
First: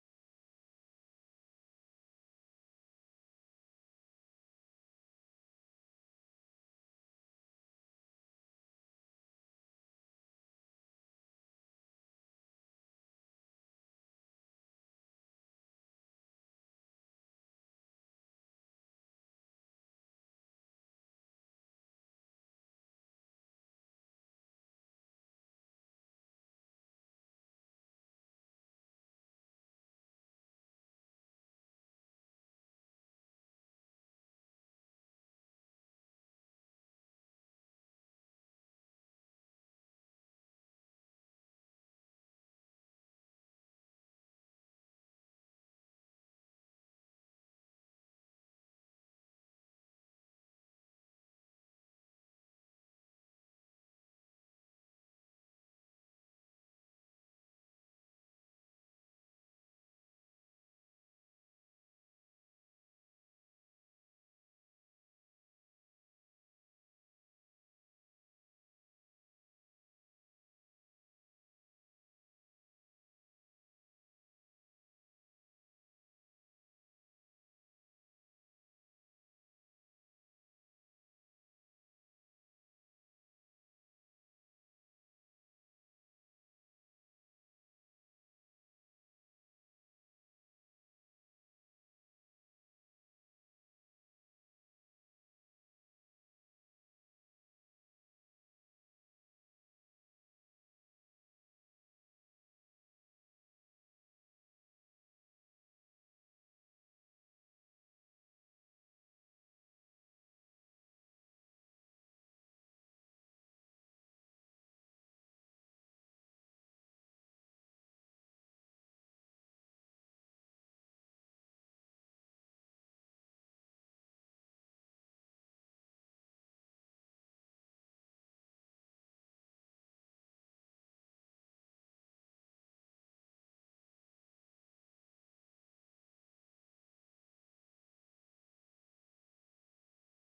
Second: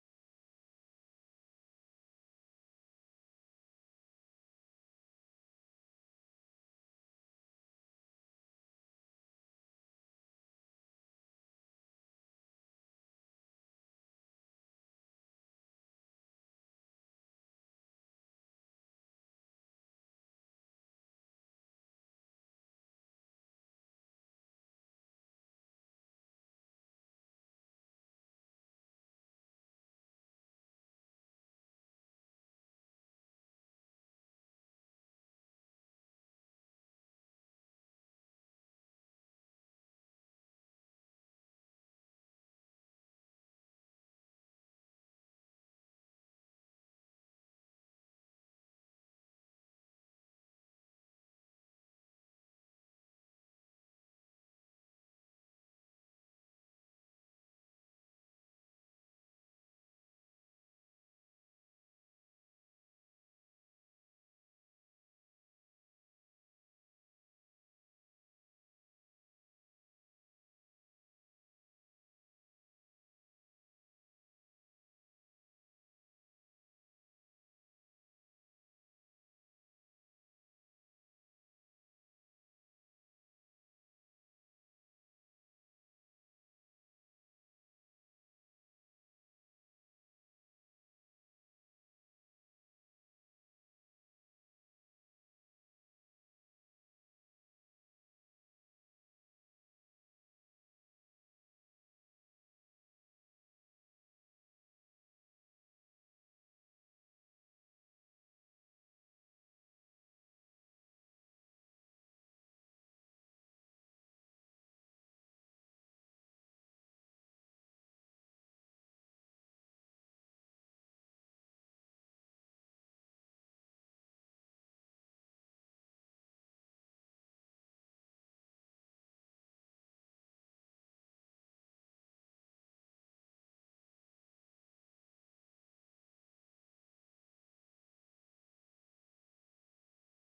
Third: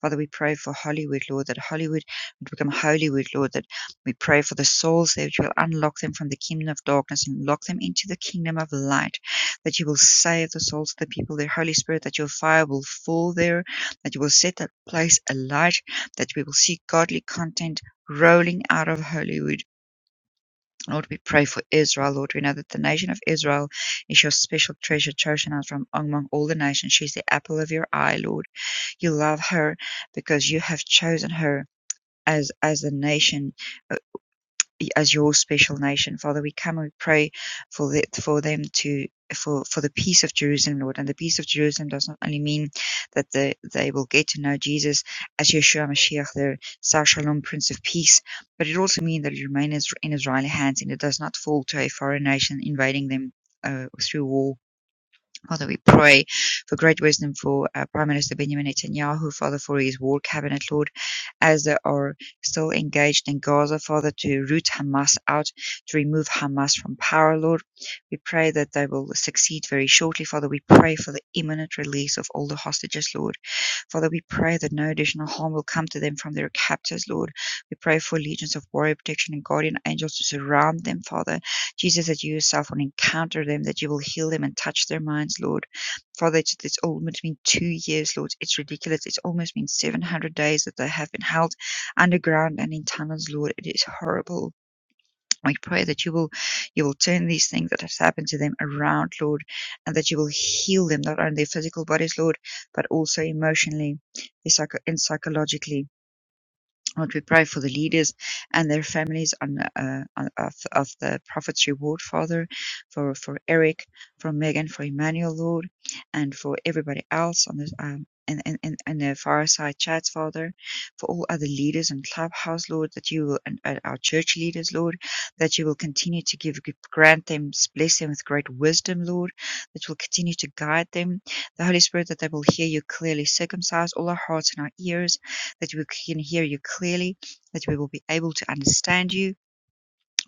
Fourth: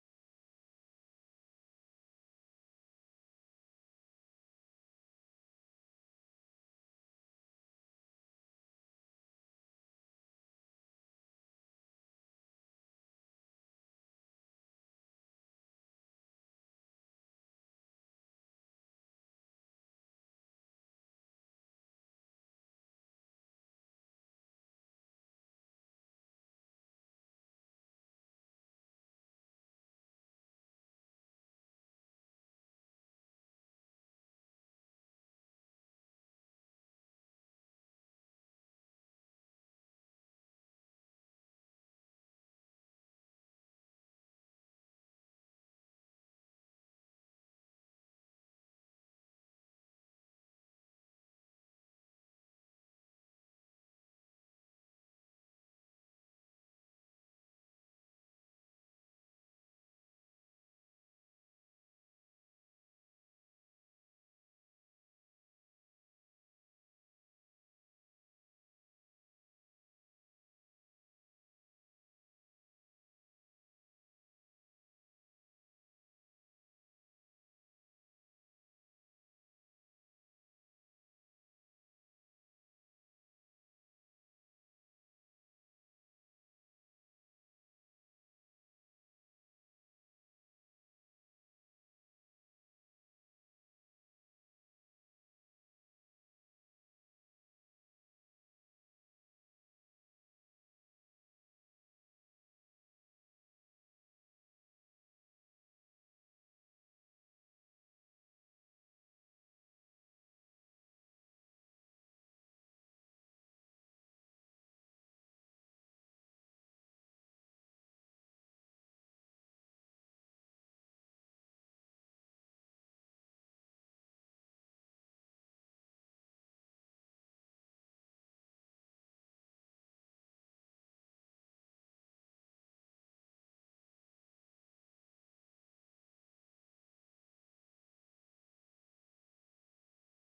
Father, we pray for Hollywood, Lord, that Hollywood would become Holywood, Lord, that we pray for the souls there, that you will unlock them from the kingdom of darkness and lock them into the kingdom of light, that you will save the souls of the people there, Holy Spirit, that your fire will fall there, that you will set that place alight, that we will see godly content rolling out of Hollywood. Lord, we pray for Israel. Lord, we know that the nation of Israel is your special treasure, chosen out from among all the nations. She's the apple of your eye, Lord. You love her because you have chosen her as as the nation as your special nation. Father, we come and we pray for the, for them to for for the peace of Jerusalem, Lord. And the peace of Jerusalem does not only mean that the, they will get to know Jesus as Yeshua Mashiach, their Sar Shalom, Prince of Peace, but it also means that it remains in Israeli hands and it does not fall to a foreign nation invading them. Uh, through war Father, we pray for great wisdom for uh, Prime Minister Benjamin Netanyahu, Father, for his war cabinet, Lord, as they are still engaged in Gaza, Father, to root Hamas out, to remove Hamas from power, Lord. We pray that they will succeed very shortly, Father. We pray for the imminent release of all the hostages, Lord. Father, we pray that no additional harm will come to them from their captors, Lord. We pray for legions of warrior protection and guardian angels to surround them, Father Jesus, that you yourself will encounter them, that you will heal them and touch their minds, Lord. Father, it's, it's almost been two years, Lord. It's ridiculous. It's almost been 700 days that they have been held underground and in tunnels, Lord. It is horrible. We pray that you will, you will turn these things that have happened to them around, Lord, and that you will heal them, not only their physical bodies, Lord, but also emotionally and psychologically. Lord, we pray for the leaders and their families on, uh, on of, of the Prophet's Reward, Father, for, for Eric, for Megan, for Emmanuel, Lord, and for everybody else on this um in, in, in in the fireside chats, Father, for all other leaders and clubhouse, Lord, that you will, and, and our church leaders, Lord, that you will continue to give, grant them, bless them with great wisdom, Lord, that will continue to guide them. The Holy Spirit, that they will hear you clearly, circumcise all our hearts and our ears, that we can hear you clearly, that we will be able to understand you.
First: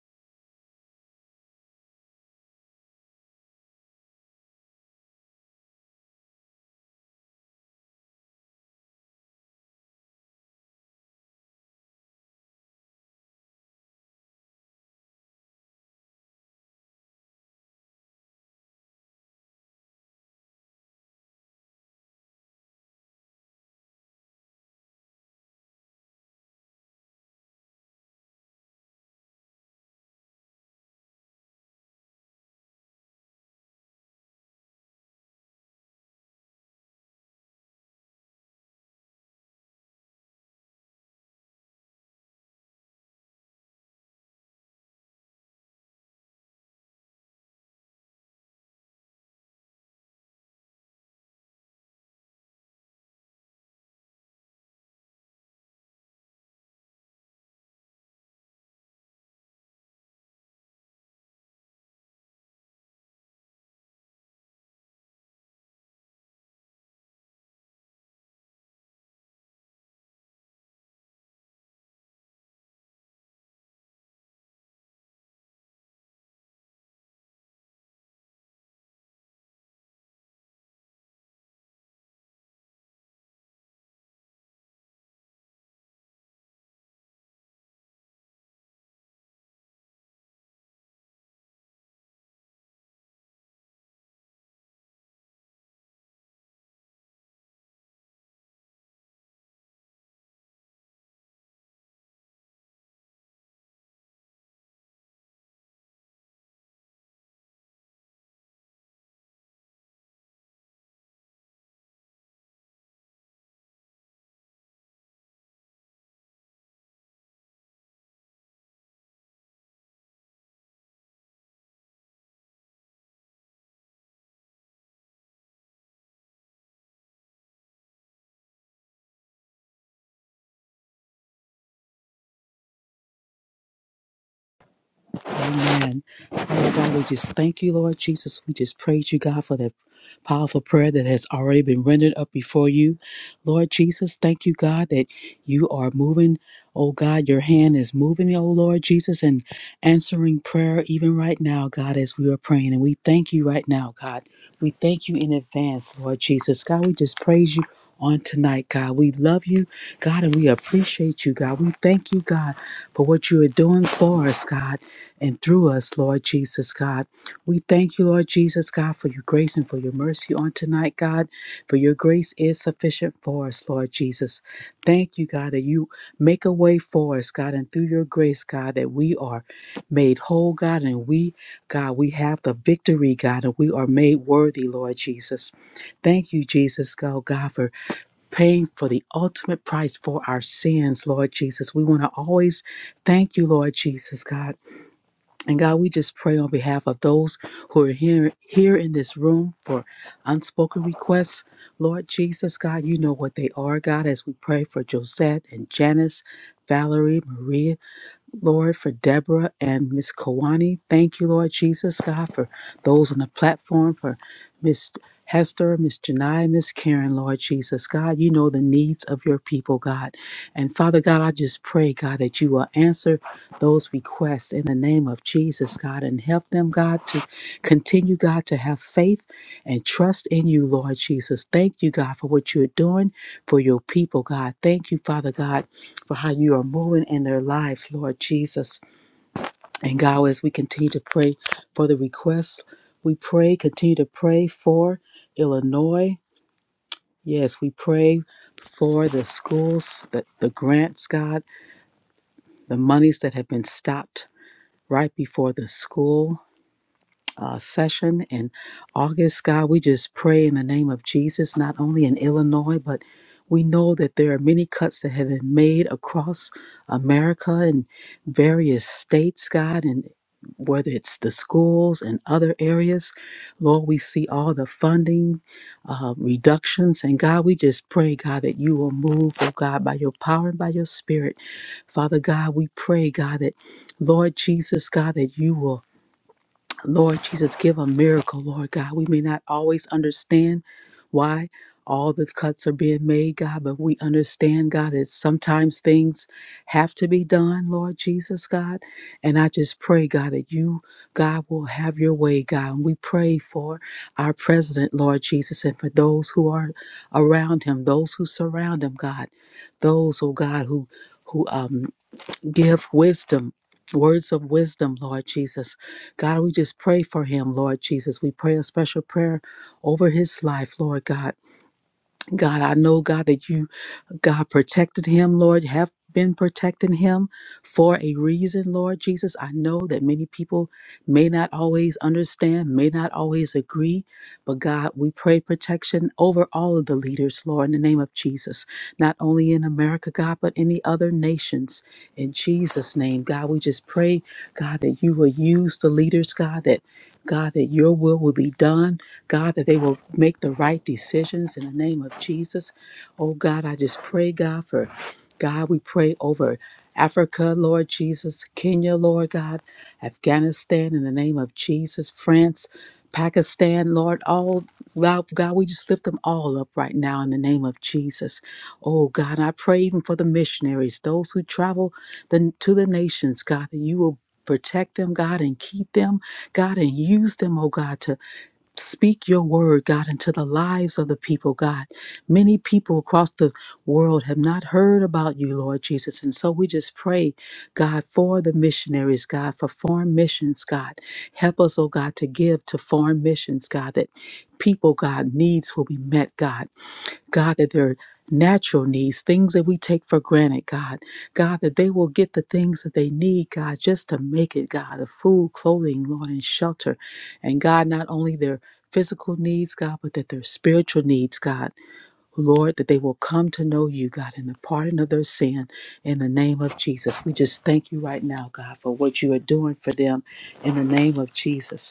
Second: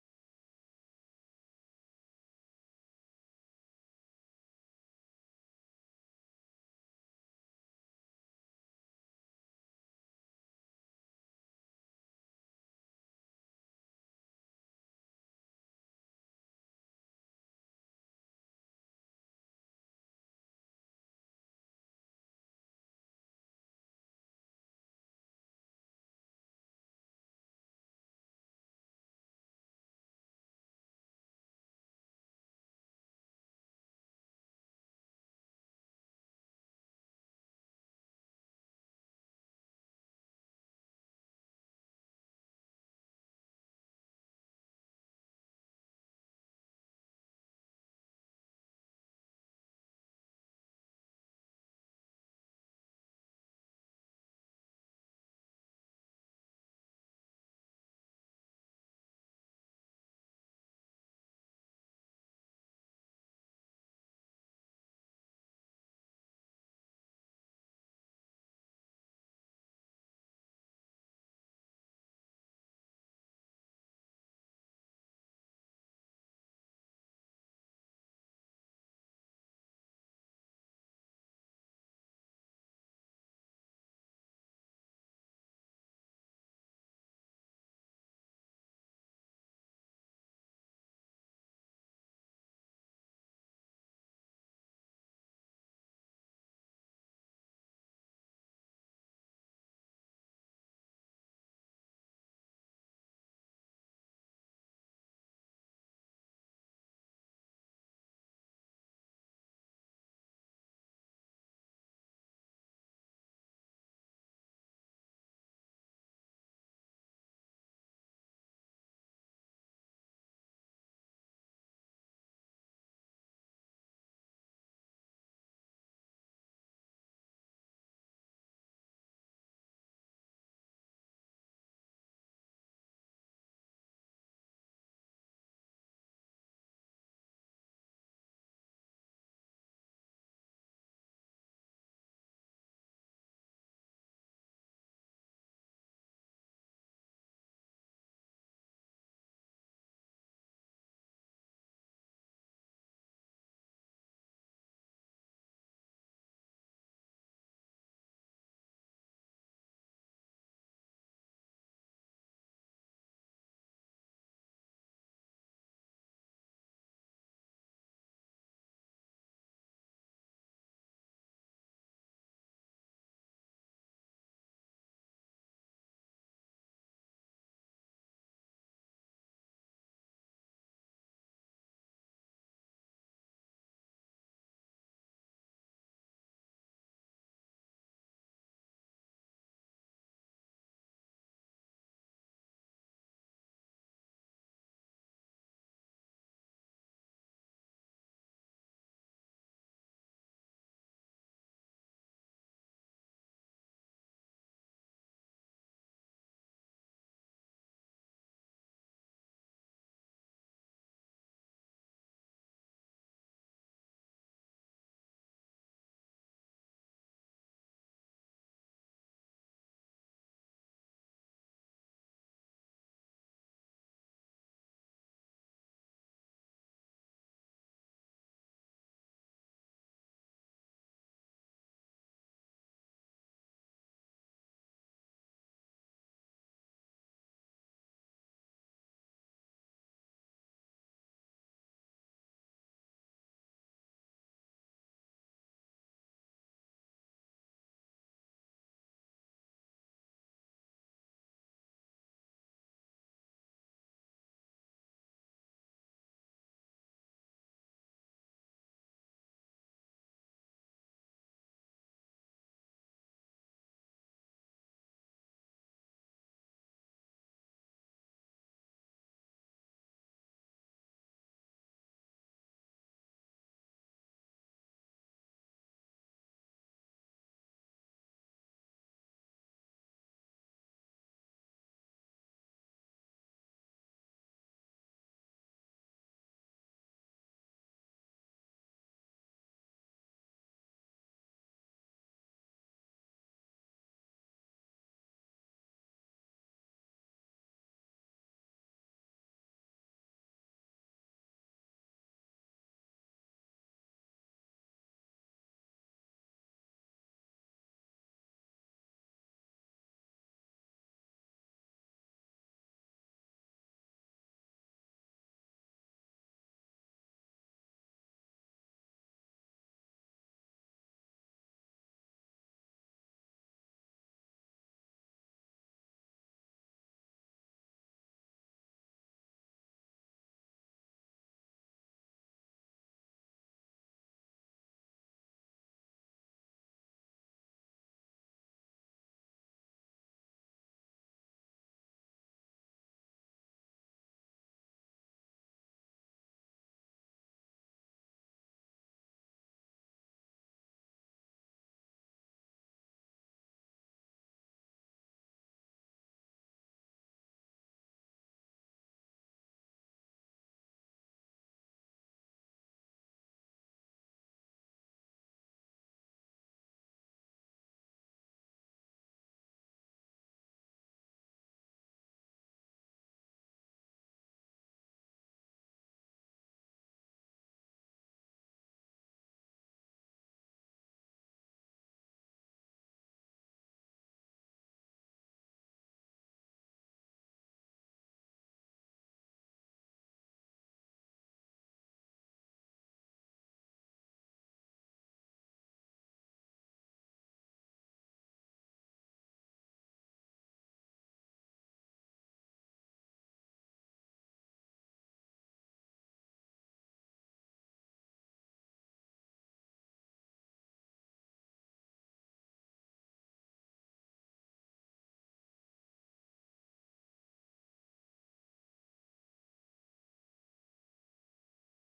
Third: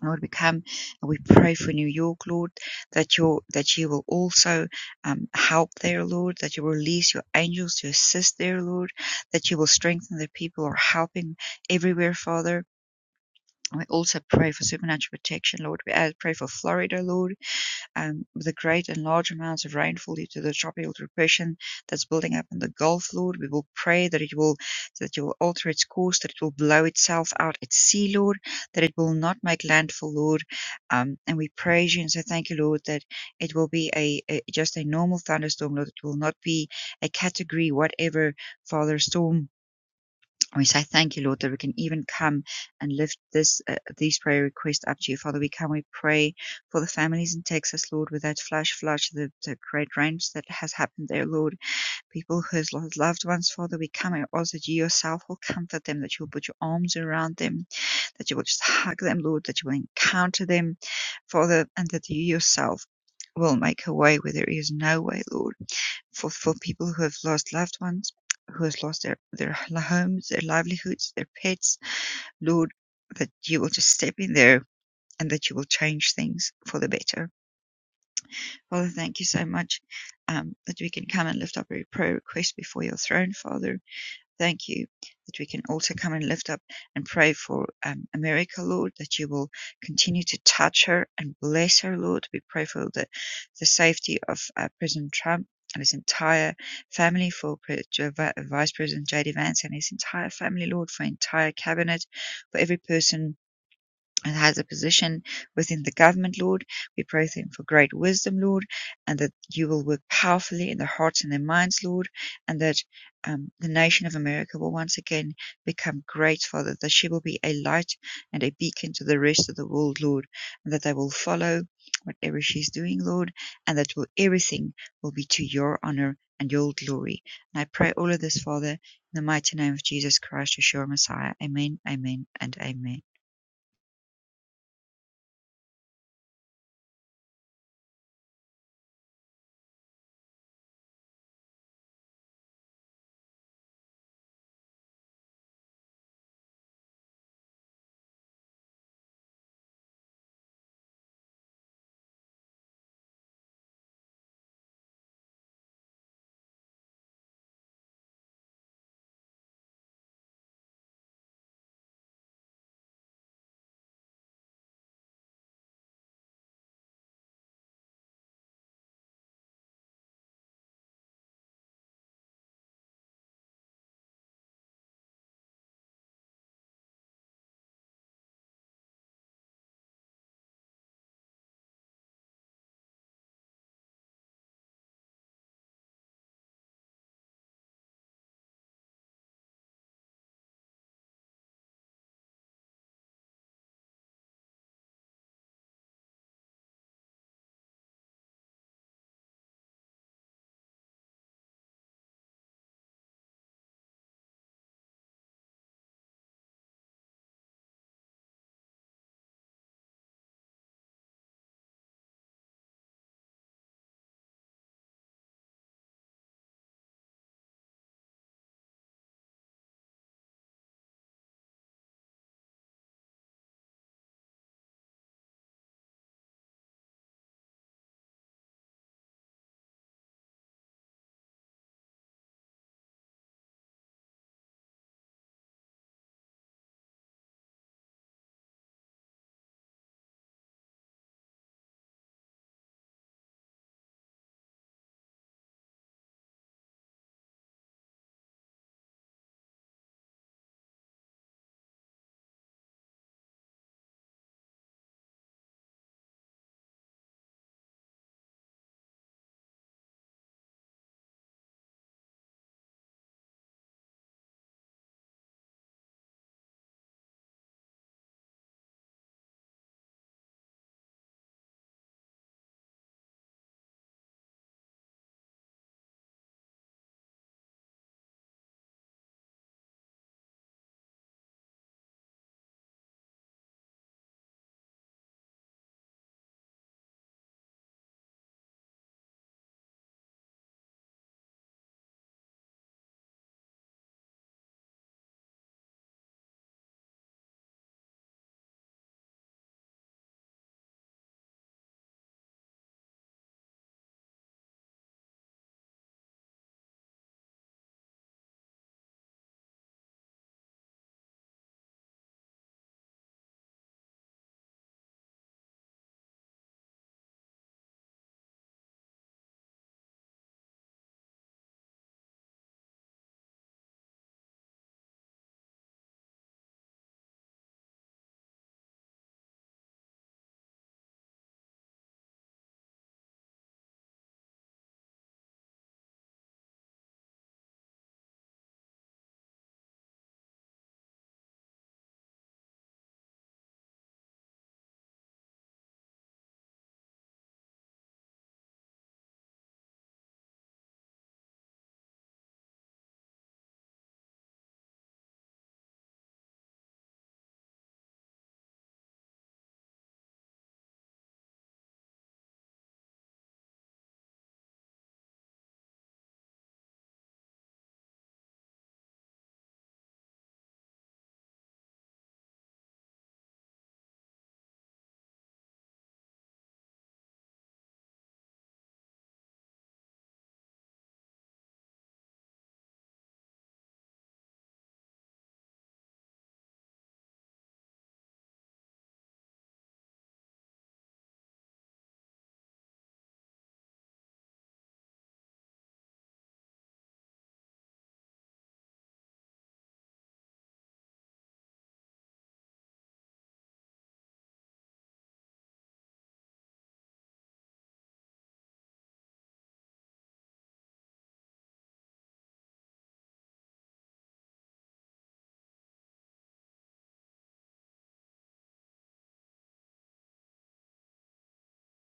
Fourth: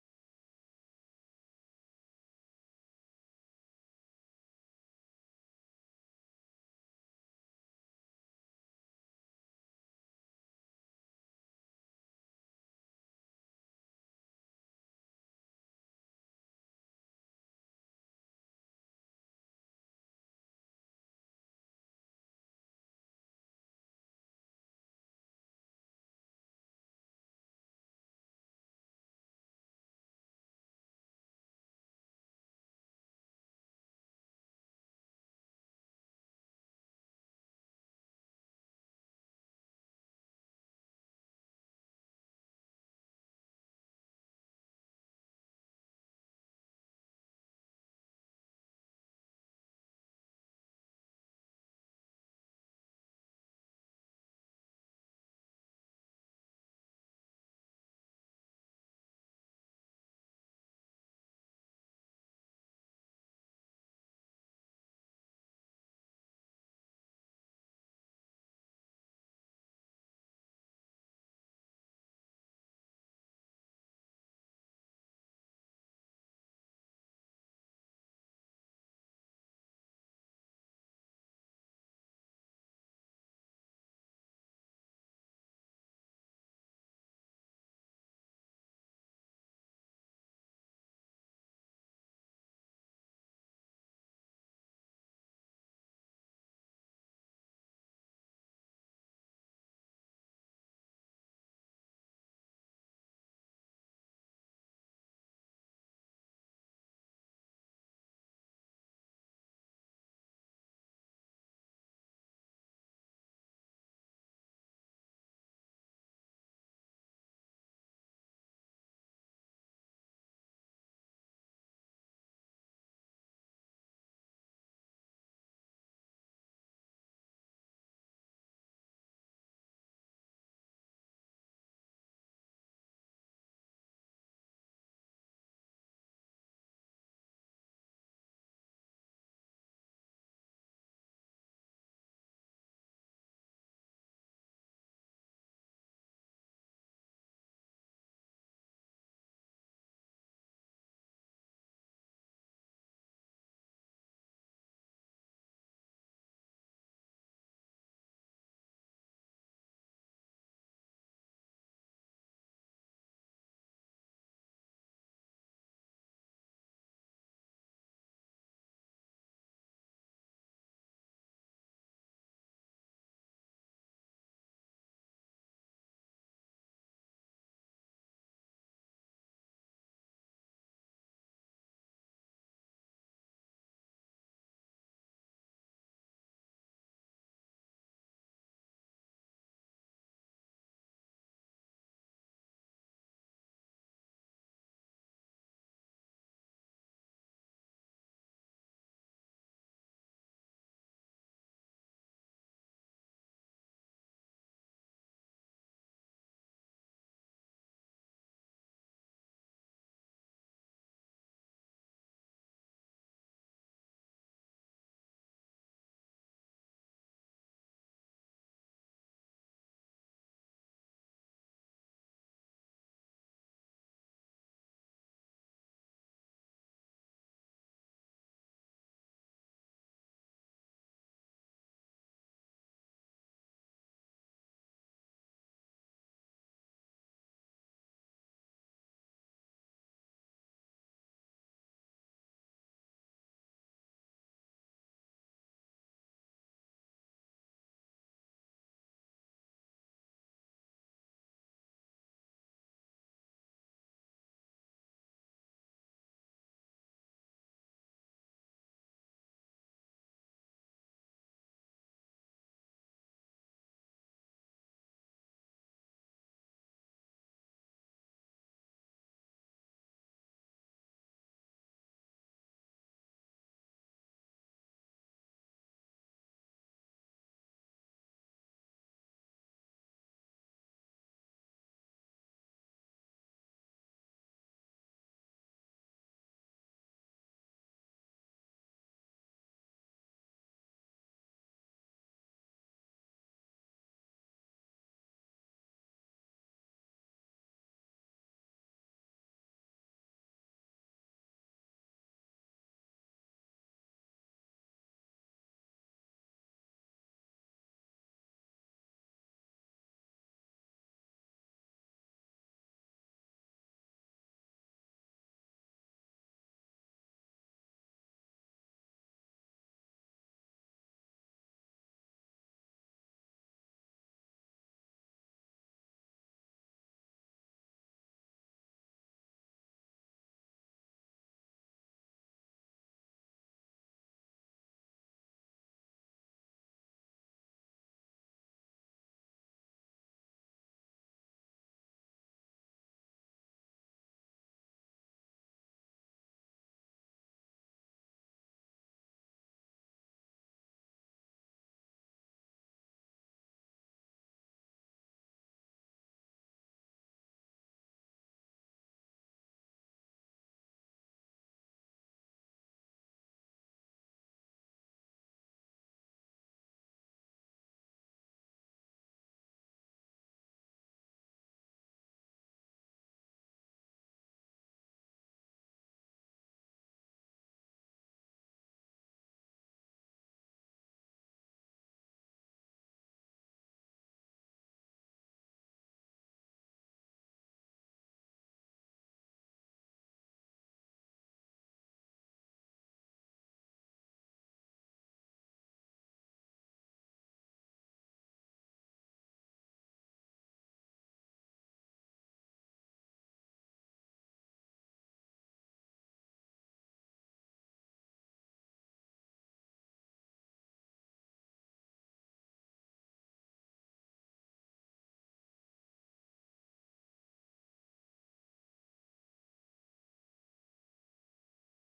Lord, we come and we pray for New York, Lord, that you that you will also um, help there, Lord, that you release your angels to assist there, Lord, that you will strengthen the people who are helping everywhere, Father. We also pray for supernatural protection, Lord. We uh, pray for Florida, Lord um, with the great and large amounts of rainfall due to the tropical depression that's building up in the Gulf, Lord. We will pray that it will that you will alter its course, that it will blow itself out at sea, Lord, that it will not make landfall, Lord. Um, and we praise you and say thank you, Lord, that it will be a, a just a normal thunderstorm, Lord. It will not be a category whatever, Father, storm and We say thank you, Lord, that we can even come and lift this uh, these prayer requests up to you, Father. We come, we pray for the families in Texas, Lord, with that flash flood, the, the great rains that has happened there, Lord. People who has lost loved ones, Father, we come and ask that you yourself will comfort them, that you will put your arms around them, that you will just hug them, Lord, that you will encounter them, Father, and that you yourself will make a way where there is no way, Lord for for people who have lost loved ones, who has lost their their homes, their livelihoods, their pets. Lord, that you will just step in there and that you will change things for the better. Father, thank you so much um, that we can come and lift up every prayer request before your throne, Father Thank you that we can also come and lift up and pray for um, America, Lord, that you will continue to touch her and bless her, Lord. We pray for the, the safety of uh, President Trump and his entire family, for Vice President J.D. Vance and his entire family, Lord, for entire cabinet, for every person and has a position within the government, Lord. We pray them for great wisdom, Lord, and that you will work powerfully in their hearts and their minds, Lord, and that um, the nation of America will once again become great, Father, that she will be a light and a beacon to the rest of the world, Lord, and that they will follow whatever she's doing, Lord, and that will, everything will be to your honor and your glory. And I pray all of this, Father, in the mighty name of Jesus Christ, Yeshua Messiah. Amen, amen, and amen. Amen. Father God, we just thank you, Lord Jesus. We just praise you, God, for that powerful prayer that has already been rendered up before you. Lord Jesus, thank you, God, that you are moving. Oh God, your hand is moving, oh Lord Jesus, and answering prayer even right now, God, as we are praying. And we thank you right now, God. We thank you in advance, Lord Jesus. God, we just praise you on tonight, God. We love you, God, and we appreciate you, God. We thank you, God, for what you are doing for us, God and through us, Lord Jesus God. We thank you, Lord Jesus God, for your grace and for your mercy on tonight, God, for your grace is sufficient for us, Lord Jesus. Thank you, God, that you make a way for us, God, and through your grace, God, that we are made whole, God, and we, God, we have the victory, God, and we are made worthy, Lord Jesus. Thank you, Jesus, God, God, for paying for the ultimate price for our sins, Lord Jesus. We want to always thank you, Lord Jesus, God. And God, we just pray on behalf of those who are here here in this room for unspoken requests. Lord Jesus, God, you know what they are, God, as we pray for Josette and Janice, Valerie, Maria. Lord, for Deborah and Miss Kawani. Thank you, Lord Jesus, God, for those on the platform, for Miss Hester, Miss Janai, Miss Karen, Lord Jesus, God, you know the needs of your people, God. And Father God, I just pray, God, that you will answer those requests in the name of Jesus, God, and help them, God, to continue, God, to have faith and trust in you, Lord Jesus. Thank you, God, for what you're doing for your people, God. Thank you, Father God for how you are moving in their lives, Lord Jesus. And God, as we continue to pray for the requests, we pray, continue to pray for Illinois. Yes, we pray for the schools, the, the grants, God, the monies that have been stopped right before the school. uh, session in August. God, we just pray in the name of Jesus, not only in Illinois, but we know that there are many cuts that have been made across America and various states, God, and whether it's the schools and other areas. Lord, we see all the funding uh, reductions. And God, we just pray, God, that you will move, oh God, by your power and by your spirit. Father God, we pray, God, that Lord Jesus, God, that you will Lord Jesus, give a miracle, Lord God. We may not always understand why all the cuts are being made, God, but we understand, God, that sometimes things have to be done, Lord Jesus, God. And I just pray, God, that you, God, will have your way, God. And we pray for our president, Lord Jesus, and for those who are around him, those who surround him, God, those, oh God, who who um give wisdom, words of wisdom, Lord Jesus. God, we just pray for him, Lord Jesus. We pray a special prayer over his life, Lord God. God, I know, God, that you, God, protected him, Lord, have been protecting him for a reason, Lord Jesus. I know that many people may not always understand, may not always agree, but God, we pray protection over all of the leaders, Lord, in the name of Jesus, not only in America, God, but any other nations. In Jesus' name, God, we just pray God, that you will use the leaders, God, that God, that your will will be done. God, that they will make the right decisions in the name of Jesus. Oh God, I just pray, God, for God, we pray over Africa, Lord Jesus, Kenya, Lord God, Afghanistan, in the name of Jesus, France, Pakistan, Lord, all Wow, God, we just lift them all up right now in the name of Jesus. Oh, God, I pray even for the missionaries, those who travel the, to the nations, God, that you will Protect them, God, and keep them, God, and use them, oh God, to speak your word, God, into the lives of the people, God. Many people across the world have not heard about you, Lord Jesus. And so we just pray, God, for the missionaries, God, for foreign missions, God. Help us, oh God, to give to foreign missions, God, that people, God, needs will be met, God. God, that their natural needs, things that we take for granted, God, God, that they will get the things that they need, God, just to make it, God, the food, clothing, Lord, and shelter. And God, not only their physical needs, God, but that their spiritual needs, God, Lord, that they will come to know you, God, in the pardon of their sin in the name of Jesus. We just thank you right now, God, for what you are doing for them in the name of Jesus.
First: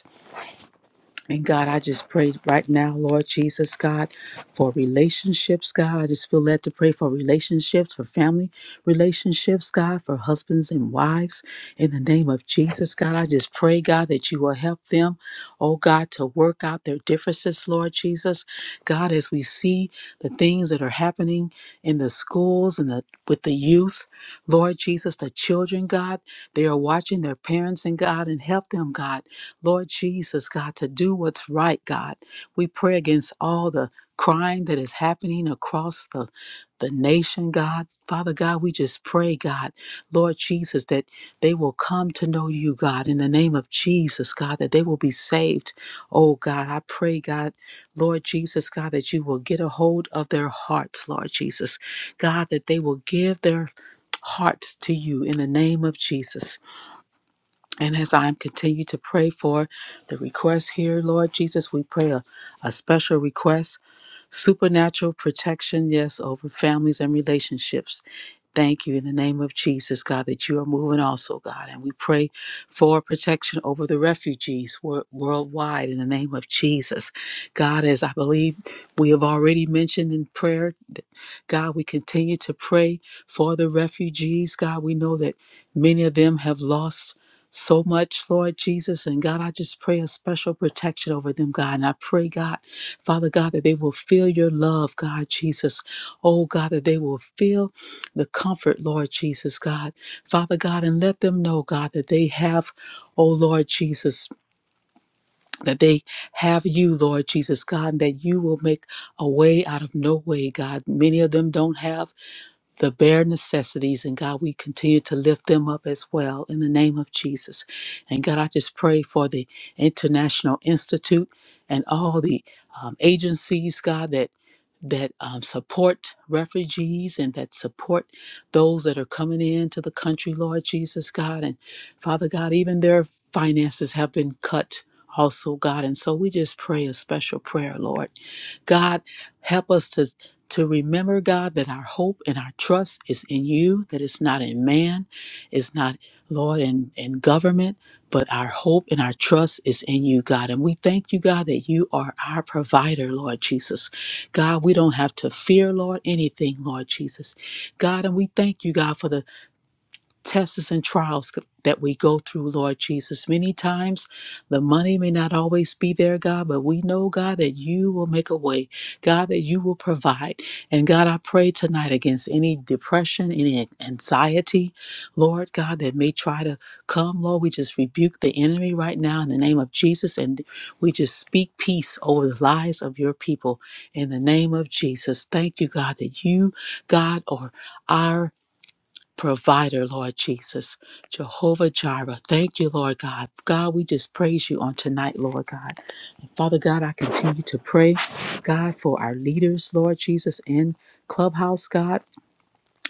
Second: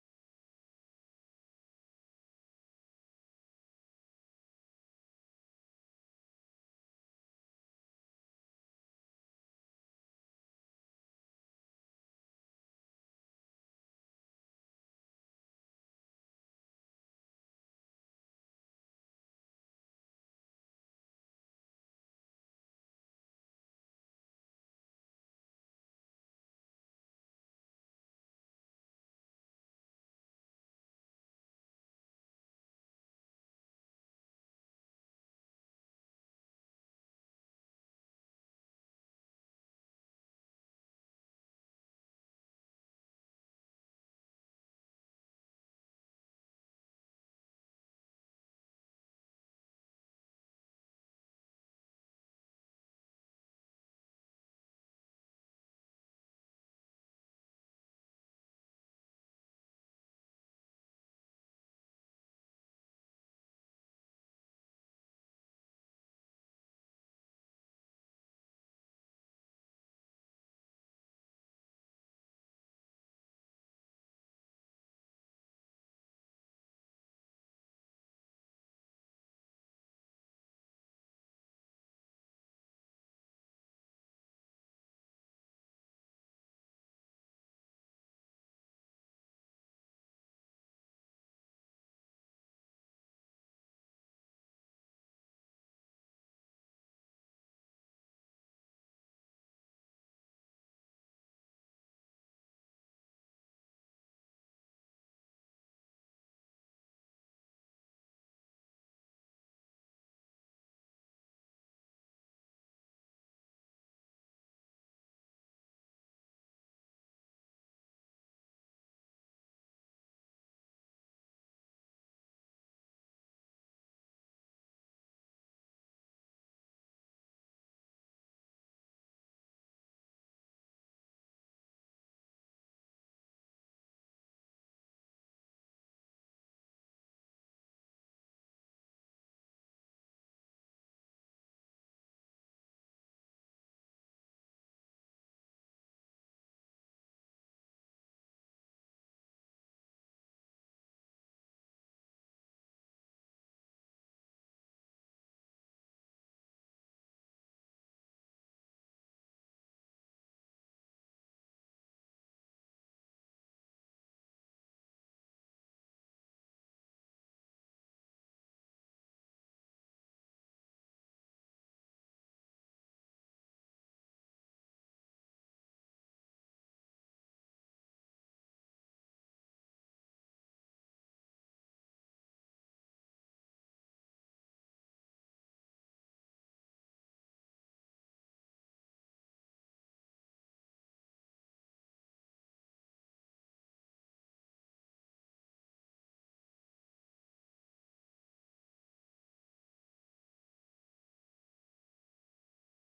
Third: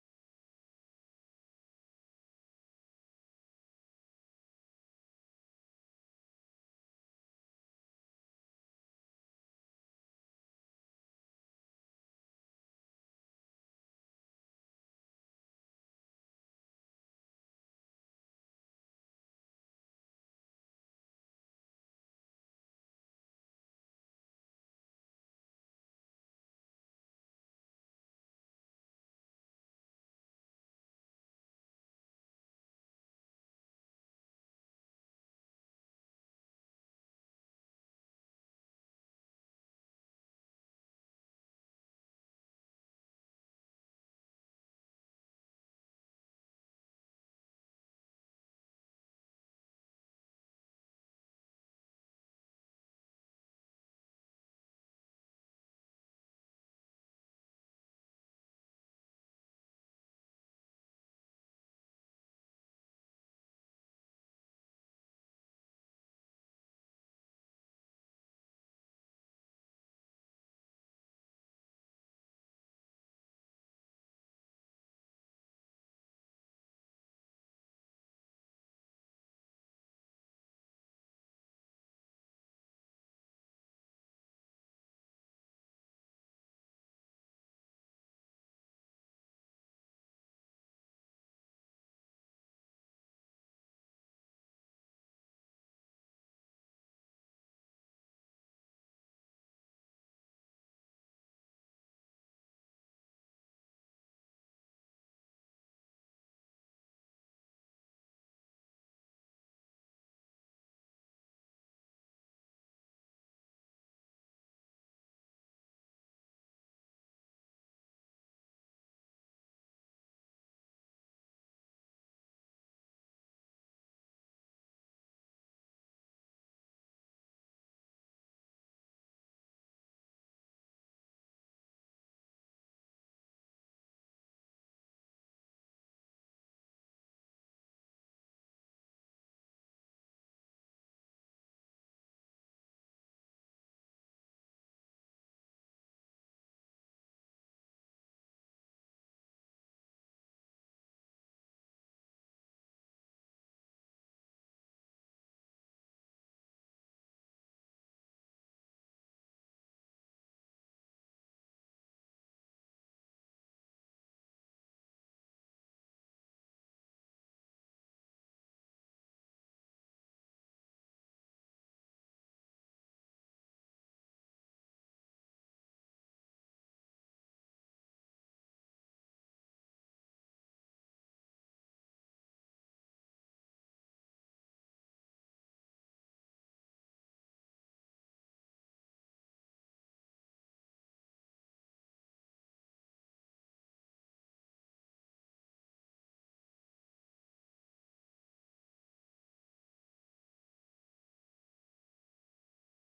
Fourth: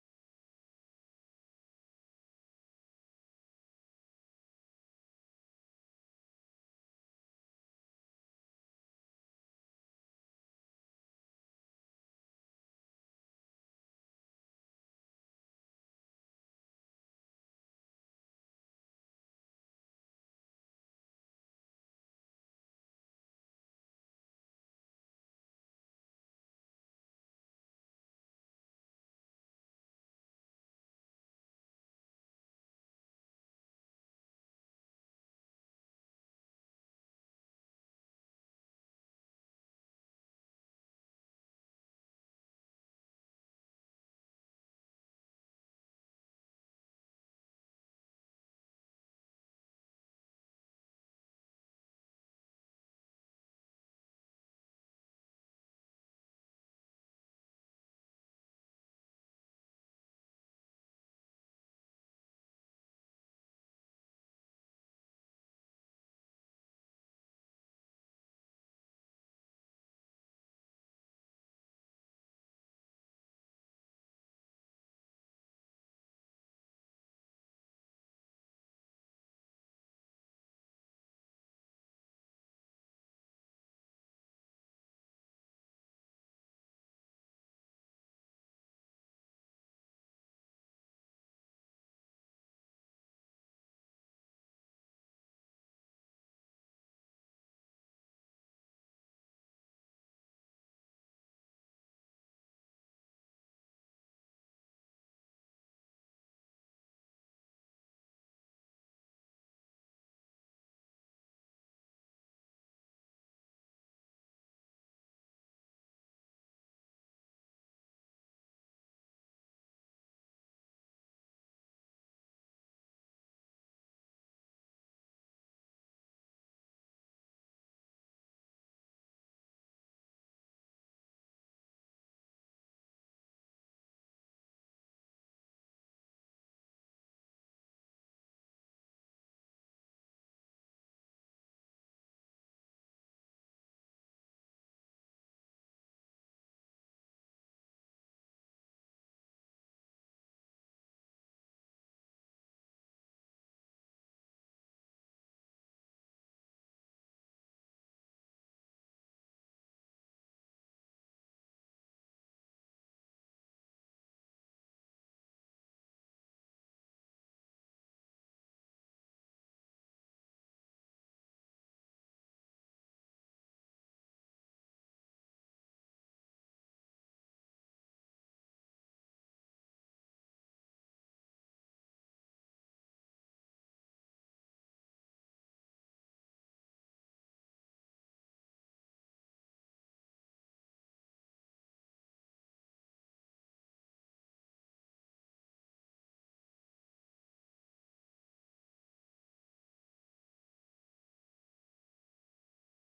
And God, I just pray right now, Lord Jesus, God, for relationships, God. I just feel led to pray for relationships, for family relationships, God, for husbands and wives. In the name of Jesus, God, I just pray, God, that you will help them, oh God, to work out their differences, Lord Jesus. God, as we see the things that are happening in the schools and the, with the youth, Lord Jesus, the children, God, they are watching their parents and God, and help them, God. Lord Jesus, God, to do what's right, God. We pray against all the crime that is happening across the, the nation, God. Father God, we just pray, God, Lord Jesus, that they will come to know you, God, in the name of Jesus, God, that they will be saved. Oh, God, I pray, God, Lord Jesus, God, that you will get a hold of their hearts, Lord Jesus. God, that they will give their hearts to you in the name of Jesus. And as I continue to pray for the request here, Lord Jesus, we pray a, a special request, supernatural protection, yes, over families and relationships. Thank you in the name of Jesus, God, that you are moving also, God. And we pray for protection over the refugees wor- worldwide in the name of Jesus. God, as I believe we have already mentioned in prayer, th- God, we continue to pray for the refugees. God, we know that many of them have lost. So much, Lord Jesus. And God, I just pray a special protection over them, God. And I pray, God, Father God, that they will feel your love, God Jesus. Oh, God, that they will feel the comfort, Lord Jesus God. Father God, and let them know, God, that they have, oh Lord Jesus, that they have you, Lord Jesus God, and that you will make a way out of no way, God. Many of them don't have the bare necessities. And God, we continue to lift them up as well in the name of Jesus. And God, I just pray for the International Institute and all the um, agencies, God, that that um, support refugees and that support those that are coming into the country, Lord Jesus God. And Father God, even their finances have been cut also, God. And so we just pray a special prayer, Lord. God, help us to to remember, God, that our hope and our trust is in you, that it's not in man, it's not, Lord, in, in government, but our hope and our trust is in you, God. And we thank you, God, that you are our provider, Lord Jesus. God, we don't have to fear, Lord, anything, Lord Jesus. God, and we thank you, God, for the tests and trials that we go through, Lord Jesus. Many times the money may not always be there, God, but we know, God, that you will make a way, God, that you will provide. And God, I pray tonight against any depression, any anxiety, Lord God, that may try to come. Lord, we just rebuke the enemy right now in the name of Jesus, and we just speak peace over the lives of your people in the name of Jesus. Thank you, God, that you, God, are our provider, Lord Jesus. Jehovah Jireh, thank you, Lord God. God, we just praise you on tonight, Lord God. Father God, I continue to pray, God, for our leaders, Lord Jesus, in Clubhouse, God.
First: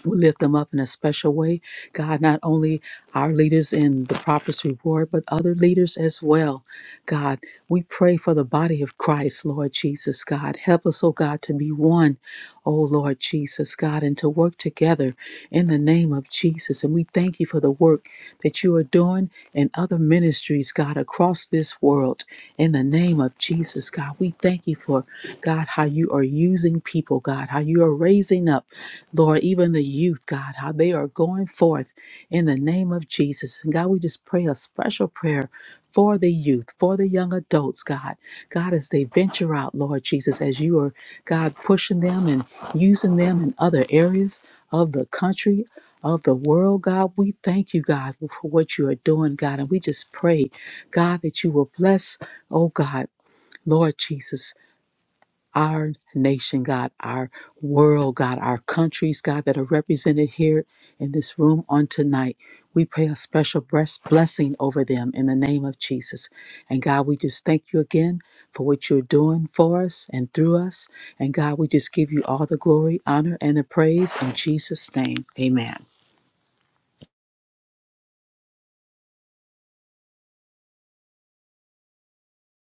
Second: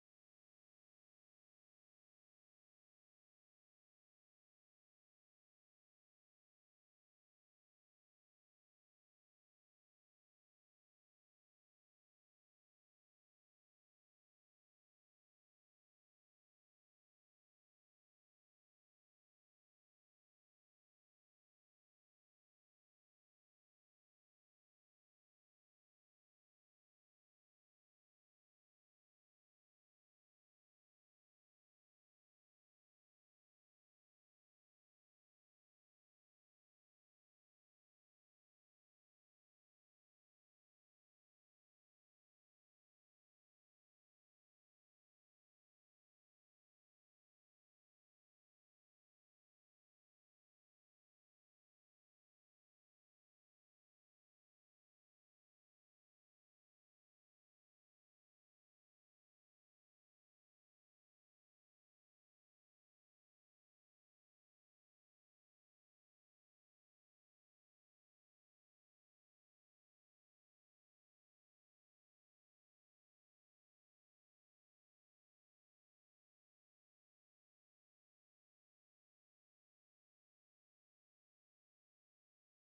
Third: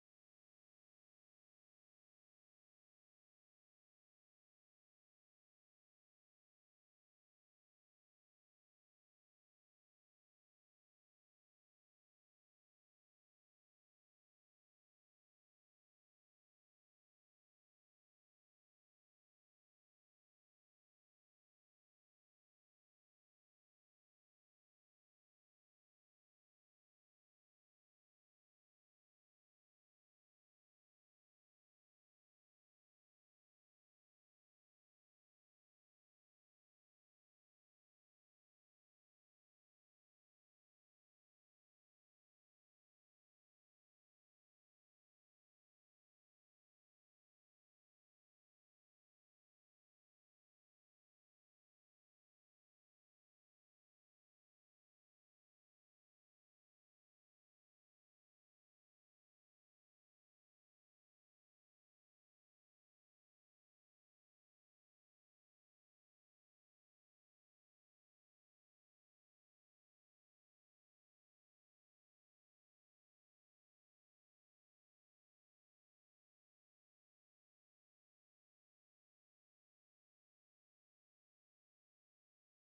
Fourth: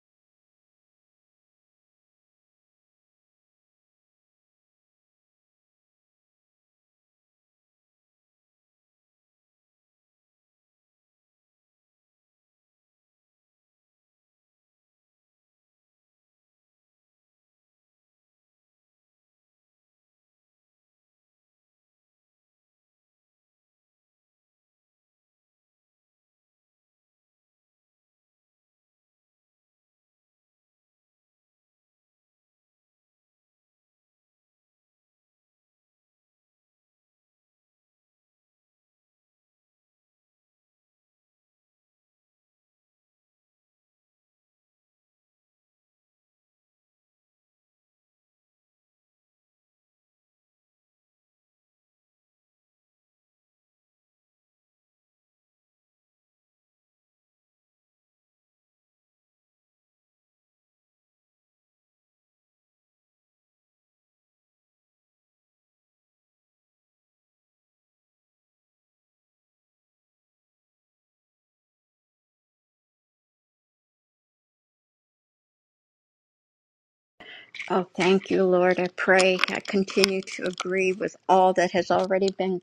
We lift them up in a special way. God, not only our leaders in the Prophet's Reward, but other leaders as well. God, we pray for the body of Christ, Lord Jesus, God. Help us, oh God, to be one, oh Lord Jesus, God, and to work together in the name of Jesus. And we thank you for the work that you are doing in other ministries, God, across this world. In the name of Jesus, God, we thank you for, God, how you are using people, God, how you are raising up. Lord, even the youth, God, how they are going forth in the name of Jesus. And God, we just pray a special prayer for the youth, for the young adults, God. God, as they venture out, Lord Jesus, as you are, God, pushing them and using them in other areas of the country, of the world, God, we thank you, God, for what you are doing, God. And we just pray, God, that you will bless, oh God, Lord Jesus our nation, God, our world, God, our countries, God, that are represented here in this room on tonight. We pray a special bless- blessing over them in the name of Jesus. And God, we just thank you again for what you're doing for us and through us. And God, we just give you all the glory, honor, and the praise in Jesus' name. Amen. Oh, thank you, Lord. I pray I continue to agree with all that has already been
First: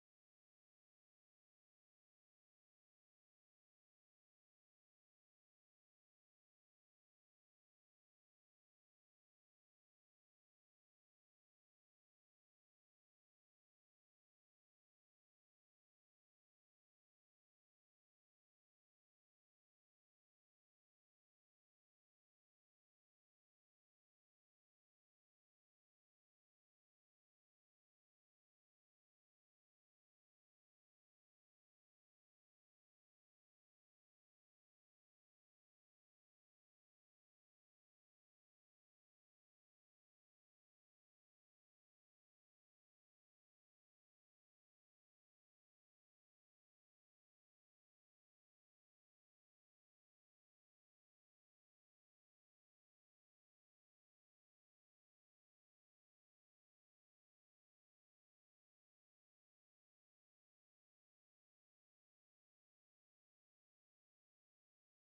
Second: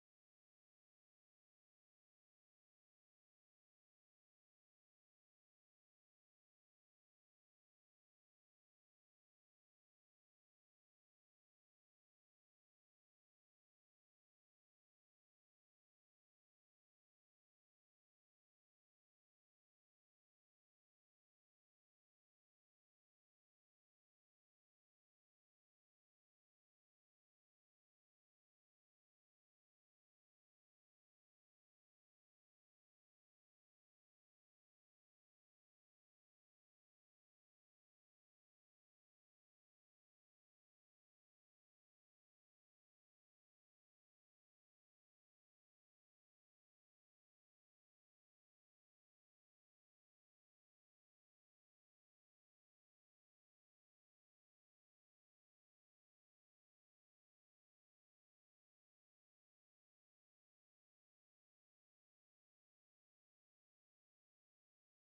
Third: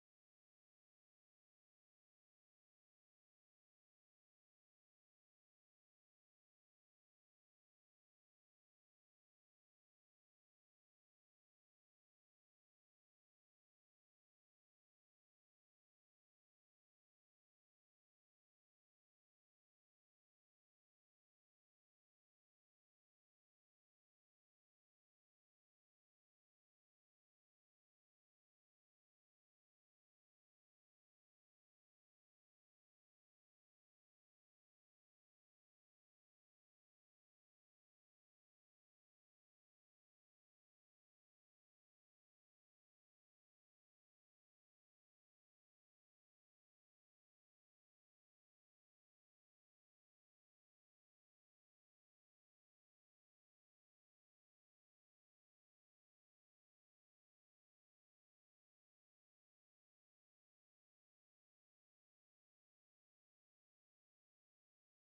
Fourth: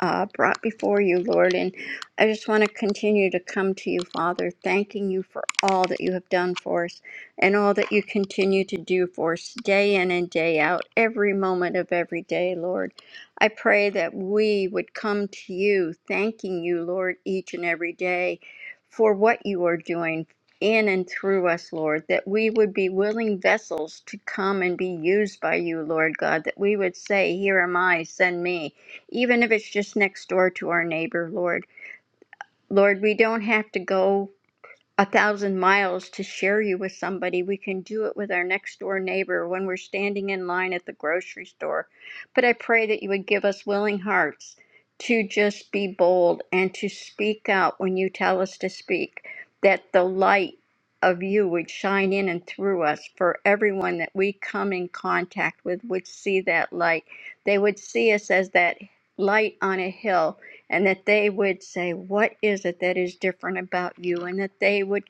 uh, brought before you, Lord. And I just want to continue to come to you, Father, thanking you for all that you have done for us and all that you continue to do for us day in and day out, every moment of every day, Lord. I pray that we would come to you, thanking you, Lord, each and every day for what you are doing. In and through us, Lord, that we would be willing vessels to come and be used by you, Lord God, that we would say, Here am I, send me even if it's just next door to our neighbor, Lord. Lord, we don't have to go a thousand miles to share you with somebody. We can do it with our next door neighbor when we're standing in line at the grocery store. But I pray that you would give us willing hearts to just be bold and to speak out when you tell us to speak, that the light of you would shine in and through us for everyone that we come in contact with would see that light. They would see us as that light on a hill and that they would say, What is it that is different about you? And that they would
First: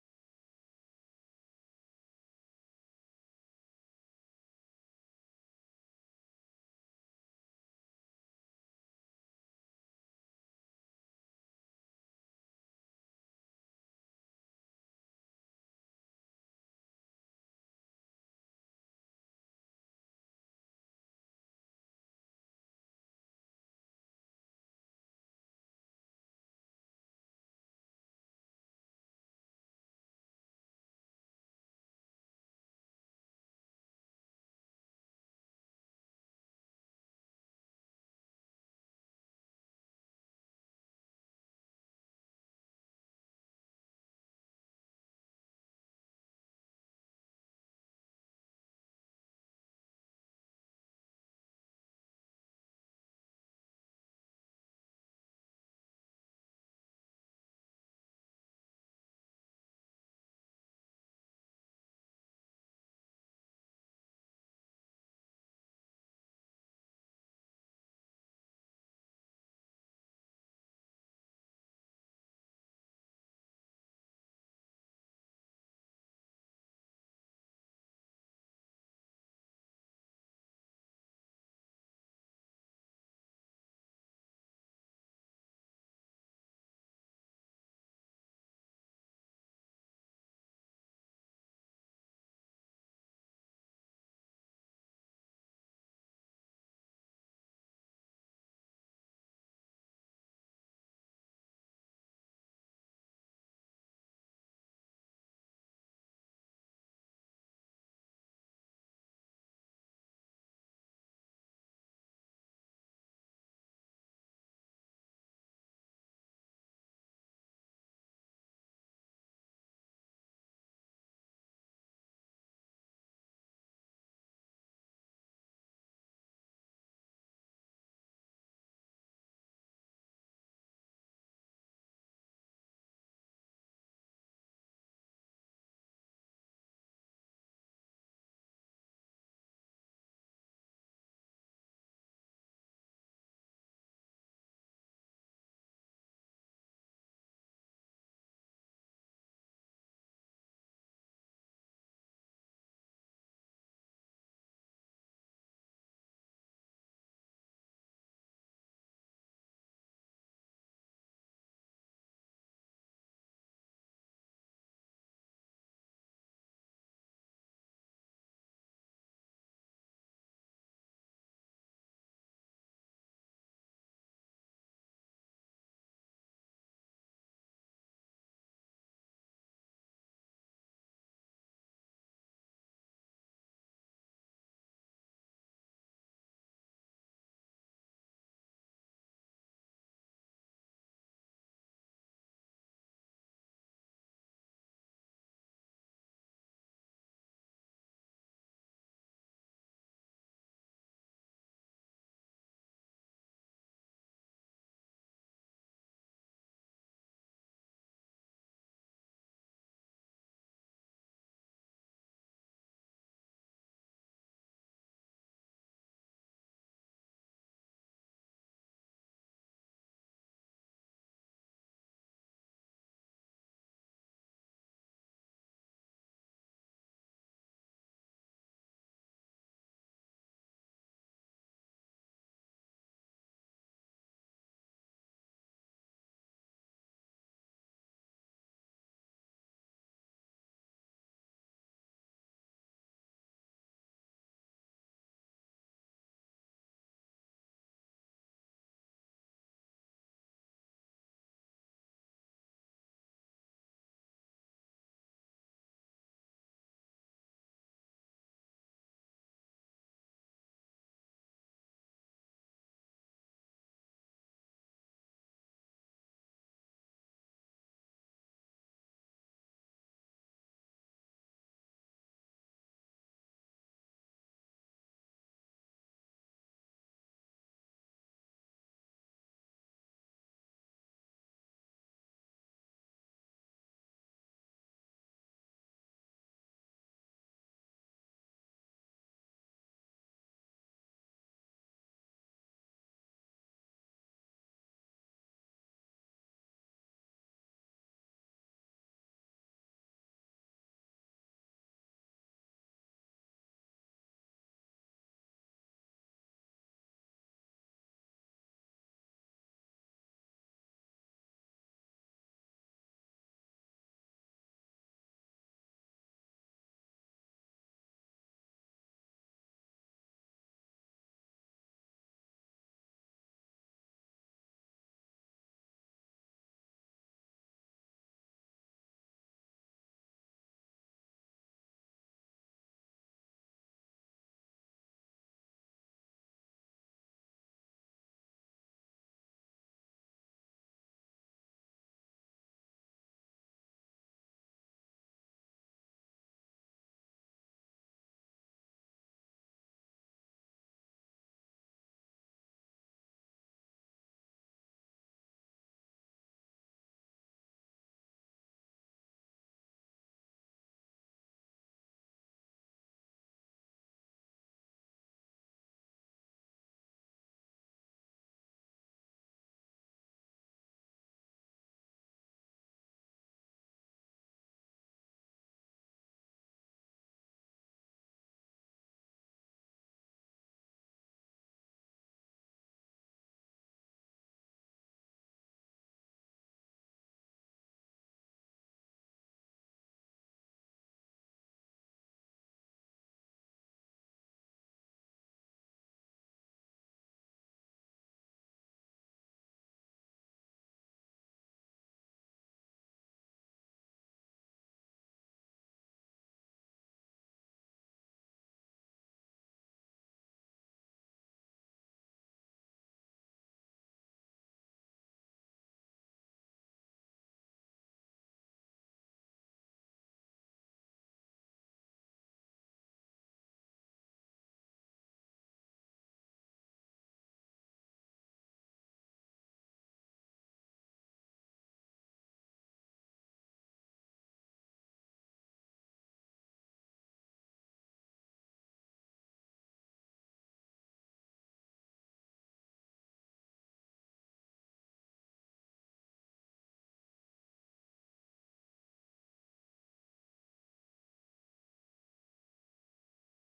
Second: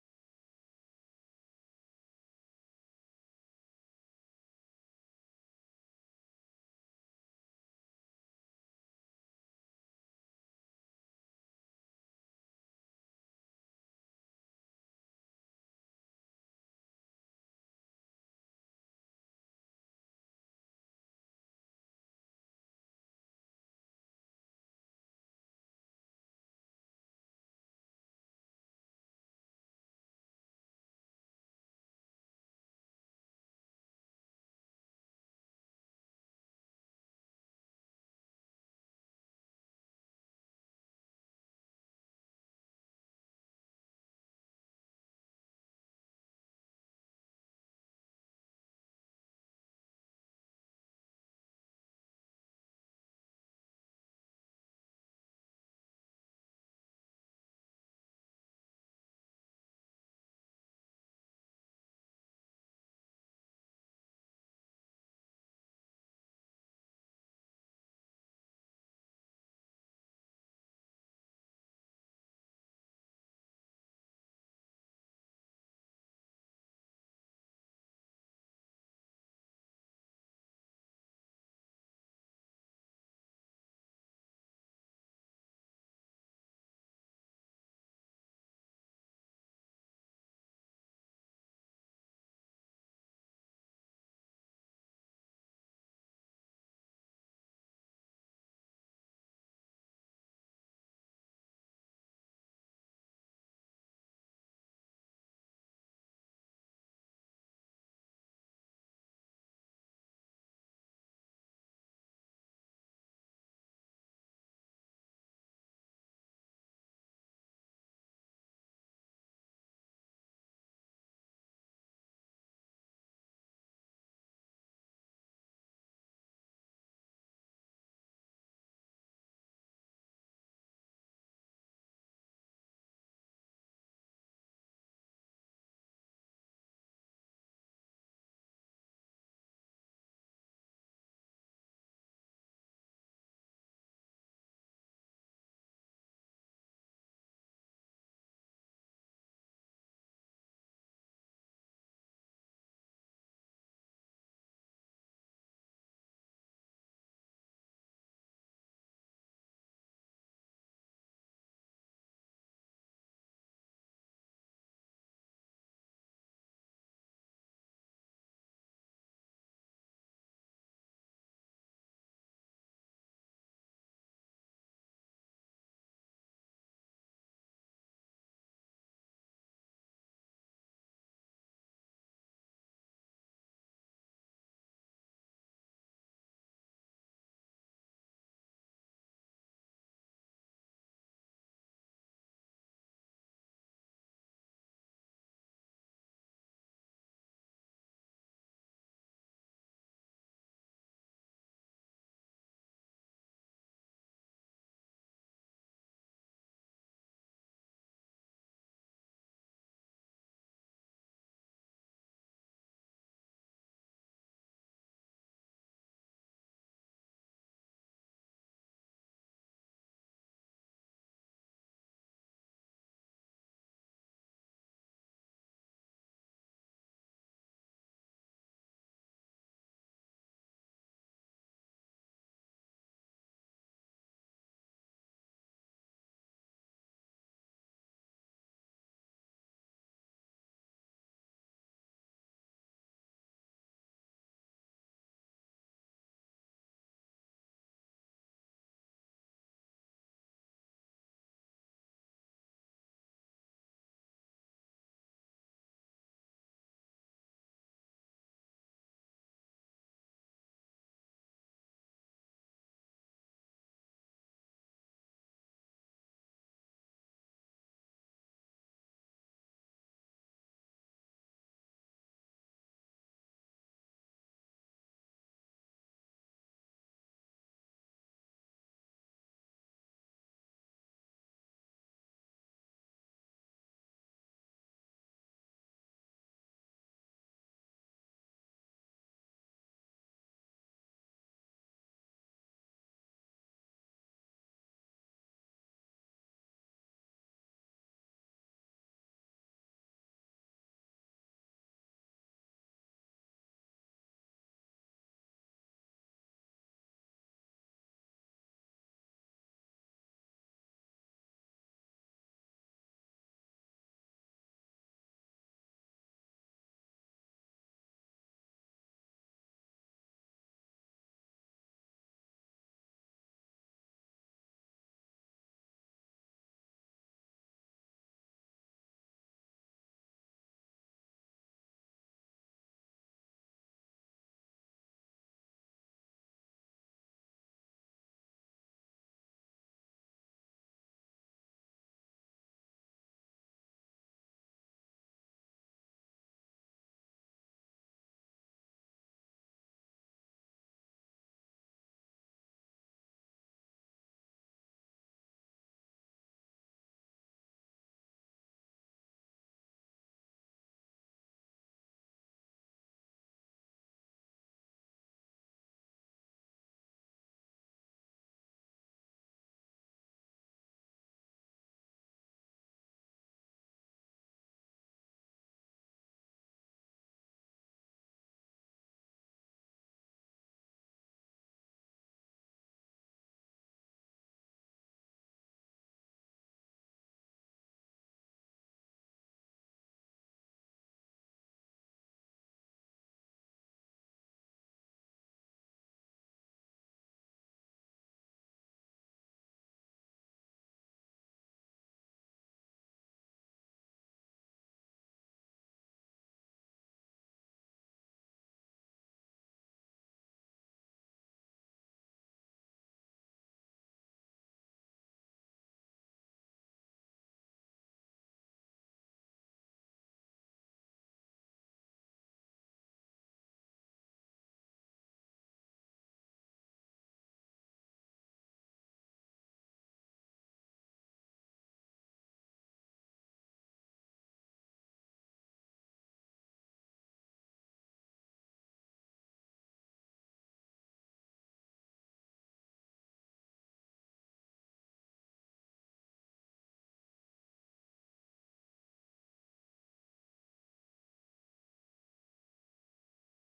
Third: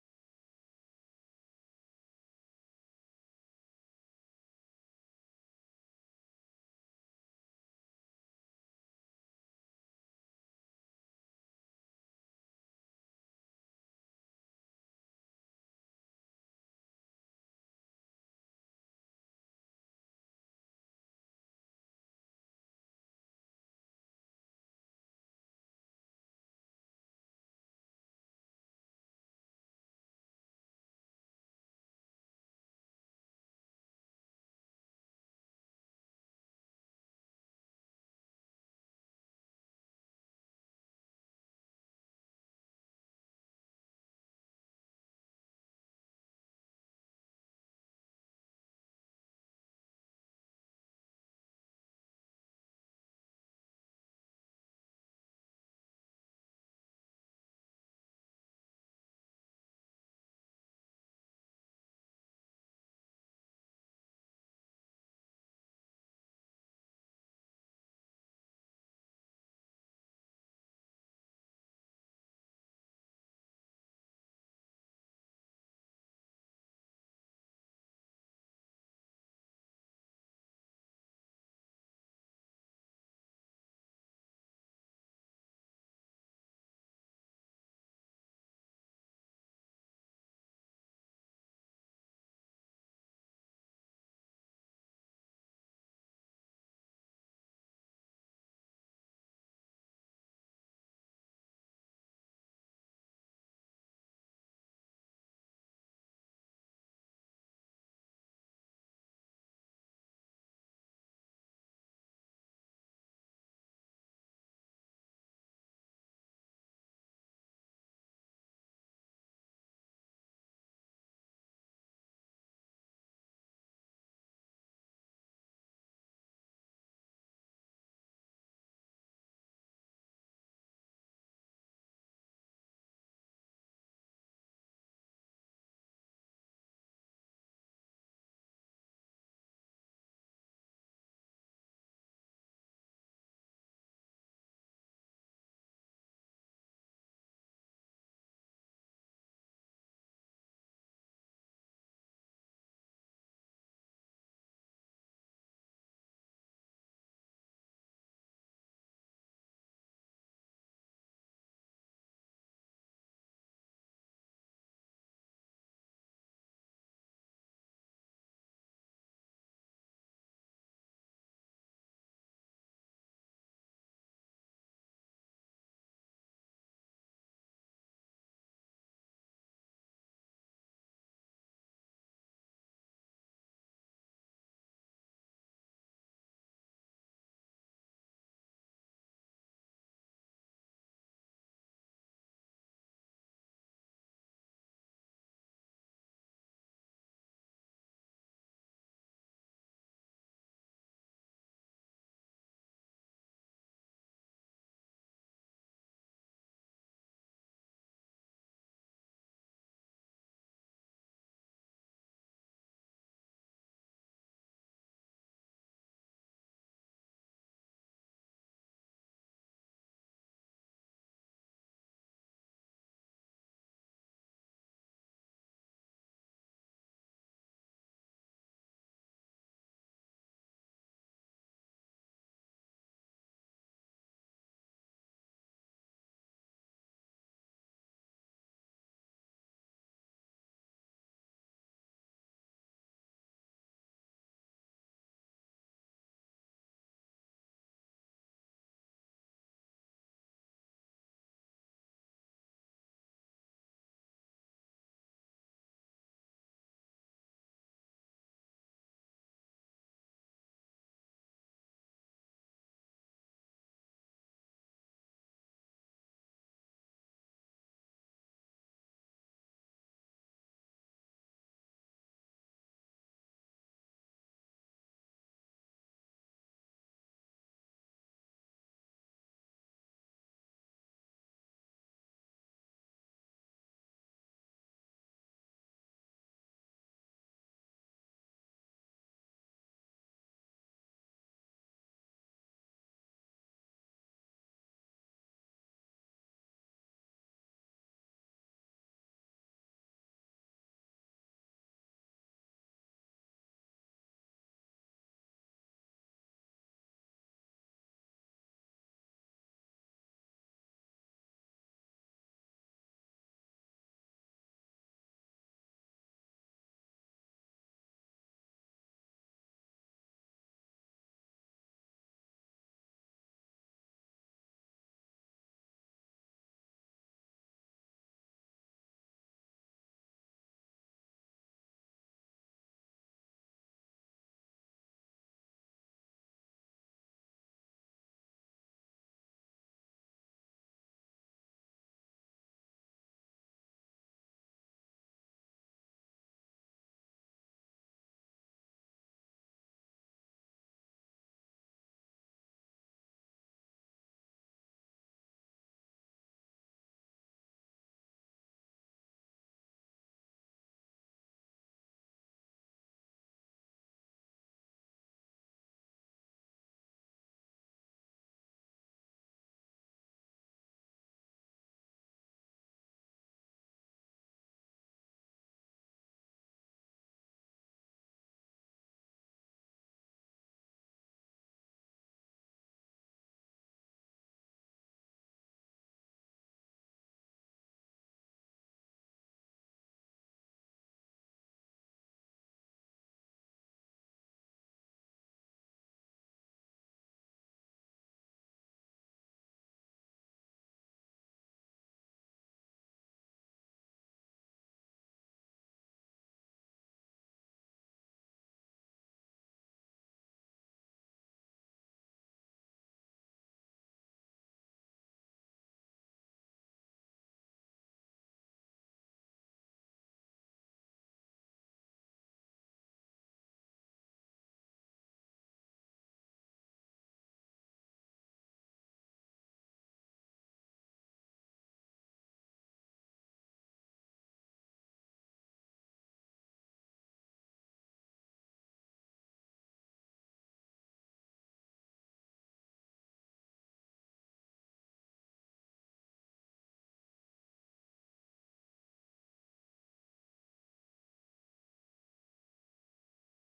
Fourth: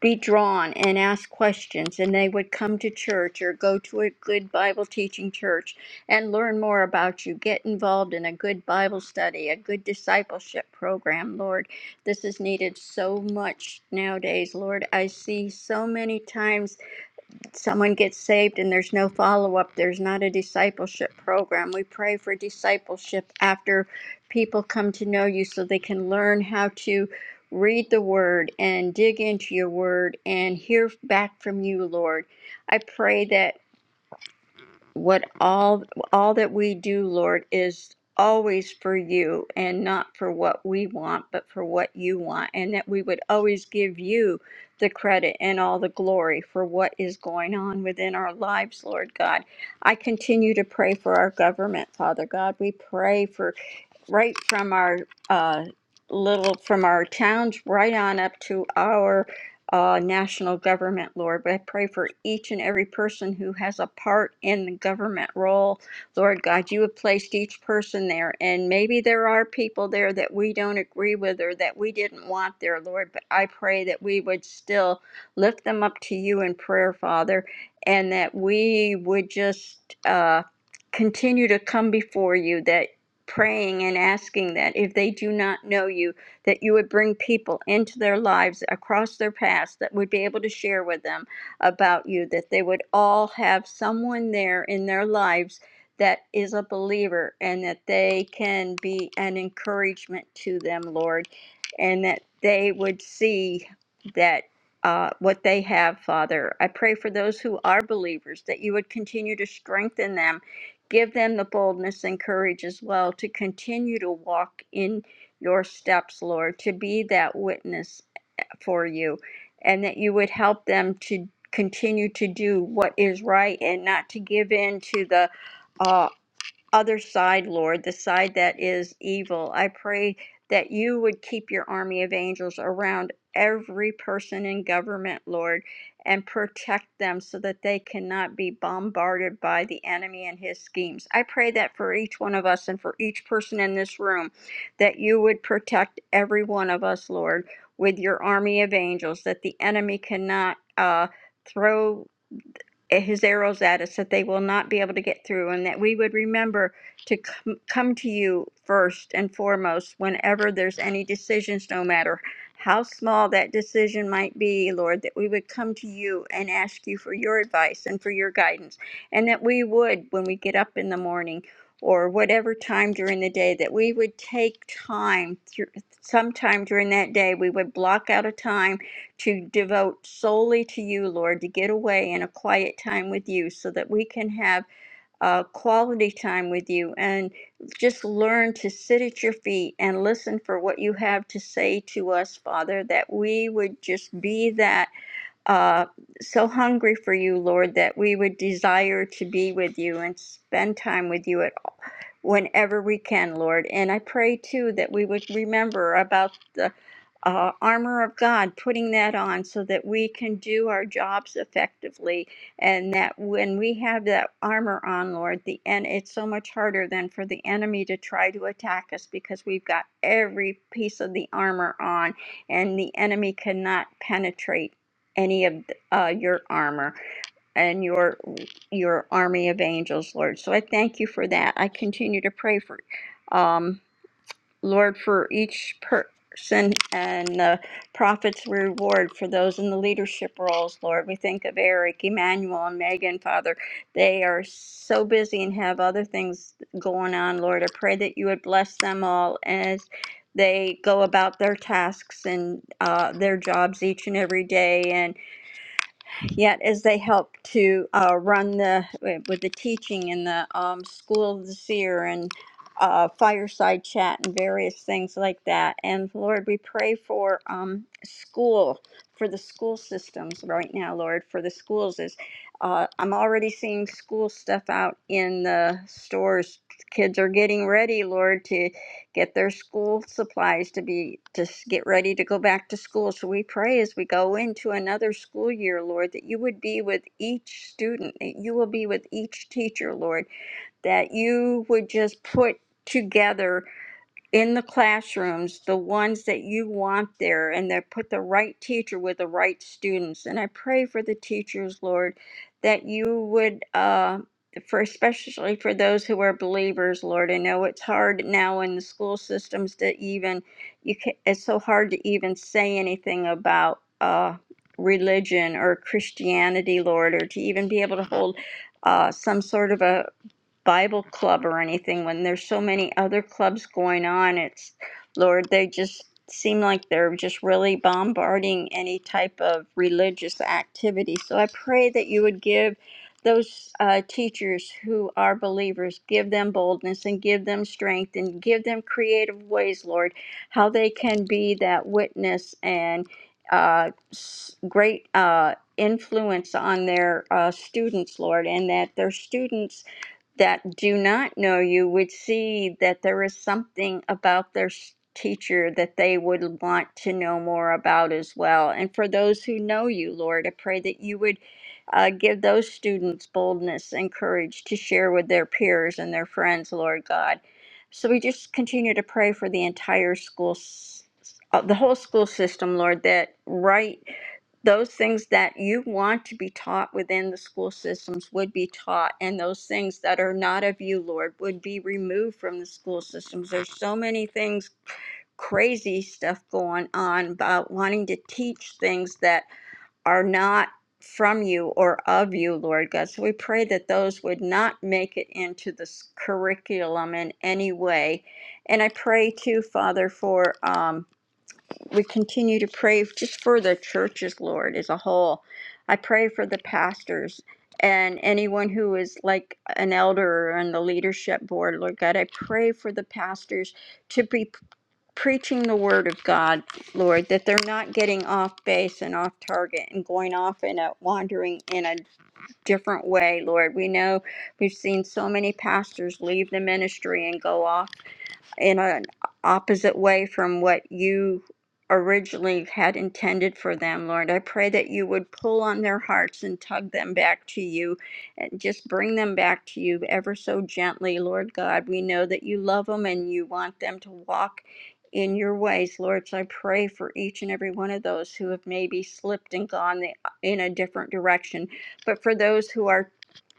be drawn and ask questions, and they would come to church or go to a good Bible teaching church and learn more about you. Get involved in a good Bible study, a good discipleship program, Lord. This is needed so much nowadays, Lord. I see so many times someone gets saved and there's no follow up, there's not a discipleship program. We pray for discipleship after people come to know you so they can learn how to read the word and dig into your word and hear back from you, Lord. I pray that what all all that we do lord is always for you and not for what we want but for what you want and that we would always give you the credit and all the glory for what is going on within our lives lord god i continue to pray for our government father god we pray for right from our uh, little from our towns right on up to our uh, national government, Lord. But I pray for each and every person who has a part in the government role, Lord God. You have placed each person there, and maybe there are people there that we don't agree with or that we didn't want there, Lord. But I pray that we would still lift them up to you in prayer, Father, and that we would just. Uh, continue to come before you, That praying and asking that if they do not know you, that you would bring people into their lives across their paths that would be able to share with them about you, that they would all have someone there in their lives that is a believer and that they can be an encouragement to them, Lord, and that they would see that uh, what they have, Father. I pray for those who are believers that you would continue to strengthen them Give them the boldness and courage as well to continue to walk in your steps, Lord, to be that witness for you, and that you would help them to continue to do what is right and not to give in to the uh, other side, Lord, the side that is evil. I pray that you would keep your army of angels around every person in government, Lord, and protect them so that they cannot be bombarded by the enemy and his schemes. I pray that for each one of us and for each person in this room, that you would protect every one of us, Lord, with your army of angels, that the enemy cannot. Uh, throw eh, his arrows at us that they will not be able to get through and that we would remember to come, come to you first and foremost whenever there's any decisions no matter how small that decision might be lord that we would come to you and ask you for your advice and for your guidance and that we would when we get up in the morning or whatever time during the day that we would take time through sometime during that day we would block out a time to devote solely to you, Lord, to get away in a quiet time with you so that we can have uh, quality time with you and just learn to sit at your feet and listen for what you have to say to us, Father, that we would just be that uh, so hungry for you, Lord, that we would desire to be with you and spend time with you at whenever we can, Lord. And I pray too that we would remember about the uh, armor of God, putting that on so that we can do our jobs effectively, and that when we have that armor on, Lord, the and it's so much harder than for the enemy to try to attack us because we've got every piece of the armor on, and the enemy cannot penetrate any of uh, your armor and your your army of angels, Lord. So I thank you for that. I continue to pray for, um, Lord, for each person and the prophet's reward for those in the leadership roles, Lord. We think of Eric, Emmanuel, and Megan, Father. They are so busy and have other things going on, Lord. I pray that you would bless them all as they go about their tasks and uh, their jobs each and every day and yet as they help to uh, run the with the teaching in the um, school of the seer and uh, fireside chat and various things like that and lord we pray for um, school for the school systems right now lord for the schools is uh, i'm already seeing school stuff out in the stores kids are getting ready lord to get their school supplies to be to s- get ready to go back to school. So we pray as we go into another school year, Lord, that you would be with each student, that you will be with each teacher, Lord, that you would just put together in the classrooms, the ones that you want there, and that put the right teacher with the right students. And I pray for the teachers, Lord, that you would, uh, for especially for those who are believers, Lord. I know it's hard now in the school systems to even, you can, it's so hard to even say anything about uh, religion or Christianity, Lord, or to even be able to hold uh, some sort of a Bible club or anything when there's so many other clubs going on. It's, Lord, they just seem like they're just really bombarding any type of religious activity. So I pray that you would give those uh, teachers who are believers, give them boldness and give them strength and give them creative ways, Lord, how they can be that witness and uh, s- great uh, influence on their uh, students, Lord, and that their students that do not know you would see that there is something about their s- teacher that they would want to know more about as well. And for those who know you, Lord, I pray that you would uh, give those students boldness and courage to share with their peers and their friends, Lord God. So we just continue to pray for the entire school, s- s- uh, the whole school system, Lord, that right those things that you want to be taught within the school systems would be taught and those things that are not of you lord would be removed from the school systems there's so many things crazy stuff going on about wanting to teach things that are not from you or of you lord god so we pray that those would not make it into this curriculum in any way and i pray too father for um we continue to pray just for the churches, Lord, as a whole. I pray for the pastors and anyone who is like an elder on the leadership board, Lord God. I pray for the pastors to be preaching the word of God, Lord, that they're not getting off base and off target and going off in a wandering in a different way, Lord. We know we've seen so many pastors leave the ministry and go off in an opposite way from what you originally had intended for them, Lord. I pray that you would pull on their hearts and tug them back to you and just bring them back to you ever so gently, Lord God. We know that you love them and you want them to walk in your ways, Lord. So I pray for each and every one of those who have maybe slipped and gone the, in a different direction. But for those who are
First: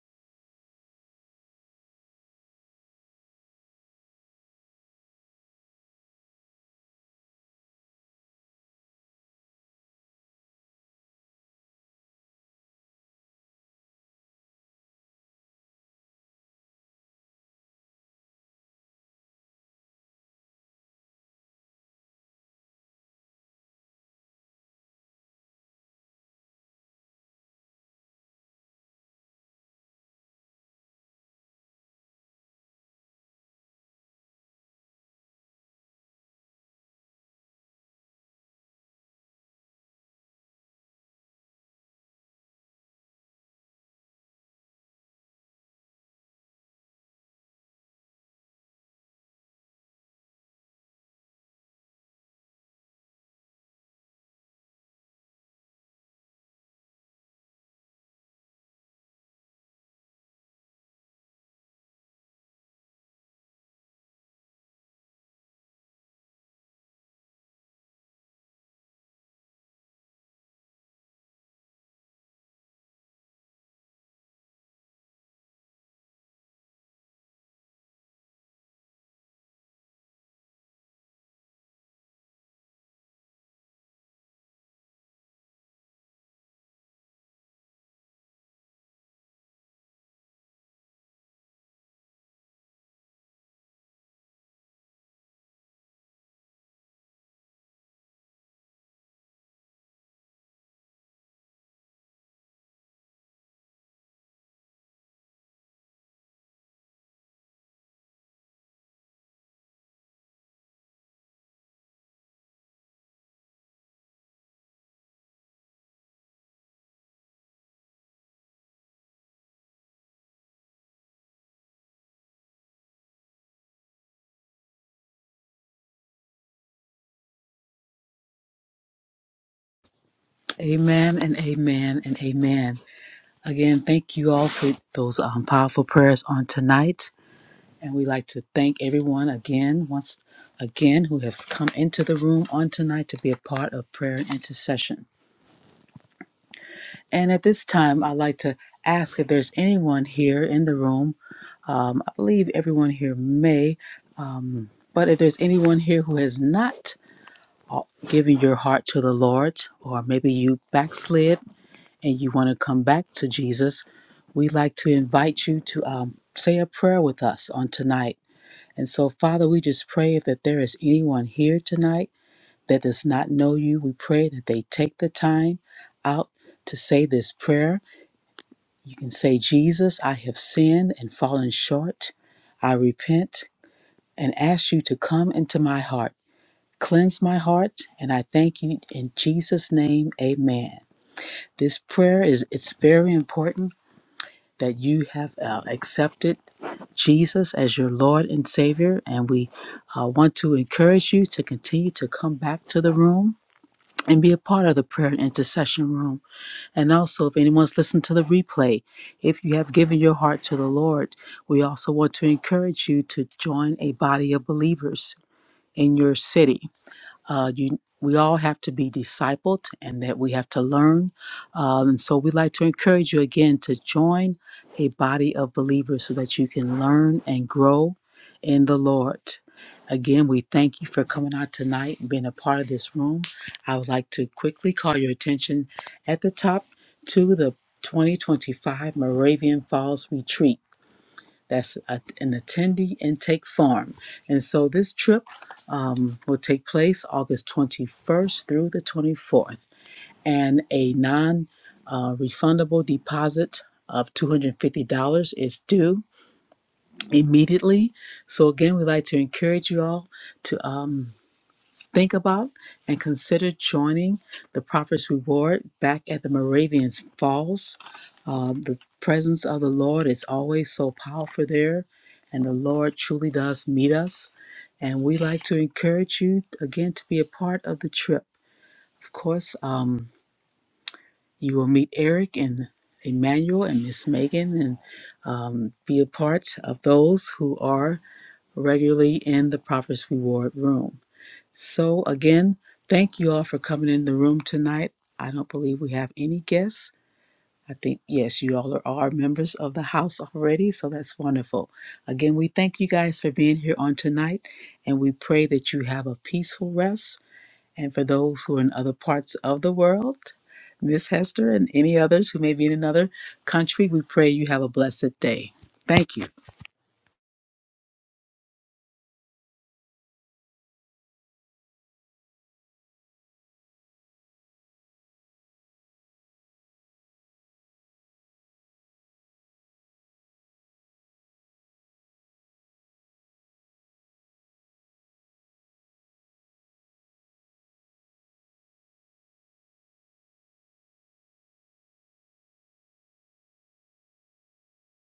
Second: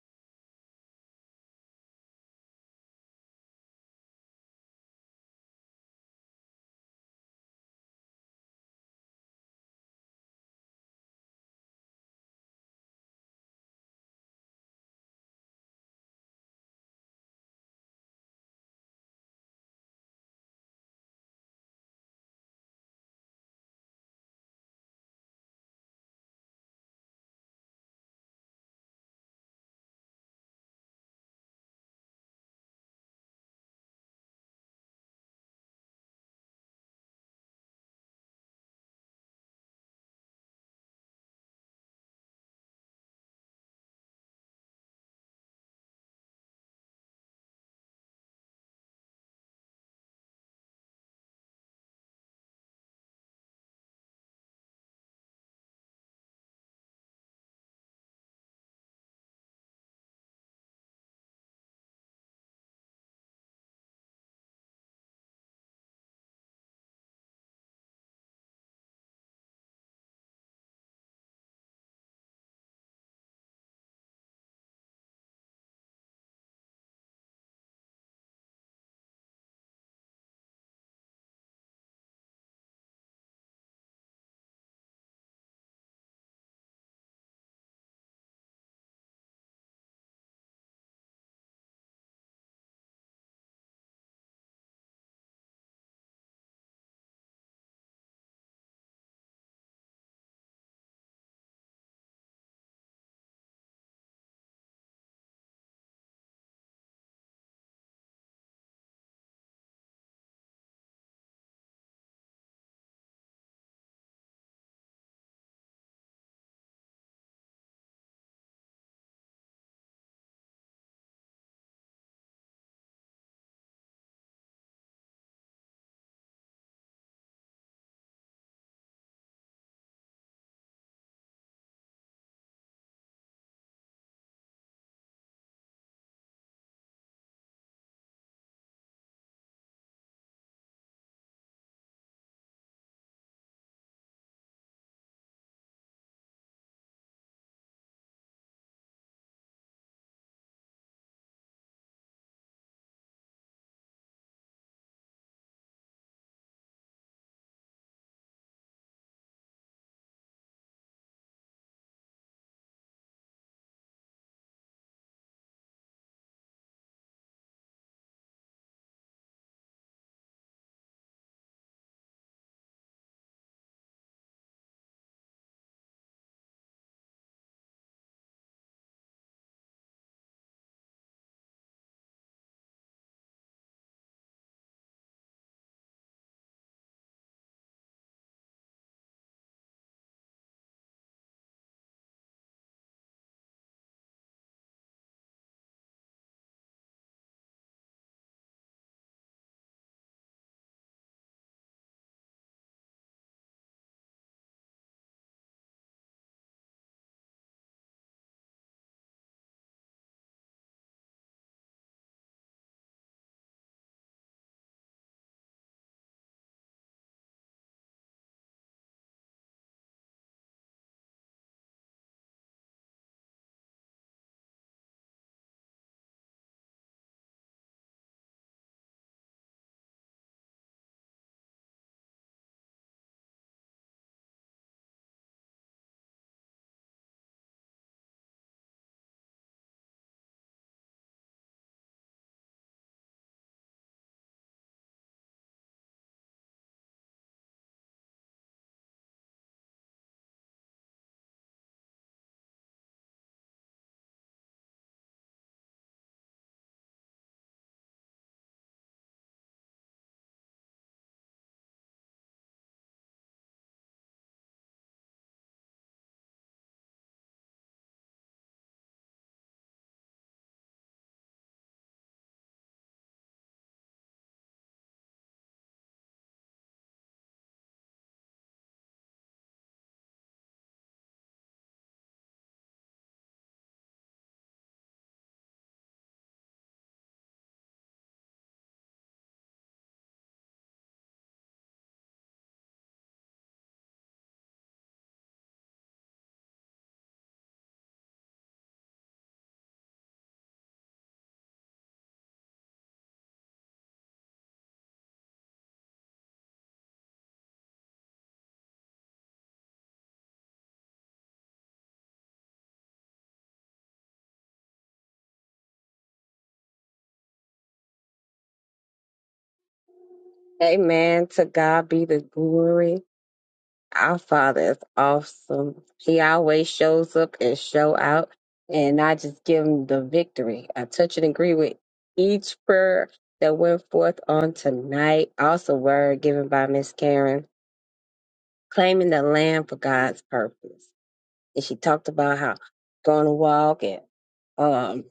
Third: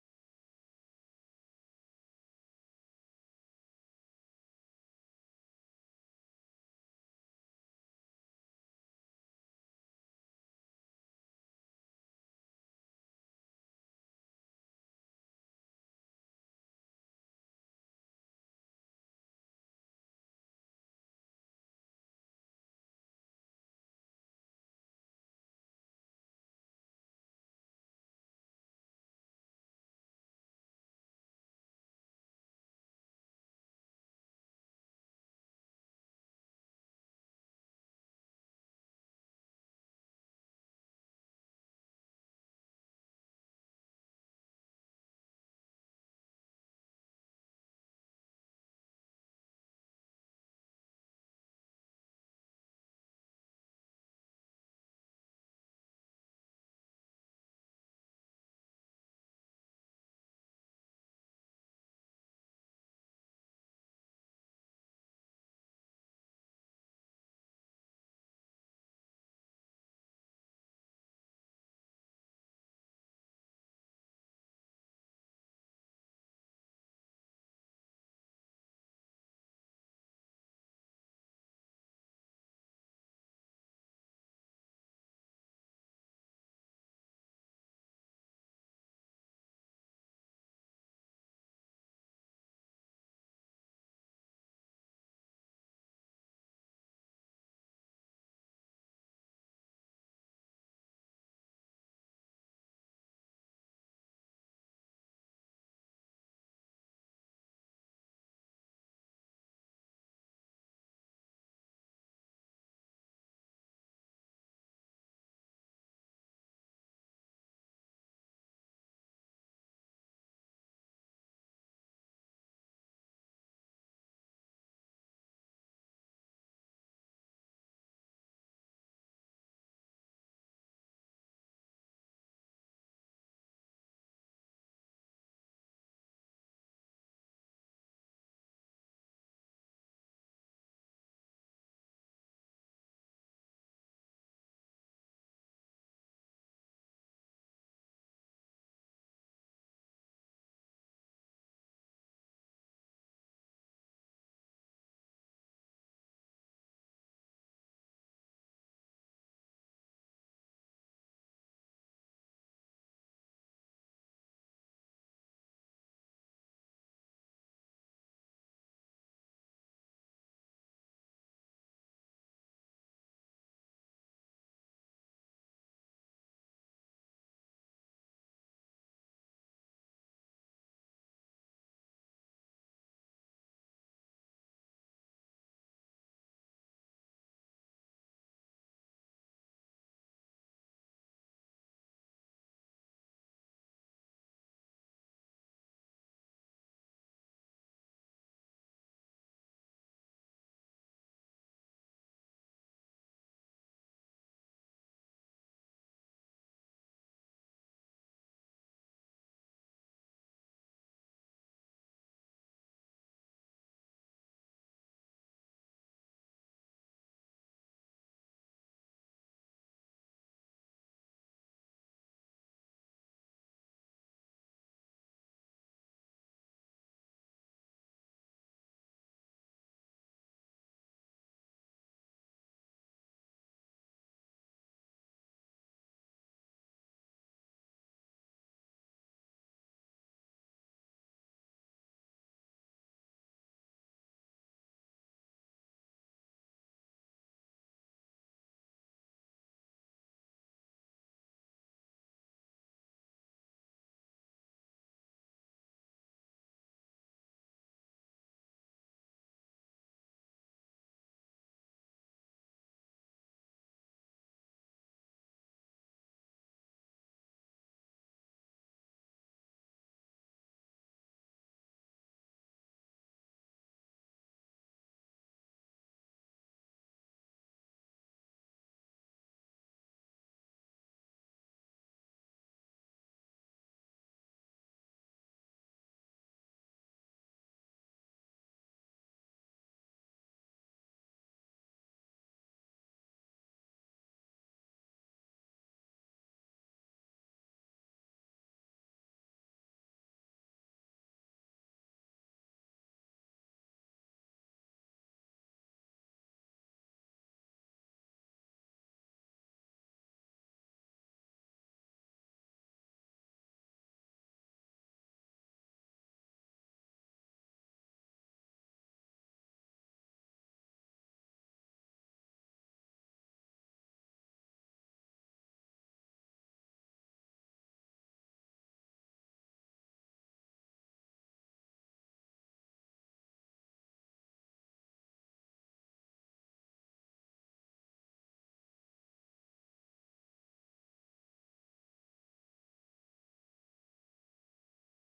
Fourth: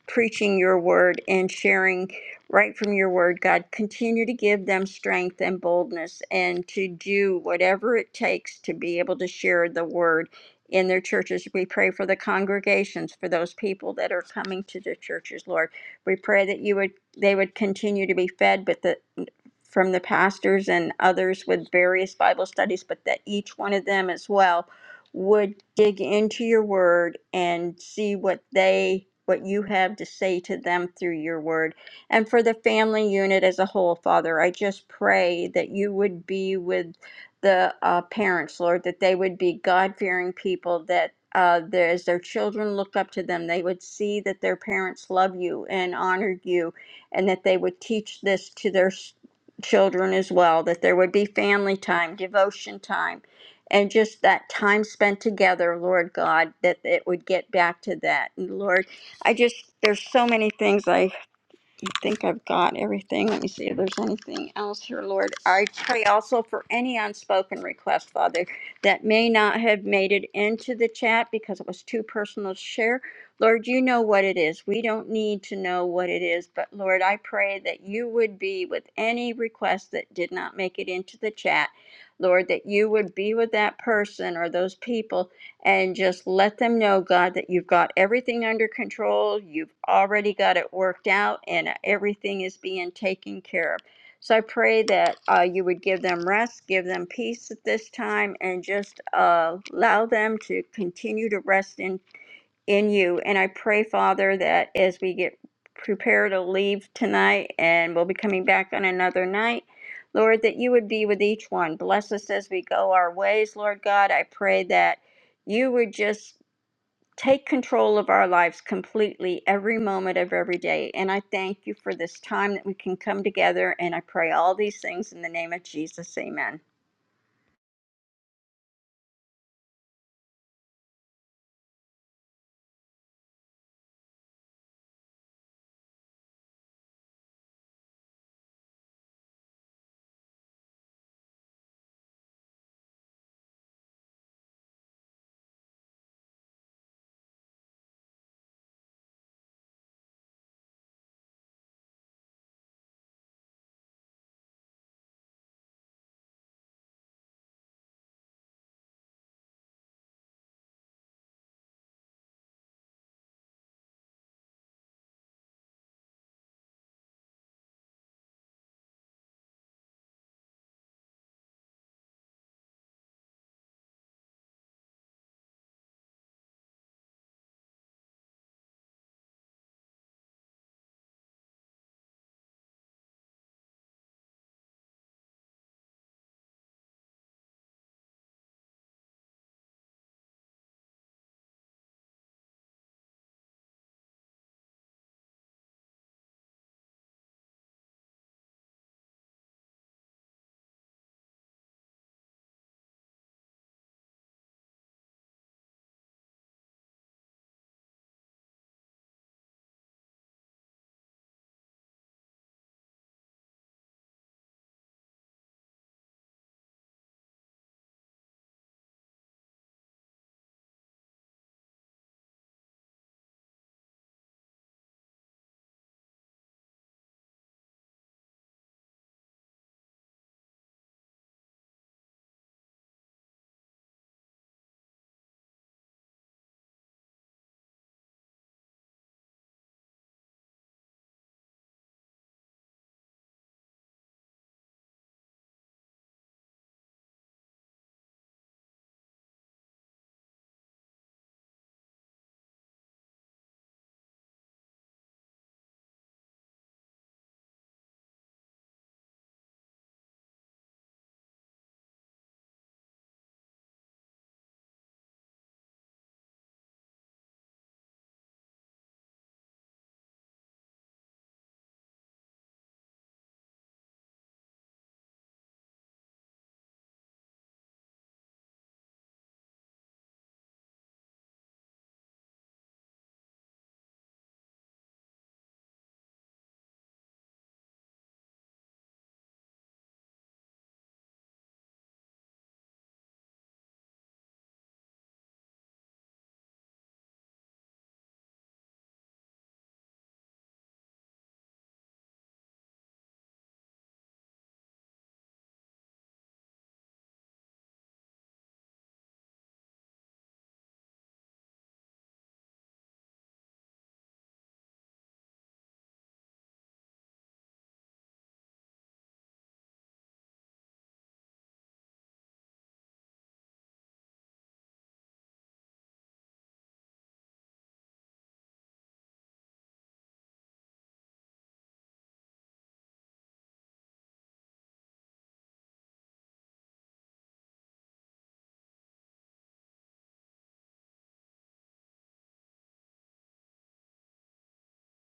preaching your word and sharing right from your word, God. Continue to give them strength and boldness and to do whatever it takes to be able to share the word in their churches. We pray for the congregations, for those people that are coming to the churches, Lord. We pray that you would they would continue to be fed but the from the pastors and others with various Bible studies, but that each one of them as well would dig into your word and see what they what you have to say to them through your word and for the family unit as a whole father i just pray that you would be with the uh, parents lord that they would be god-fearing people that uh, there, as their children look up to them they would see that their parents love you and honor you and that they would teach this to their s- children as well that there would be family time devotion time and just that time spent together, Lord God, that it would get back to that. And Lord, I just, there's so many things I I think I've got everything. Let me see if there's anything else here, Lord. I pray also for any unspoken request, Father, that may not have made it into the chat because it was too personal to share. Lord, you know what it is. We don't need to know what it is, but Lord, I pray that you would be with any request that did not make it into the chat. Lord, that you would be with that person or those people and just let them know, God, that you've got everything under control. You've already got it worked out, and everything is being taken care of. So I pray that uh, you would give them rest, give them peace at this time, and just uh, allow them to continue to rest in in you. And I pray, Father, that as we get prepared to leave tonight and we'll be coming back on another night, Lord, that you would be with each one. Bless us as we go our ways, Lord God. I pray that you would just take control of our lives completely every moment of every day. And I thank you for this time that we can come together. And I pray all these things in the name of Jesus. Amen. Amen and amen and amen. Again, thank you all for those um, powerful prayers on tonight. And we like to thank everyone again, once again, who has come into the room on tonight to be a part of prayer and intercession. And at this time, I'd like to ask if there's anyone here in the room. Um, I believe everyone here may, um, but if there's anyone here who has not given your heart to the Lord, or maybe you backslid and you want to come back to Jesus, we'd like to invite you to um, say a prayer with us on tonight And so, Father, we just pray that there is anyone here tonight that does not know you, we pray that they take the time out to say this prayer. You can say, Jesus, I have sinned and fallen short. I repent and ask you to come into my heart. Cleanse my heart, and I thank you in Jesus' name. Amen. This prayer is it's very important that you have uh, accepted Jesus as your Lord and Savior. And we uh, want to encourage you to continue to come back to the room and be a part of the prayer and intercession room. And also, if anyone's listened to the replay, if you have given your heart to the Lord, we also want to encourage you to join a body of believers in your city uh, you, we all have to be discipled and that we have to learn. Um, and so we'd like to encourage you again to join a body of believers so that you can learn and grow in the Lord. Again, we thank you for coming out tonight and being a part of this room. I would like to quickly call your attention at the top to the 2025 Moravian Falls Retreat. That's a- an attendee intake form. And so this trip um, will take place August 21st through the 24th. And a non uh, refundable deposit of $250 is due immediately. So, again, we'd like to encourage you all to um, think about and consider joining the Prophet's Reward back at the Moravians Falls um, The presence of the Lord is always so powerful there, and the Lord truly does meet us. And we like to encourage you again to be a part of the trip. Of course, um, you will meet Eric and Emmanuel and Miss Megan and be a part of those who are regularly in the Prophet's Reward Room. So, again, thank you all for coming in the room tonight. I don't believe we have any guests. I think, yes, you all are, are members of the house already, so that's wonderful. Again, we thank you guys for being here on tonight, and we pray that you have a peaceful rest. And for those who are in other parts of the world, Miss Hester and any others who may be in another country, we pray you have a blessed day. Thank you. Amen. To God be the glory. Our Father is awesome. He always shows up and show out. And I just give him the victory. I touch and agree with each prayer that went forth on tonight. Also, word given by Miss Karen, claiming the land for God's purpose. And she talked about how going to walk and um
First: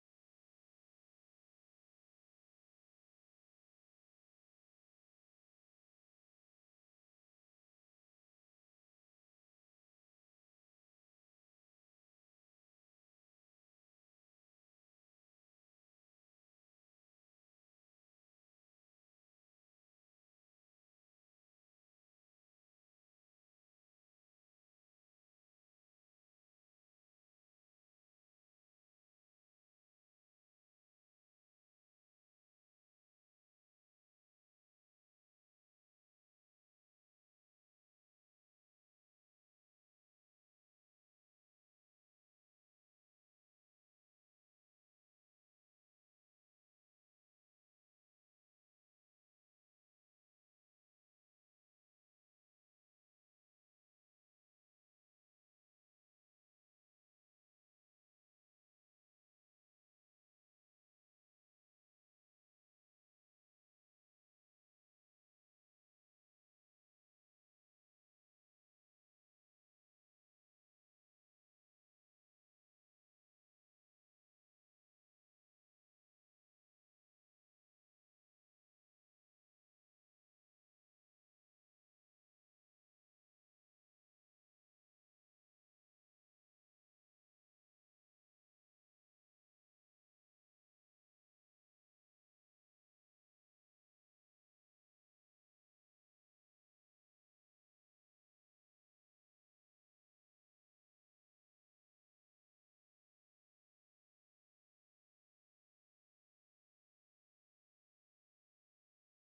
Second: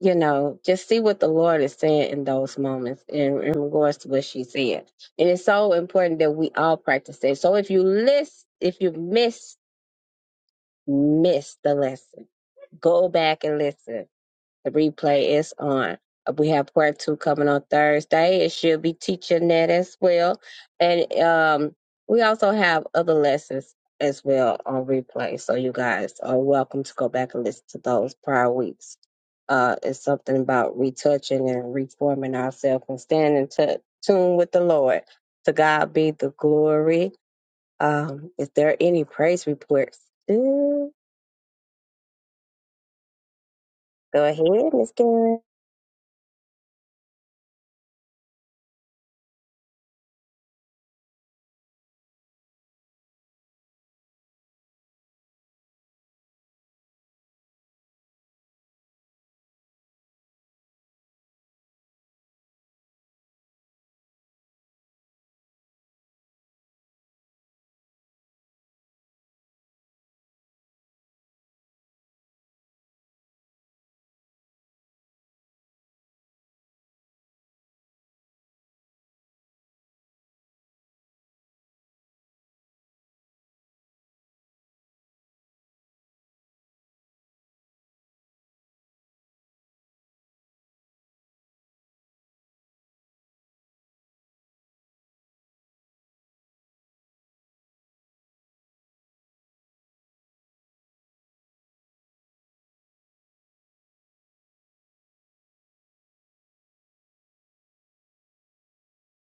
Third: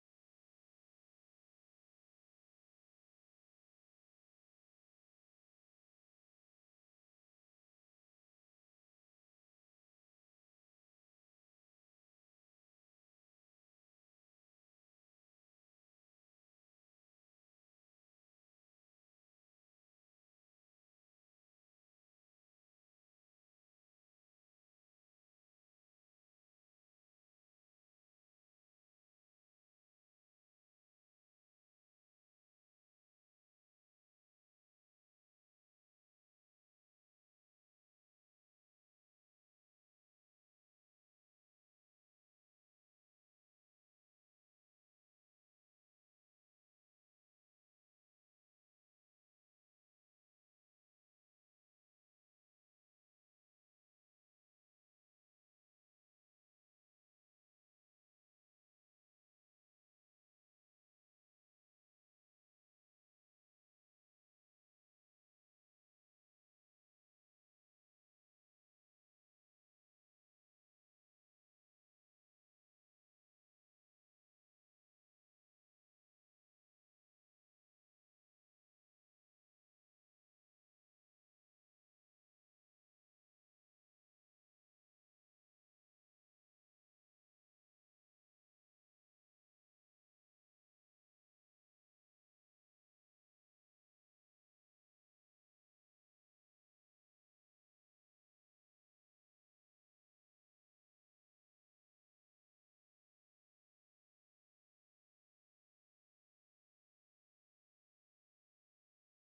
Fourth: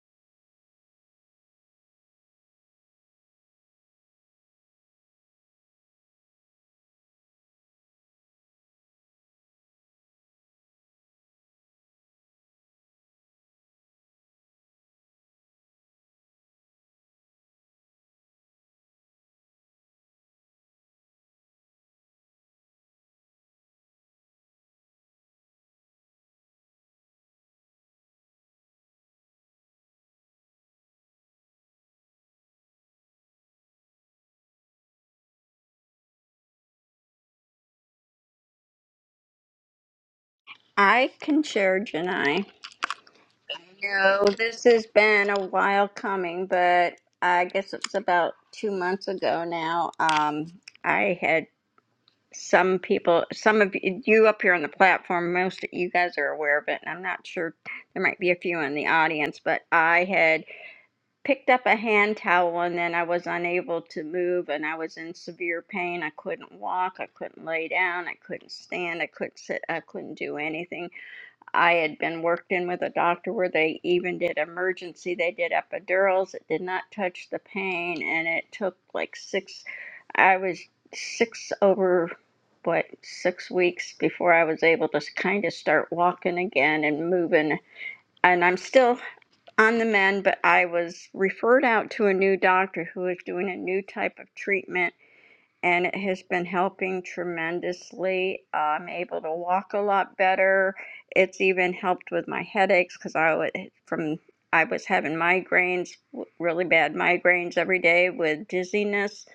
you know, just see what the Lord is saying in those moments in, in regards to what she said. And it's so important that we all practice it. So if you list, if you miss, miss the lesson, go back and listen the replay is on. Uh, We have part two coming on Thursday. And she'll be teaching that as well. And um, we also have other lessons as well on replay. So you guys are welcome to go back and listen to those prior weeks. Uh, it's something about retouching and reforming ourselves and standing to tune with the Lord. To God be the glory. Um, is there any praise reports? Ooh, I can share, Janai. go No, this ahead, has Miss been Karen. a while coming, but I guess it's about two months ago now. Um, I had some people, some of you you up here on the platform, most of you guys are aware of it, and I'm not sure there might be a few in the audience, but I had picked up a hand towel and then I was unable to move and I was in severe pain. I couldn't walk, I couldn't lay down, I couldn't stand, I couldn't sit, I couldn't do anything I had been worked in with a doctor where they even did emergency. They did epidurals. It did not touch the pain, and it took like six. I was six over what six weeks before I was able to kind of start walking again and moving. And I'm still on the mend, but I was referred out to a new doctor who was doing a new type of treatment and it has been helping tremendously. I'm able to walk a lot better. It's even helped with my headaches because I would eh, from I was having migraines, really bad migraines every day with dizziness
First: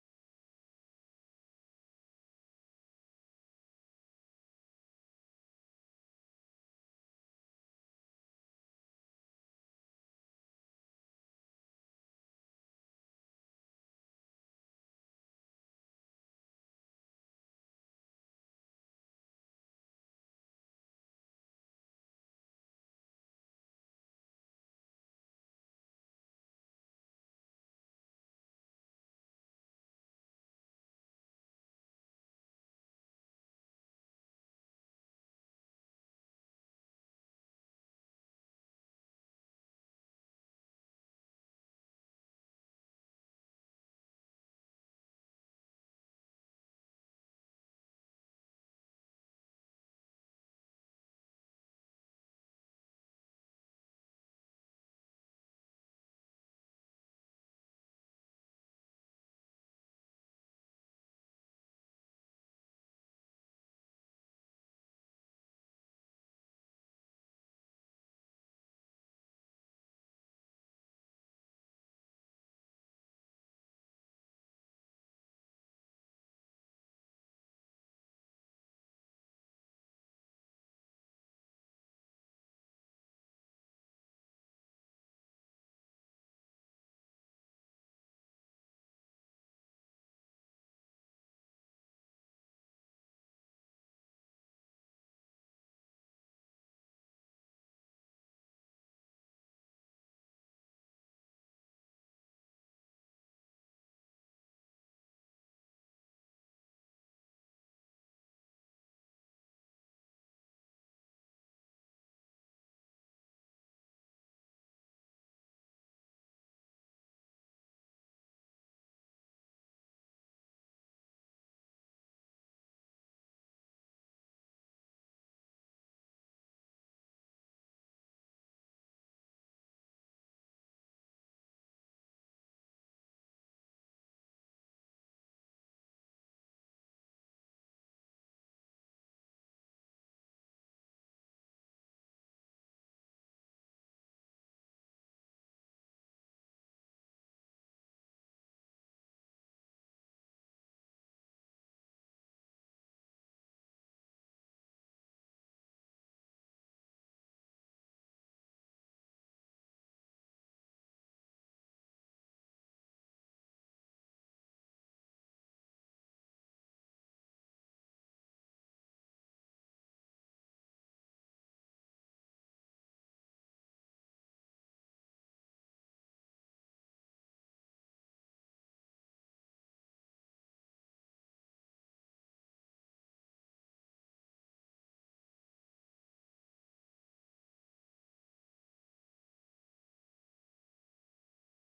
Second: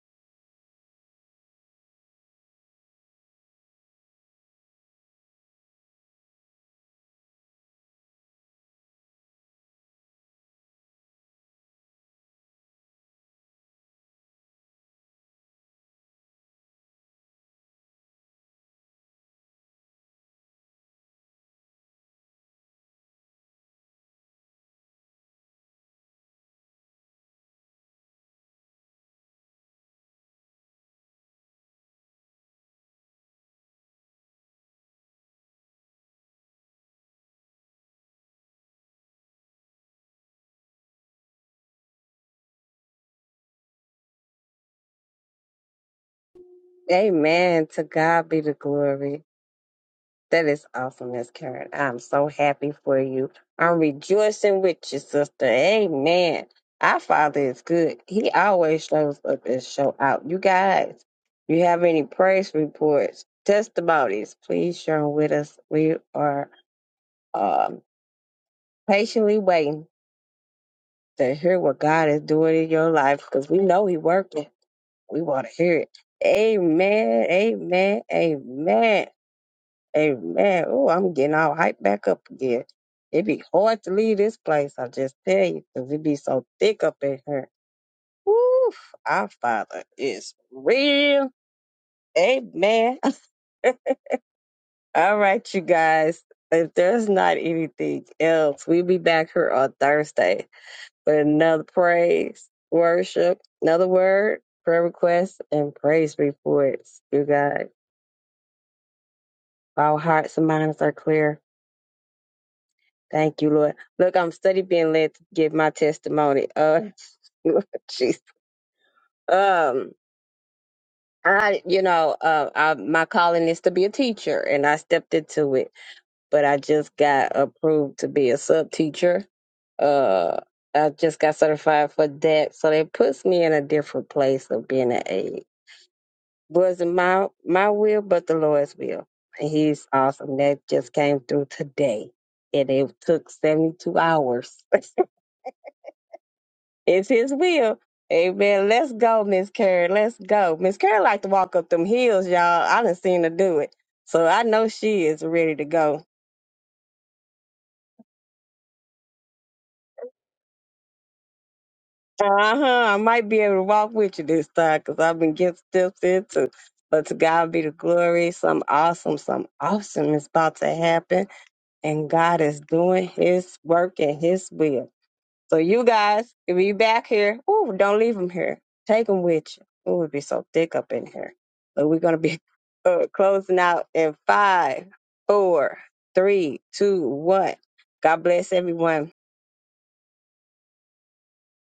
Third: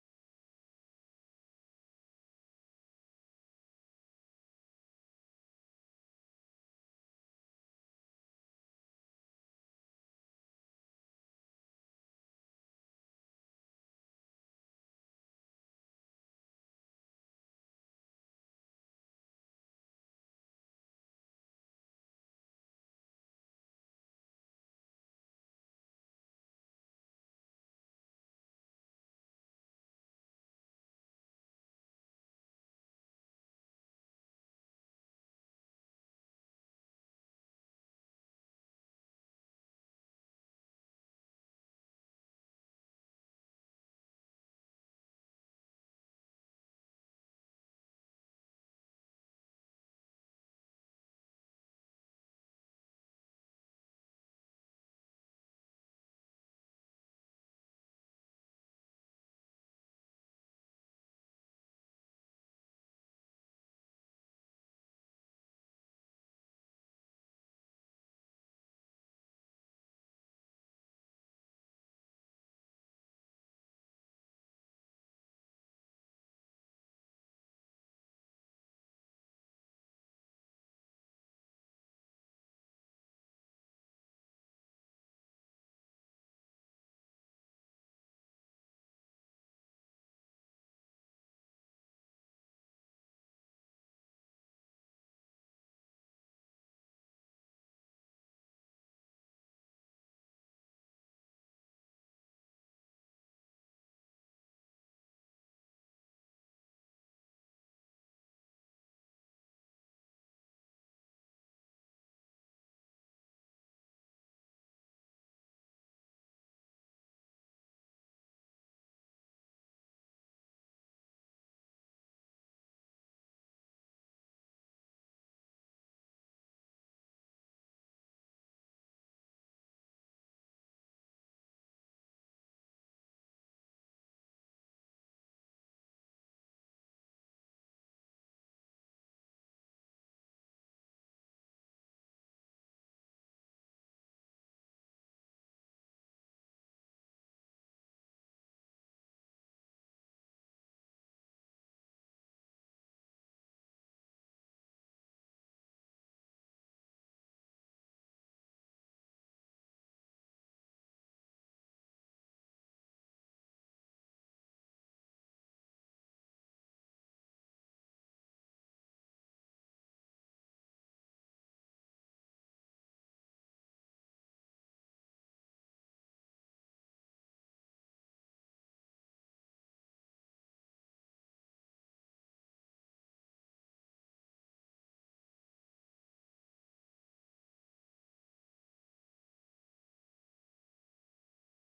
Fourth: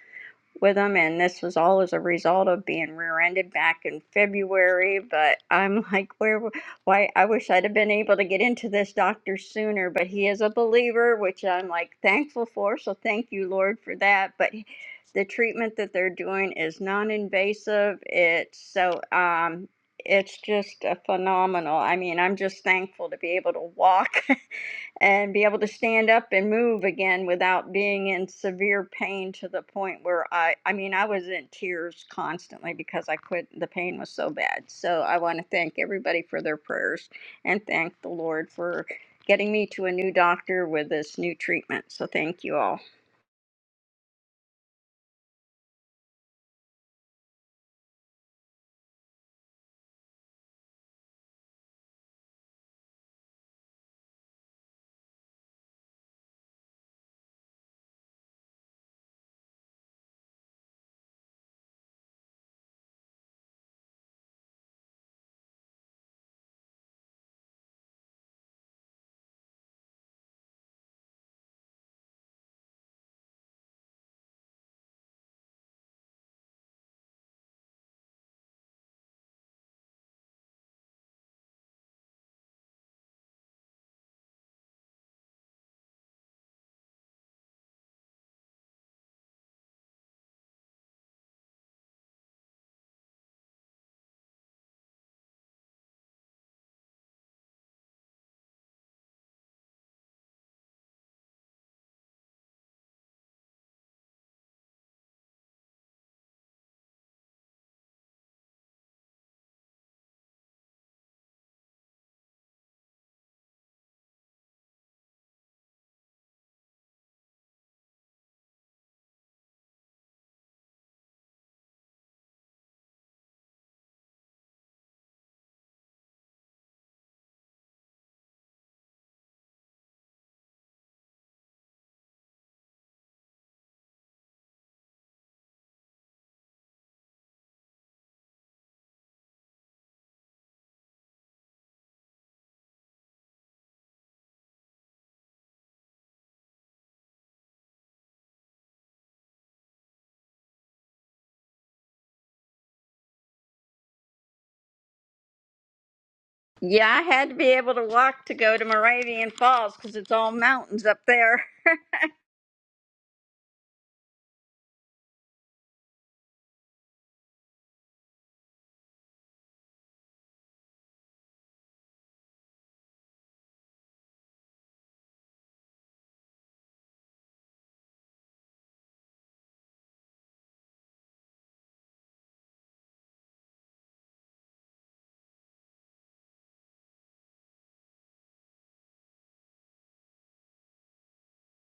with him, and this was all as a result of being rear-ended back in February. But I'm like, where? Why? I wish I'd have been able to get into this doctor sooner. But he is a believer, which I'm like thankful for. So thank you, Lord, for that. But he- the treatment that they're doing is non-invasive. It's so um, it's just a phenomenal. I mean, I'm just thankful to be able to walk and be able to stand up and move again without being in severe pain to the point where I I mean I was in tears constantly because I couldn't the pain was so bad. So I want to thank everybody for their prayers and thank the Lord for getting me to a new doctor with this new treatment. So thank you all. Amen. To God be the glory. That is awesome, Miss Karen. I'm so happy for you. I'm rejoicing with you, sister. Amen. Our Father is good. He always shows up and show out. You guys, you have any praise reports, testimonies, please share 'em with us. We are um, patiently waiting to hear what God is doing in your life because we know He working. We want to hear it. Amen. Amen. Amen. Amen. Oh, I'm getting all hyped back up again. It be hard to leave this place, I just tell you, 'cause it be so thick up in here. Woo! Our Father is real. Amen. all right, you guys. If there's not anything else, we'll be back here on Thursday with another praise, worship, another word, prayer requests, and praise reports. You guys, our hearts and minds are clear. Thank you, Lord. Look, I'm study being led to give my testimony. Uh, jeez. Um, I, you know, uh, I, my calling is to be a teacher, and I stepped into it, but I just got approved to be a sub teacher. Uh, I just got certified for that, so that puts me in a different place of being an aide. Wasn't my my will, but the Lord's will, and He's awesome. That just came through today, and it took seventy two hours. It's his will. Amen. Let's go, Miss Carrie. Let's go. Miss Carrie like to walk up them hills, y'all. I done seen her do it. So I know she is ready to go. Yeah, I had to be able to walk to go to Moravian Falls cuz it's all mountains up there. Uh-huh. I might be able to walk with you this time because I've been getting steps in too. But to God be the glory. Some awesome, some awesome is about to happen. And God is doing his work and his will. So you guys, if you back here, ooh, don't leave them here. Take them with you. Ooh, it would be so thick up in here. But we're gonna be uh, closing out in five, four, three, two, one. God bless everyone.